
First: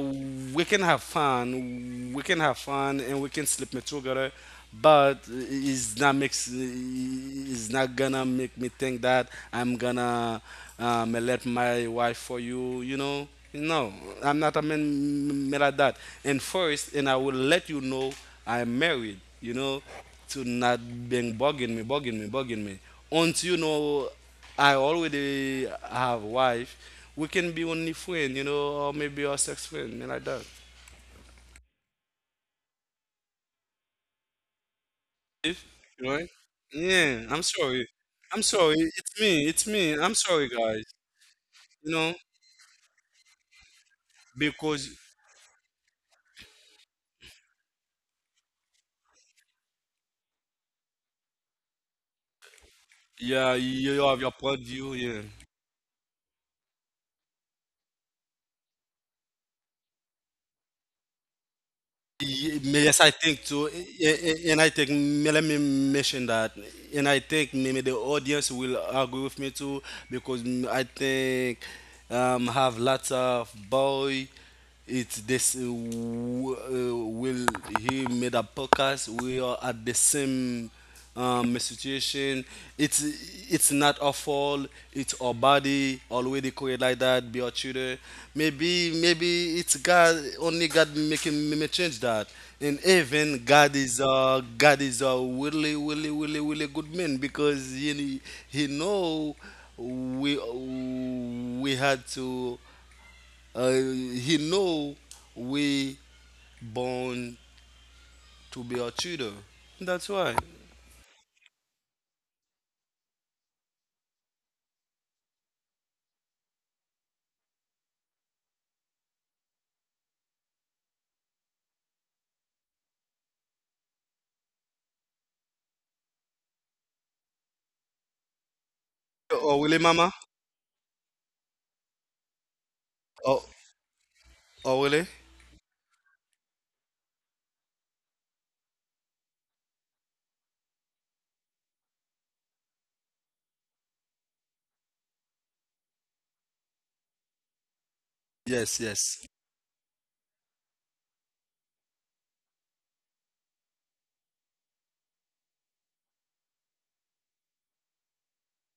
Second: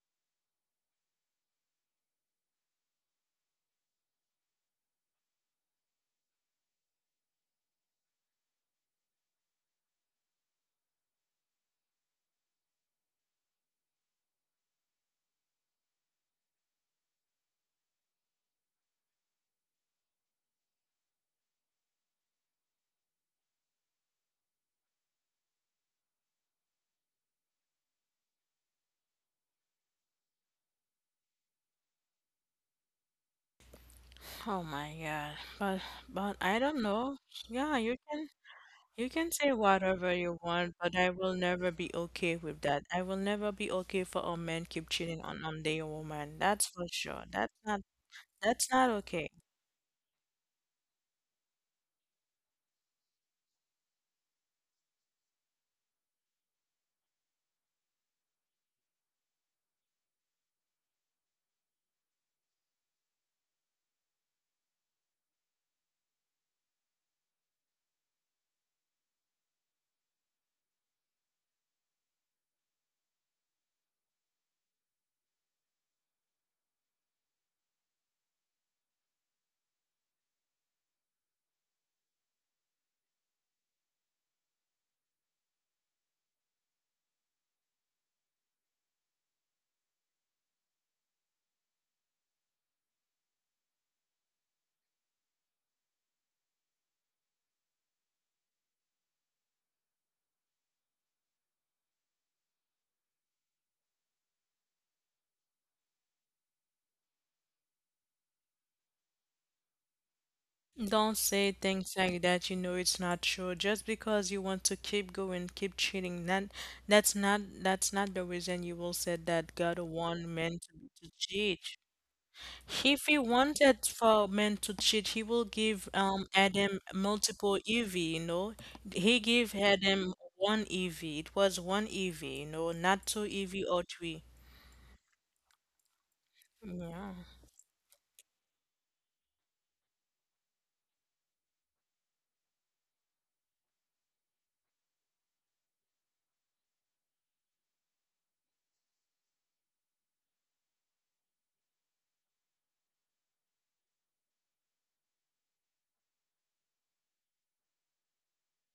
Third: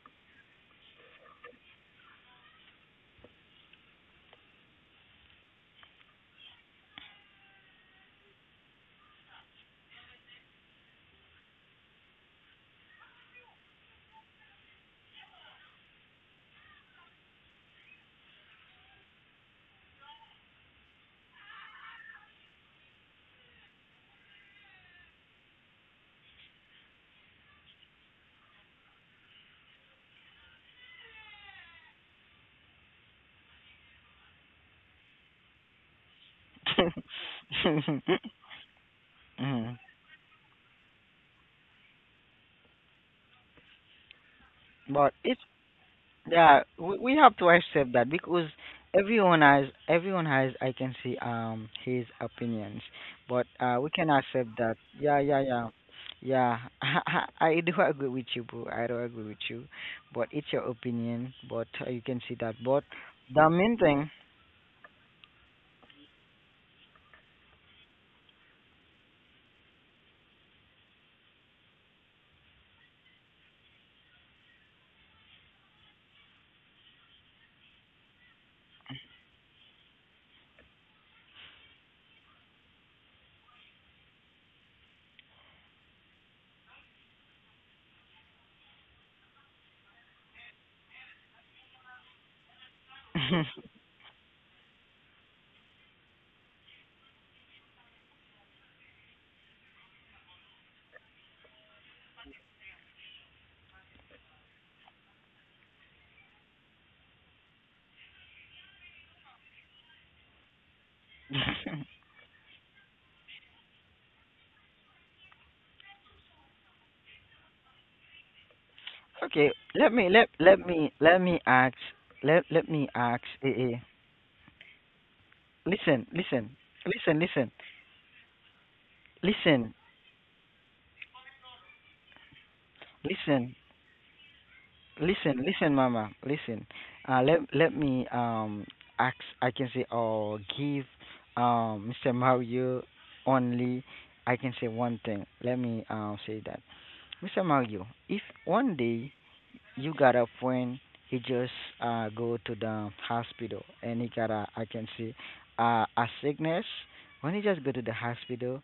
[SPEAKER 2] we can have fun, we can have fun, and we can sleep together, but it's not makes it's not gonna make me think that I'm gonna let my wife for you, you know. No, I'm not a man made at that. And first, and I will let you know I'm married, you know, to not being bugging me. Until you know I already have wife, we can be only friend, you know, or maybe a sex friend, and like that.
[SPEAKER 1] Oh my God.
[SPEAKER 2] If you know,
[SPEAKER 1] But I don't know.
[SPEAKER 2] yeah, I'm
[SPEAKER 1] Yeah,
[SPEAKER 2] sorry. I'm sorry.
[SPEAKER 1] you
[SPEAKER 2] It's
[SPEAKER 1] can
[SPEAKER 2] me.
[SPEAKER 1] say
[SPEAKER 2] It's
[SPEAKER 3] Mhm.
[SPEAKER 2] me.
[SPEAKER 1] whatever
[SPEAKER 2] I'm
[SPEAKER 1] you
[SPEAKER 2] sorry,
[SPEAKER 1] want,
[SPEAKER 2] guys.
[SPEAKER 1] but I will never be
[SPEAKER 2] You know,
[SPEAKER 1] okay with that. I will never be okay for a man keep
[SPEAKER 2] because
[SPEAKER 1] cheating
[SPEAKER 3] But
[SPEAKER 1] on
[SPEAKER 3] it's
[SPEAKER 1] the woman. That's
[SPEAKER 3] yeah,
[SPEAKER 1] for sure.
[SPEAKER 3] we have to accept that, because
[SPEAKER 1] That's not okay.
[SPEAKER 3] everyone has, I can see, his opinions. But
[SPEAKER 2] yeah,
[SPEAKER 3] we
[SPEAKER 2] you
[SPEAKER 3] can
[SPEAKER 2] have your
[SPEAKER 3] accept
[SPEAKER 2] point of
[SPEAKER 3] that.
[SPEAKER 2] view.
[SPEAKER 3] Yeah,
[SPEAKER 2] Yeah.
[SPEAKER 3] yeah, yeah, yeah. I do agree with you, bro. I do agree with you, but it's your opinion. But you can see
[SPEAKER 2] Ye-
[SPEAKER 3] that. But
[SPEAKER 2] Yes, I think
[SPEAKER 3] the
[SPEAKER 2] too,
[SPEAKER 3] main thing.
[SPEAKER 2] and I think may- let me mention that, and I think maybe the audience will agree with me too because I think have lots of boy. It's this w- will he made a podcast. We are at the same situation. It's it's not our fault. It's our body already created like that. Be our children. Maybe it's God only God making me change that. And even God is a really good man because he know we we had to he know we born to be our children. That's why.
[SPEAKER 1] Don't say things like that. You know it's not true. Just because you want to keep going, keep cheating, that's not the reason you will say that God
[SPEAKER 3] Okay,
[SPEAKER 1] want men to cheat.
[SPEAKER 3] let me ask let
[SPEAKER 1] If
[SPEAKER 3] let
[SPEAKER 1] he
[SPEAKER 3] me ask.
[SPEAKER 1] wanted
[SPEAKER 3] Eh.
[SPEAKER 1] for man to cheat, he will give
[SPEAKER 3] Listen,
[SPEAKER 1] Adam
[SPEAKER 3] listen,
[SPEAKER 1] multiple
[SPEAKER 3] listen,
[SPEAKER 1] EV, you know. He give
[SPEAKER 2] Oh, really,
[SPEAKER 3] listen,
[SPEAKER 2] Mama?
[SPEAKER 1] Adam one EV. It was one EV, you know, not two
[SPEAKER 2] Oh,
[SPEAKER 1] EV
[SPEAKER 3] listen.
[SPEAKER 1] or three.
[SPEAKER 2] oh, really?
[SPEAKER 3] listen, Mama. Listen.
[SPEAKER 1] Yeah.
[SPEAKER 3] Let me ask. I can say or give Mr. Mario only. I can say one thing. Let me say that, Mr. Mario. If
[SPEAKER 2] Yes,
[SPEAKER 3] one day
[SPEAKER 2] yes.
[SPEAKER 3] you got a friend, he just go to the hospital and he got a I can say a sickness. When he just go to the hospital,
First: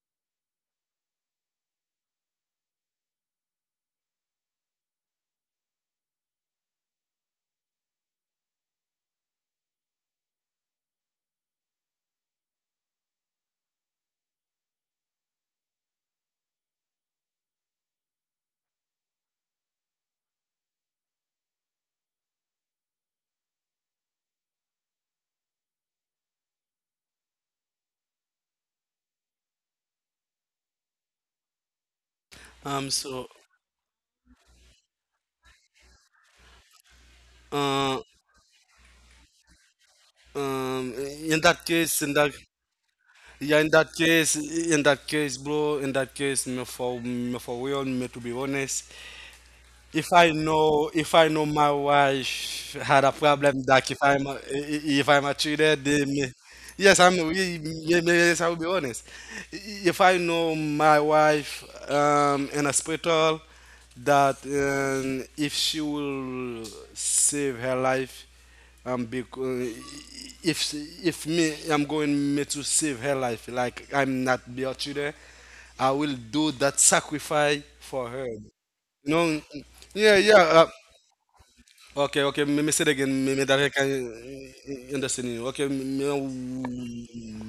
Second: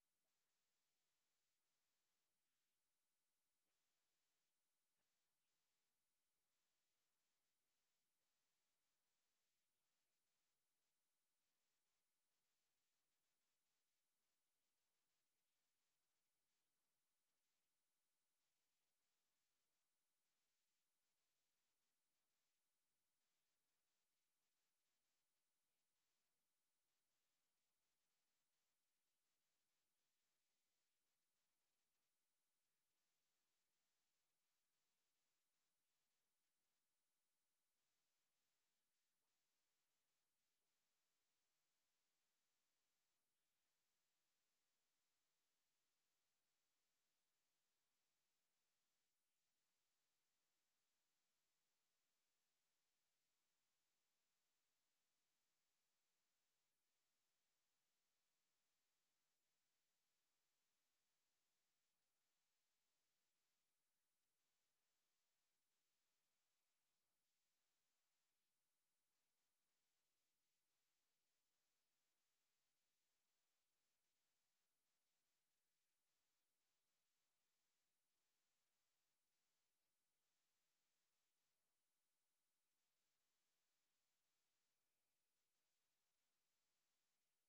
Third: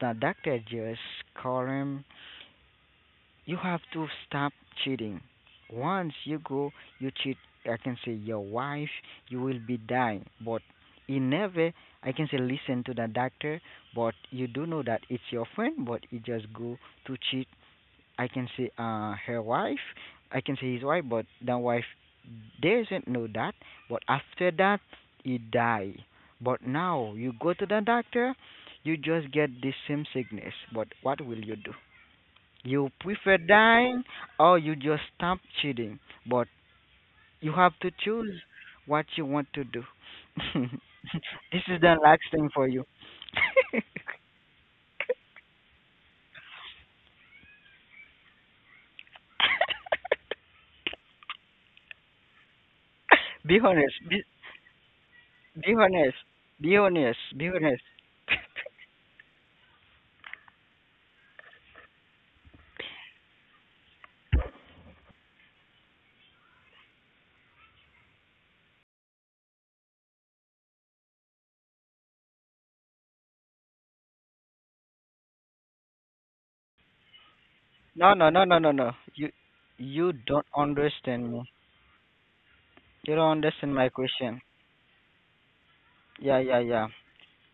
[SPEAKER 3] the doctor just call him you have to stop cheating. Once you go, you cheat. I can say your wife, you will be dying. But in never, I can say listen to the doctor. But you do know that it's your friend, but you just go to cheat. I can say her wife. I can say his wife, but the wife doesn't know that. But after that, he die. But now you go to the doctor, you just get the same sickness. But what will you do? You
[SPEAKER 2] Um, so,
[SPEAKER 3] prefer dying or you just stop cheating, but you have to
[SPEAKER 2] uh,
[SPEAKER 3] choose what you want to do.
[SPEAKER 2] in that
[SPEAKER 3] This is
[SPEAKER 2] case,
[SPEAKER 3] the
[SPEAKER 2] in
[SPEAKER 3] last
[SPEAKER 2] that,
[SPEAKER 3] thing for you.
[SPEAKER 2] yeah, in that case, bro, in that case, me for, me for real, me to be honest, if I know, if I know my wife had a
[SPEAKER 3] Be
[SPEAKER 2] problem, that
[SPEAKER 3] honest.
[SPEAKER 2] if I'm a, if I'm a cheater,
[SPEAKER 3] Be
[SPEAKER 2] they
[SPEAKER 3] honest.
[SPEAKER 2] may,
[SPEAKER 3] Be
[SPEAKER 2] yes, I'm.
[SPEAKER 3] honest. Be
[SPEAKER 2] We-
[SPEAKER 3] honest.
[SPEAKER 2] may- Yes, I will be honest. If I know my wife in a hospital, that if she will save her life, because if she- if me, I'm going me to save her life, like I'm not be a cheater, I will do that sacrifice for
[SPEAKER 3] No, no,
[SPEAKER 2] her.
[SPEAKER 3] no, no, no, no.
[SPEAKER 2] You
[SPEAKER 3] You
[SPEAKER 2] know,
[SPEAKER 3] you
[SPEAKER 2] yeah, yeah.
[SPEAKER 3] don't understand me.
[SPEAKER 2] Okay, okay. Me, me say it again.
[SPEAKER 3] You don't
[SPEAKER 2] Me, me that I
[SPEAKER 3] understand my
[SPEAKER 2] can
[SPEAKER 3] question.
[SPEAKER 2] understand you. Okay, me, me,
[SPEAKER 3] Yeah, yeah, yeah.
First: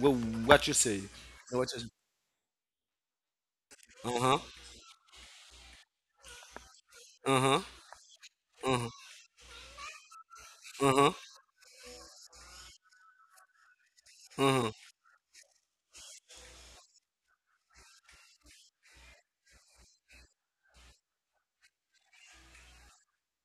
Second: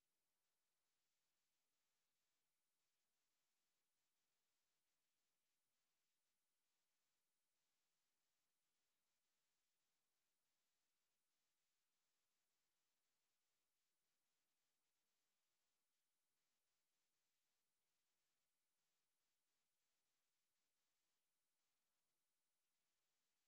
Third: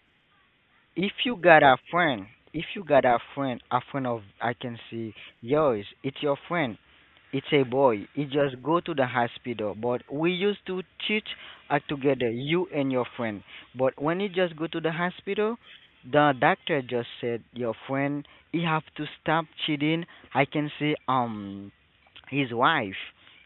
[SPEAKER 2] wh- what you say?
[SPEAKER 3] if you got
[SPEAKER 2] What
[SPEAKER 3] a
[SPEAKER 2] you say?
[SPEAKER 3] friend, If you got a friend
[SPEAKER 2] Uh
[SPEAKER 3] of
[SPEAKER 2] huh.
[SPEAKER 3] I can see yours, it's your friend.
[SPEAKER 2] Uh
[SPEAKER 3] It's
[SPEAKER 2] huh.
[SPEAKER 3] a boy. He just
[SPEAKER 2] Uh
[SPEAKER 3] go
[SPEAKER 2] huh.
[SPEAKER 3] to the hospital. But we used to
[SPEAKER 2] Uh huh.
[SPEAKER 3] cheat together, you and your friend. But when he just
[SPEAKER 2] Uh
[SPEAKER 3] go
[SPEAKER 2] huh.
[SPEAKER 3] to the hospital, the doctor just said your friend he have to stop cheating. I can see his wife.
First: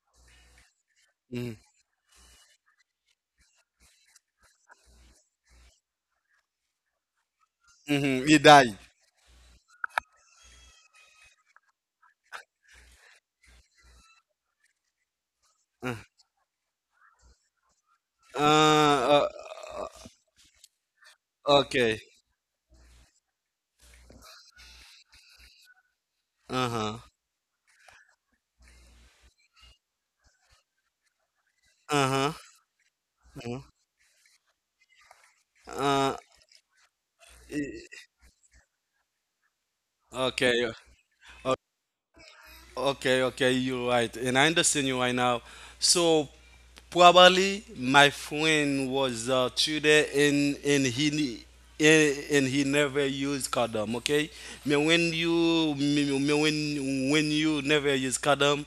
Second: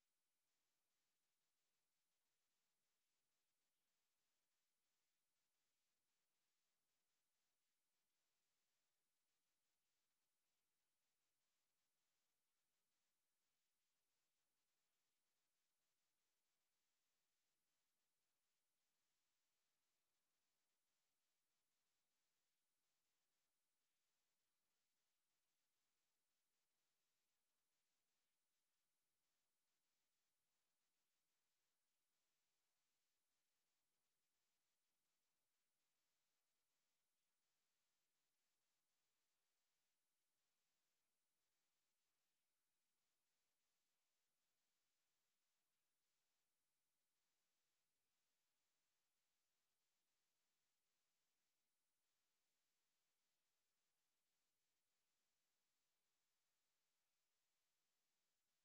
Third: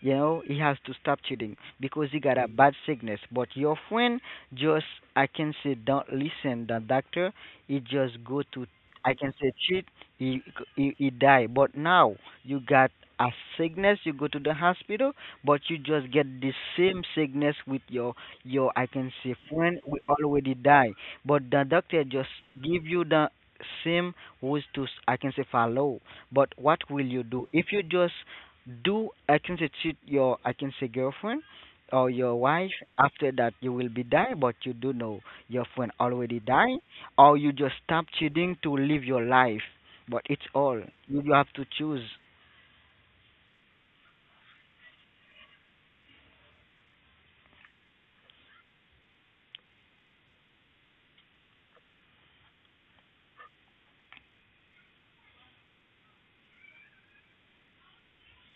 [SPEAKER 3] You know, he has to stop cheating
[SPEAKER 2] Mm
[SPEAKER 3] because he got a bad sickness. But your friend just I can say don't listen the doctor he just
[SPEAKER 2] hmm. He
[SPEAKER 3] go to
[SPEAKER 2] die.
[SPEAKER 3] I can say cheat. He he die. But now you got a sickness. You go to the hospital, but you
[SPEAKER 2] Uh,
[SPEAKER 3] just get the same sickness with your I can
[SPEAKER 2] uh.
[SPEAKER 3] say friend. We already die. But the
[SPEAKER 2] Okay.
[SPEAKER 3] doctor just give you the same rules to I can say follow. But
[SPEAKER 2] Uh
[SPEAKER 3] what
[SPEAKER 2] huh.
[SPEAKER 3] will you do if you just do I can say cheat your I can say girlfriend
[SPEAKER 2] Uh
[SPEAKER 3] or
[SPEAKER 2] huh.
[SPEAKER 3] your wife after that
[SPEAKER 2] Huh.
[SPEAKER 3] you will be die but you do know your friend
[SPEAKER 2] Uh.
[SPEAKER 3] already die or you just stop
[SPEAKER 2] E-
[SPEAKER 3] cheating to live your life. But it's
[SPEAKER 2] Okay.
[SPEAKER 3] all you. You have to choose.
[SPEAKER 2] Okay, okay, you're right. And I understand you right now. So probably my friend was today and he ne- and he never used condom, okay? Me when you me, me when you never use condom,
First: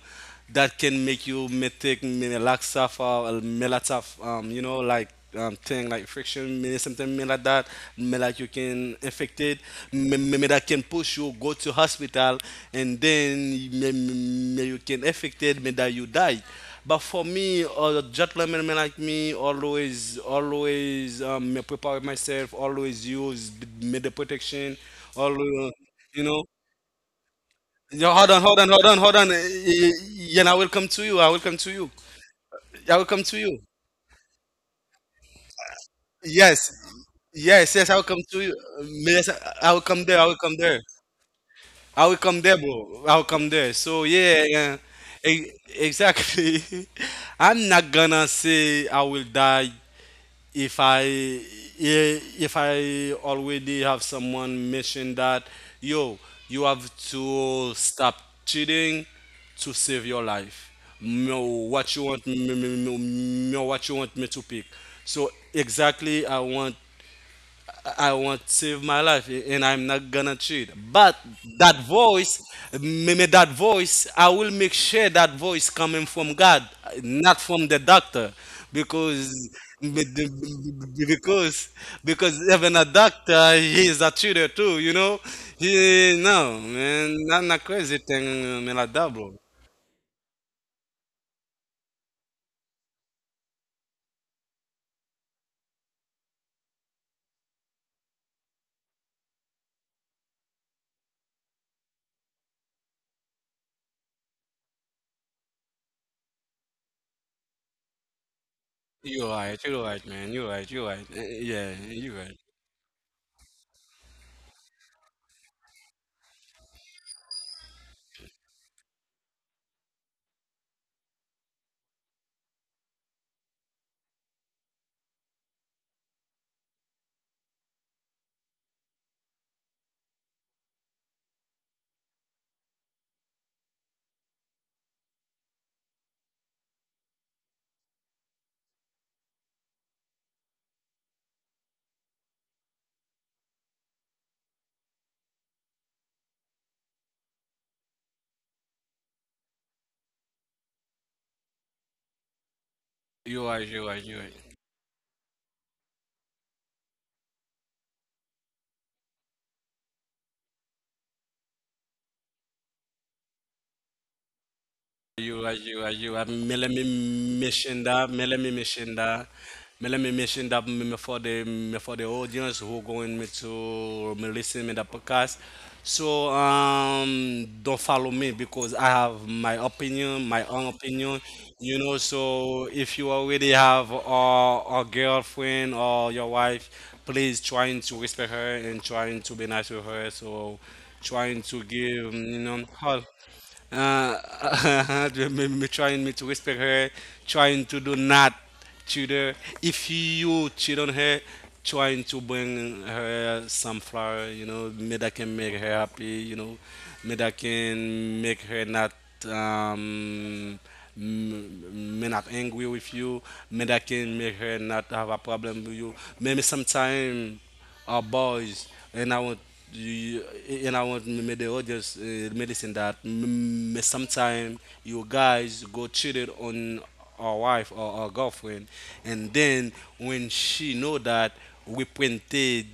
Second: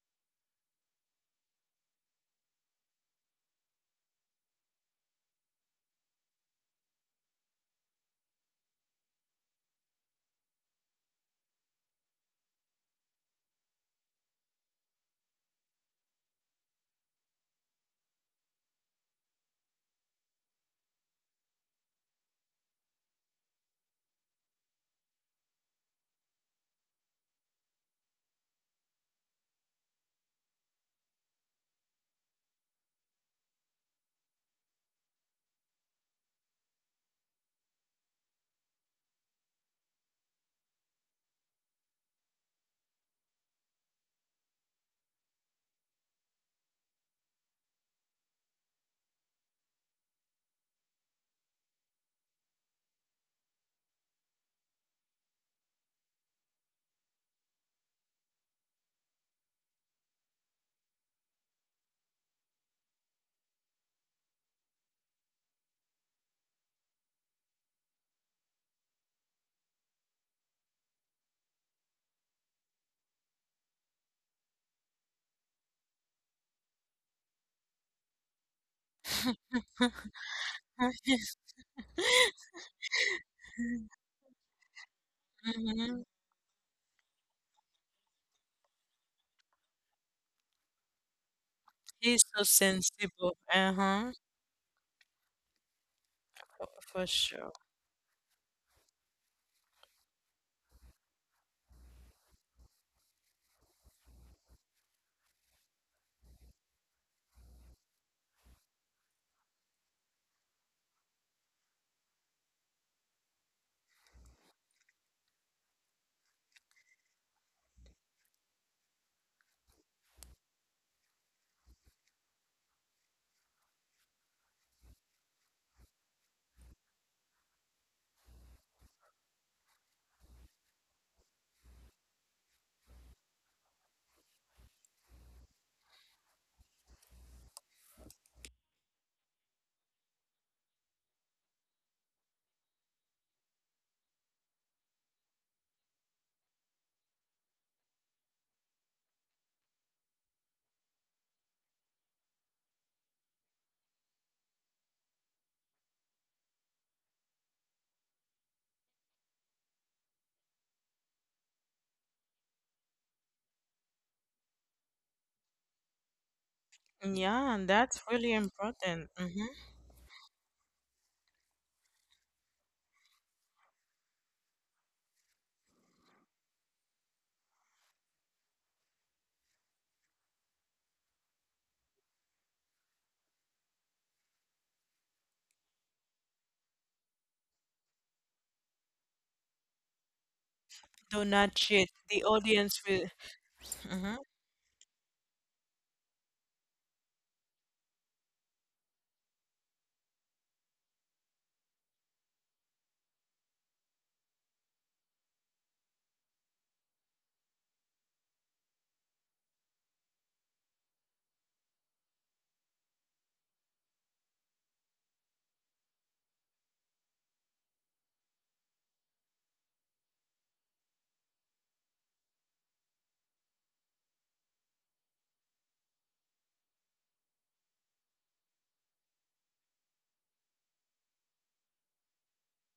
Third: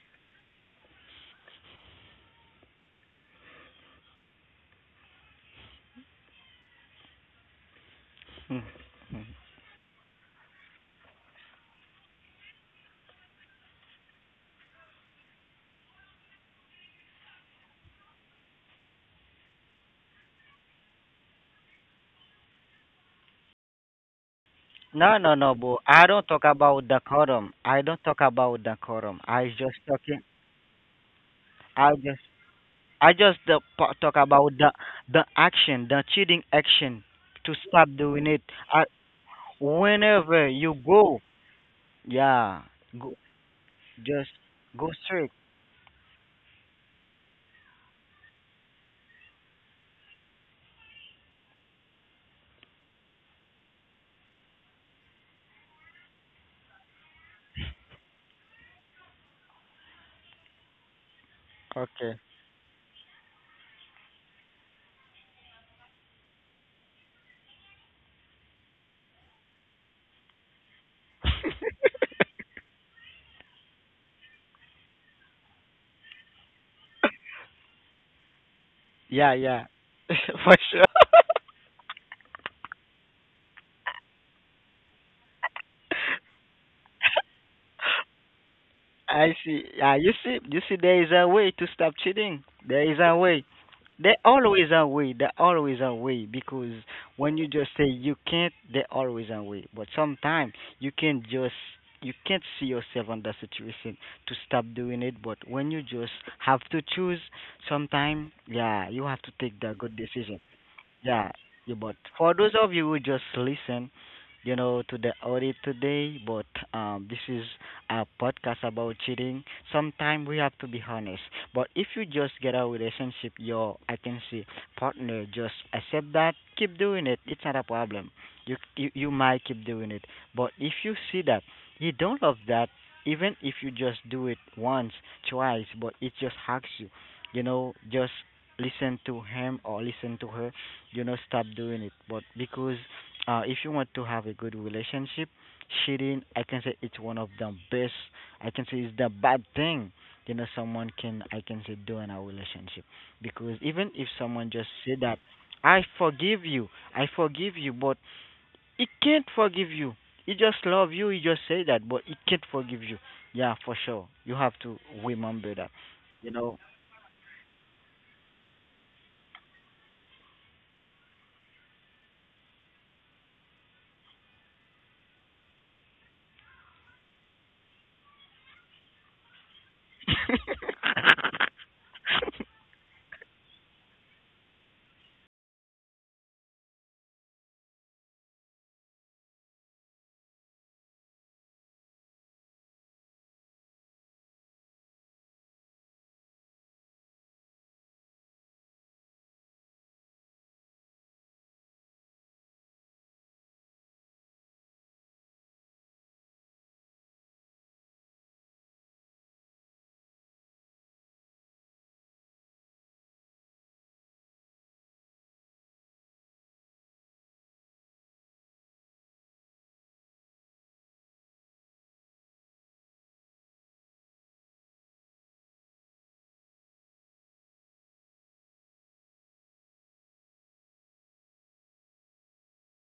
[SPEAKER 2] that can make you method melatonin or melatonin, you know, like thing like friction, may- something may like that, may like you
[SPEAKER 3] Hmm.
[SPEAKER 2] can infect it, may that can push you go to hospital, and then may you can infect it, may that you die. But for me, or gentlemen men like me, always, always me prepare myself, always use me the protection,
[SPEAKER 3] No, no, no,
[SPEAKER 2] always,
[SPEAKER 3] bro. I
[SPEAKER 2] you
[SPEAKER 3] don't
[SPEAKER 2] know.
[SPEAKER 3] talk about the quorum. I
[SPEAKER 2] Yo,
[SPEAKER 3] don't talk about the
[SPEAKER 2] hold on.
[SPEAKER 3] quorum. I just talking.
[SPEAKER 2] Yeah, I will come to you. I will come to you.
[SPEAKER 3] I just.
[SPEAKER 2] I will come
[SPEAKER 3] I
[SPEAKER 2] to
[SPEAKER 3] just
[SPEAKER 2] you.
[SPEAKER 3] the, pa- talk about the action, the cheating
[SPEAKER 2] Yes,
[SPEAKER 3] action, to
[SPEAKER 2] yes, yes. I
[SPEAKER 3] stop
[SPEAKER 2] will come
[SPEAKER 3] doing
[SPEAKER 2] to
[SPEAKER 3] it.
[SPEAKER 2] you.
[SPEAKER 3] I,
[SPEAKER 2] Yes, I will come there. I will come
[SPEAKER 3] whenever
[SPEAKER 2] there.
[SPEAKER 3] you go,
[SPEAKER 2] I will come there,
[SPEAKER 3] yeah,
[SPEAKER 2] bro. I will
[SPEAKER 3] go,
[SPEAKER 2] come there. So
[SPEAKER 3] just
[SPEAKER 2] yeah, yeah.
[SPEAKER 3] go straight.
[SPEAKER 2] E- exactly. I'm not gonna say I will die if I yeah, if I already have someone mention that, yo, you have to stop cheating to save your life. No, what you
[SPEAKER 3] Okay.
[SPEAKER 2] want me, what you want me to pick. So exactly, I want to save my life and I'm not gonna cheat. But that voice, may that voice, I will make sure that voice coming from God, not from the doctor,
[SPEAKER 3] Yeah,
[SPEAKER 2] because
[SPEAKER 3] yeah, for sure.
[SPEAKER 2] because because even a doctor he is a cheater too, you know.
[SPEAKER 1] Mm-hmm.
[SPEAKER 2] He, no man, not not crazy thing, man. A
[SPEAKER 3] I
[SPEAKER 2] double.
[SPEAKER 3] see. Yeah, you see, there is a way to stop
[SPEAKER 1] He's
[SPEAKER 3] cheating.
[SPEAKER 1] so
[SPEAKER 3] There is a way.
[SPEAKER 1] sensible.
[SPEAKER 3] There
[SPEAKER 1] Uh-huh.
[SPEAKER 3] always a way. There always a way because
[SPEAKER 1] For
[SPEAKER 3] when you
[SPEAKER 1] sure.
[SPEAKER 3] just say you can't, there always a way. But sometimes you can just you can't see yourself on that situation to stop doing it. But when you just have to choose, sometimes yeah, you have to
[SPEAKER 2] You're
[SPEAKER 3] take the
[SPEAKER 2] right.
[SPEAKER 3] good
[SPEAKER 2] You're right,
[SPEAKER 3] decision.
[SPEAKER 2] man. You're right. You're right.
[SPEAKER 3] Yeah,
[SPEAKER 2] Eh,
[SPEAKER 3] yeah,
[SPEAKER 2] yeah,
[SPEAKER 3] but for
[SPEAKER 2] you're
[SPEAKER 3] those
[SPEAKER 2] right.
[SPEAKER 3] of you who just listen, you know, to the audit today, but this is a podcast about cheating. Sometimes we have to be honest. But if you just get a relationship, your I can say partner just accept that, keep doing it. It's not a problem. You might keep doing it, but if you see that you don't love that, even if you just do it once, twice, but it just hurts you, you know, just listen to him or listen to her, you know, stop doing it but because if you want to have a good relationship cheating I can say it's one of the best I can say it's the bad thing you know someone can I can say do in our relationship because
[SPEAKER 2] You're right.
[SPEAKER 3] even
[SPEAKER 2] You're
[SPEAKER 3] if
[SPEAKER 2] right. You're right.
[SPEAKER 3] someone just say that i forgive you I forgive you but he can't forgive you he just love you he just say that but he can't forgive you yeah for sure you have to remember
[SPEAKER 2] Ayu,
[SPEAKER 3] that
[SPEAKER 2] ayu,
[SPEAKER 3] you
[SPEAKER 2] ayu, a
[SPEAKER 3] know
[SPEAKER 2] melemi
[SPEAKER 1] Yeah, and
[SPEAKER 2] mishinda,
[SPEAKER 1] that's really important. Mm-hmm.
[SPEAKER 2] melemi mishinda me for the audience who going me to me listen me the podcast. So don't follow me because I have my opinion, my own opinion. You know, so if you already have a girlfriend or your wife, please trying to respect her and trying to be nice with her. So
[SPEAKER 1] Do
[SPEAKER 2] trying
[SPEAKER 1] not
[SPEAKER 2] to
[SPEAKER 1] cheat.
[SPEAKER 2] give,
[SPEAKER 1] The
[SPEAKER 2] you know,
[SPEAKER 1] audience
[SPEAKER 2] her
[SPEAKER 1] will. Mhm.
[SPEAKER 2] uh, me, me trying me to whisper her, trying to do not cheat her. If you cheat on her, trying to bring her some flower, you know, me that can make her happy, you know, me that can make her not um me not angry with you, me that can make her not have a problem with you. Maybe sometime our boys, and I want you, and I want me the audience medicine that m- sometimes you guys go cheated on our wife or our girlfriend, and then when she know that we printed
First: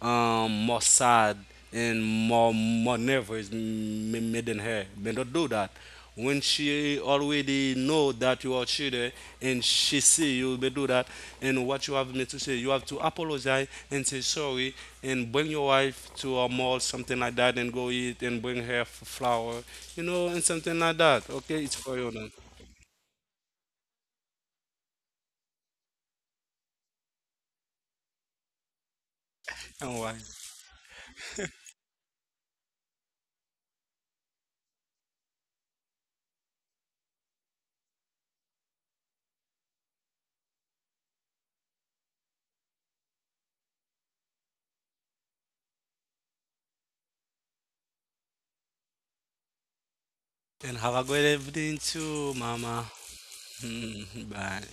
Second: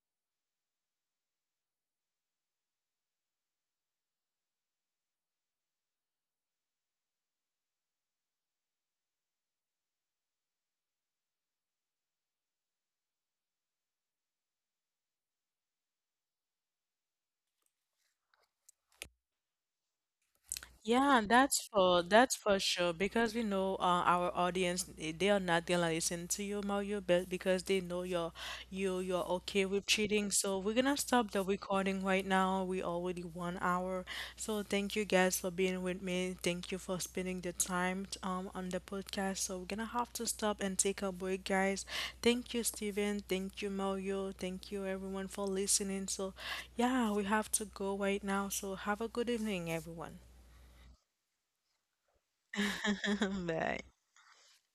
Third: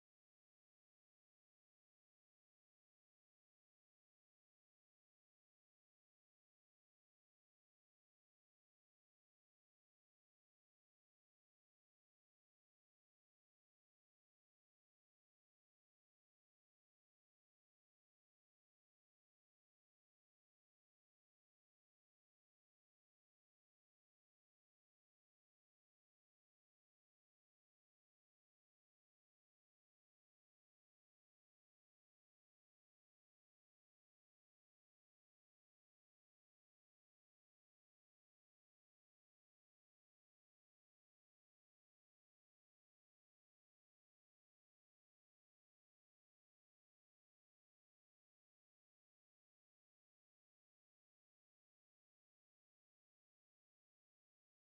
[SPEAKER 2] more sad and more nervous m- made than her. But don't do that. When she already know that you are cheater and she see you, but do that. And what you have me to say, you have to apologize and say sorry and bring your wife to a mall, something like that, and go eat and bring her f- flower, you know, and something like
[SPEAKER 1] Yeah,
[SPEAKER 2] that. Okay, it's for you now.
[SPEAKER 1] that's for sure because we know our audience they are not gonna listen to you, Mario, but because they know you you're okay with
[SPEAKER 2] And why?
[SPEAKER 1] cheating. So we're gonna stop the recording right now. We already 1 hour. So thank you guys for being with me. Thank you for spending the time on the podcast. So we're gonna have to stop and take a break, guys. Thank you, Steven. Thank you, Mario. Thank you everyone for listening. So yeah, we have to go right now. So have a good evening, everyone.
[SPEAKER 2] And have a good evening too, Mama.
[SPEAKER 1] Bye.
[SPEAKER 2] Bye.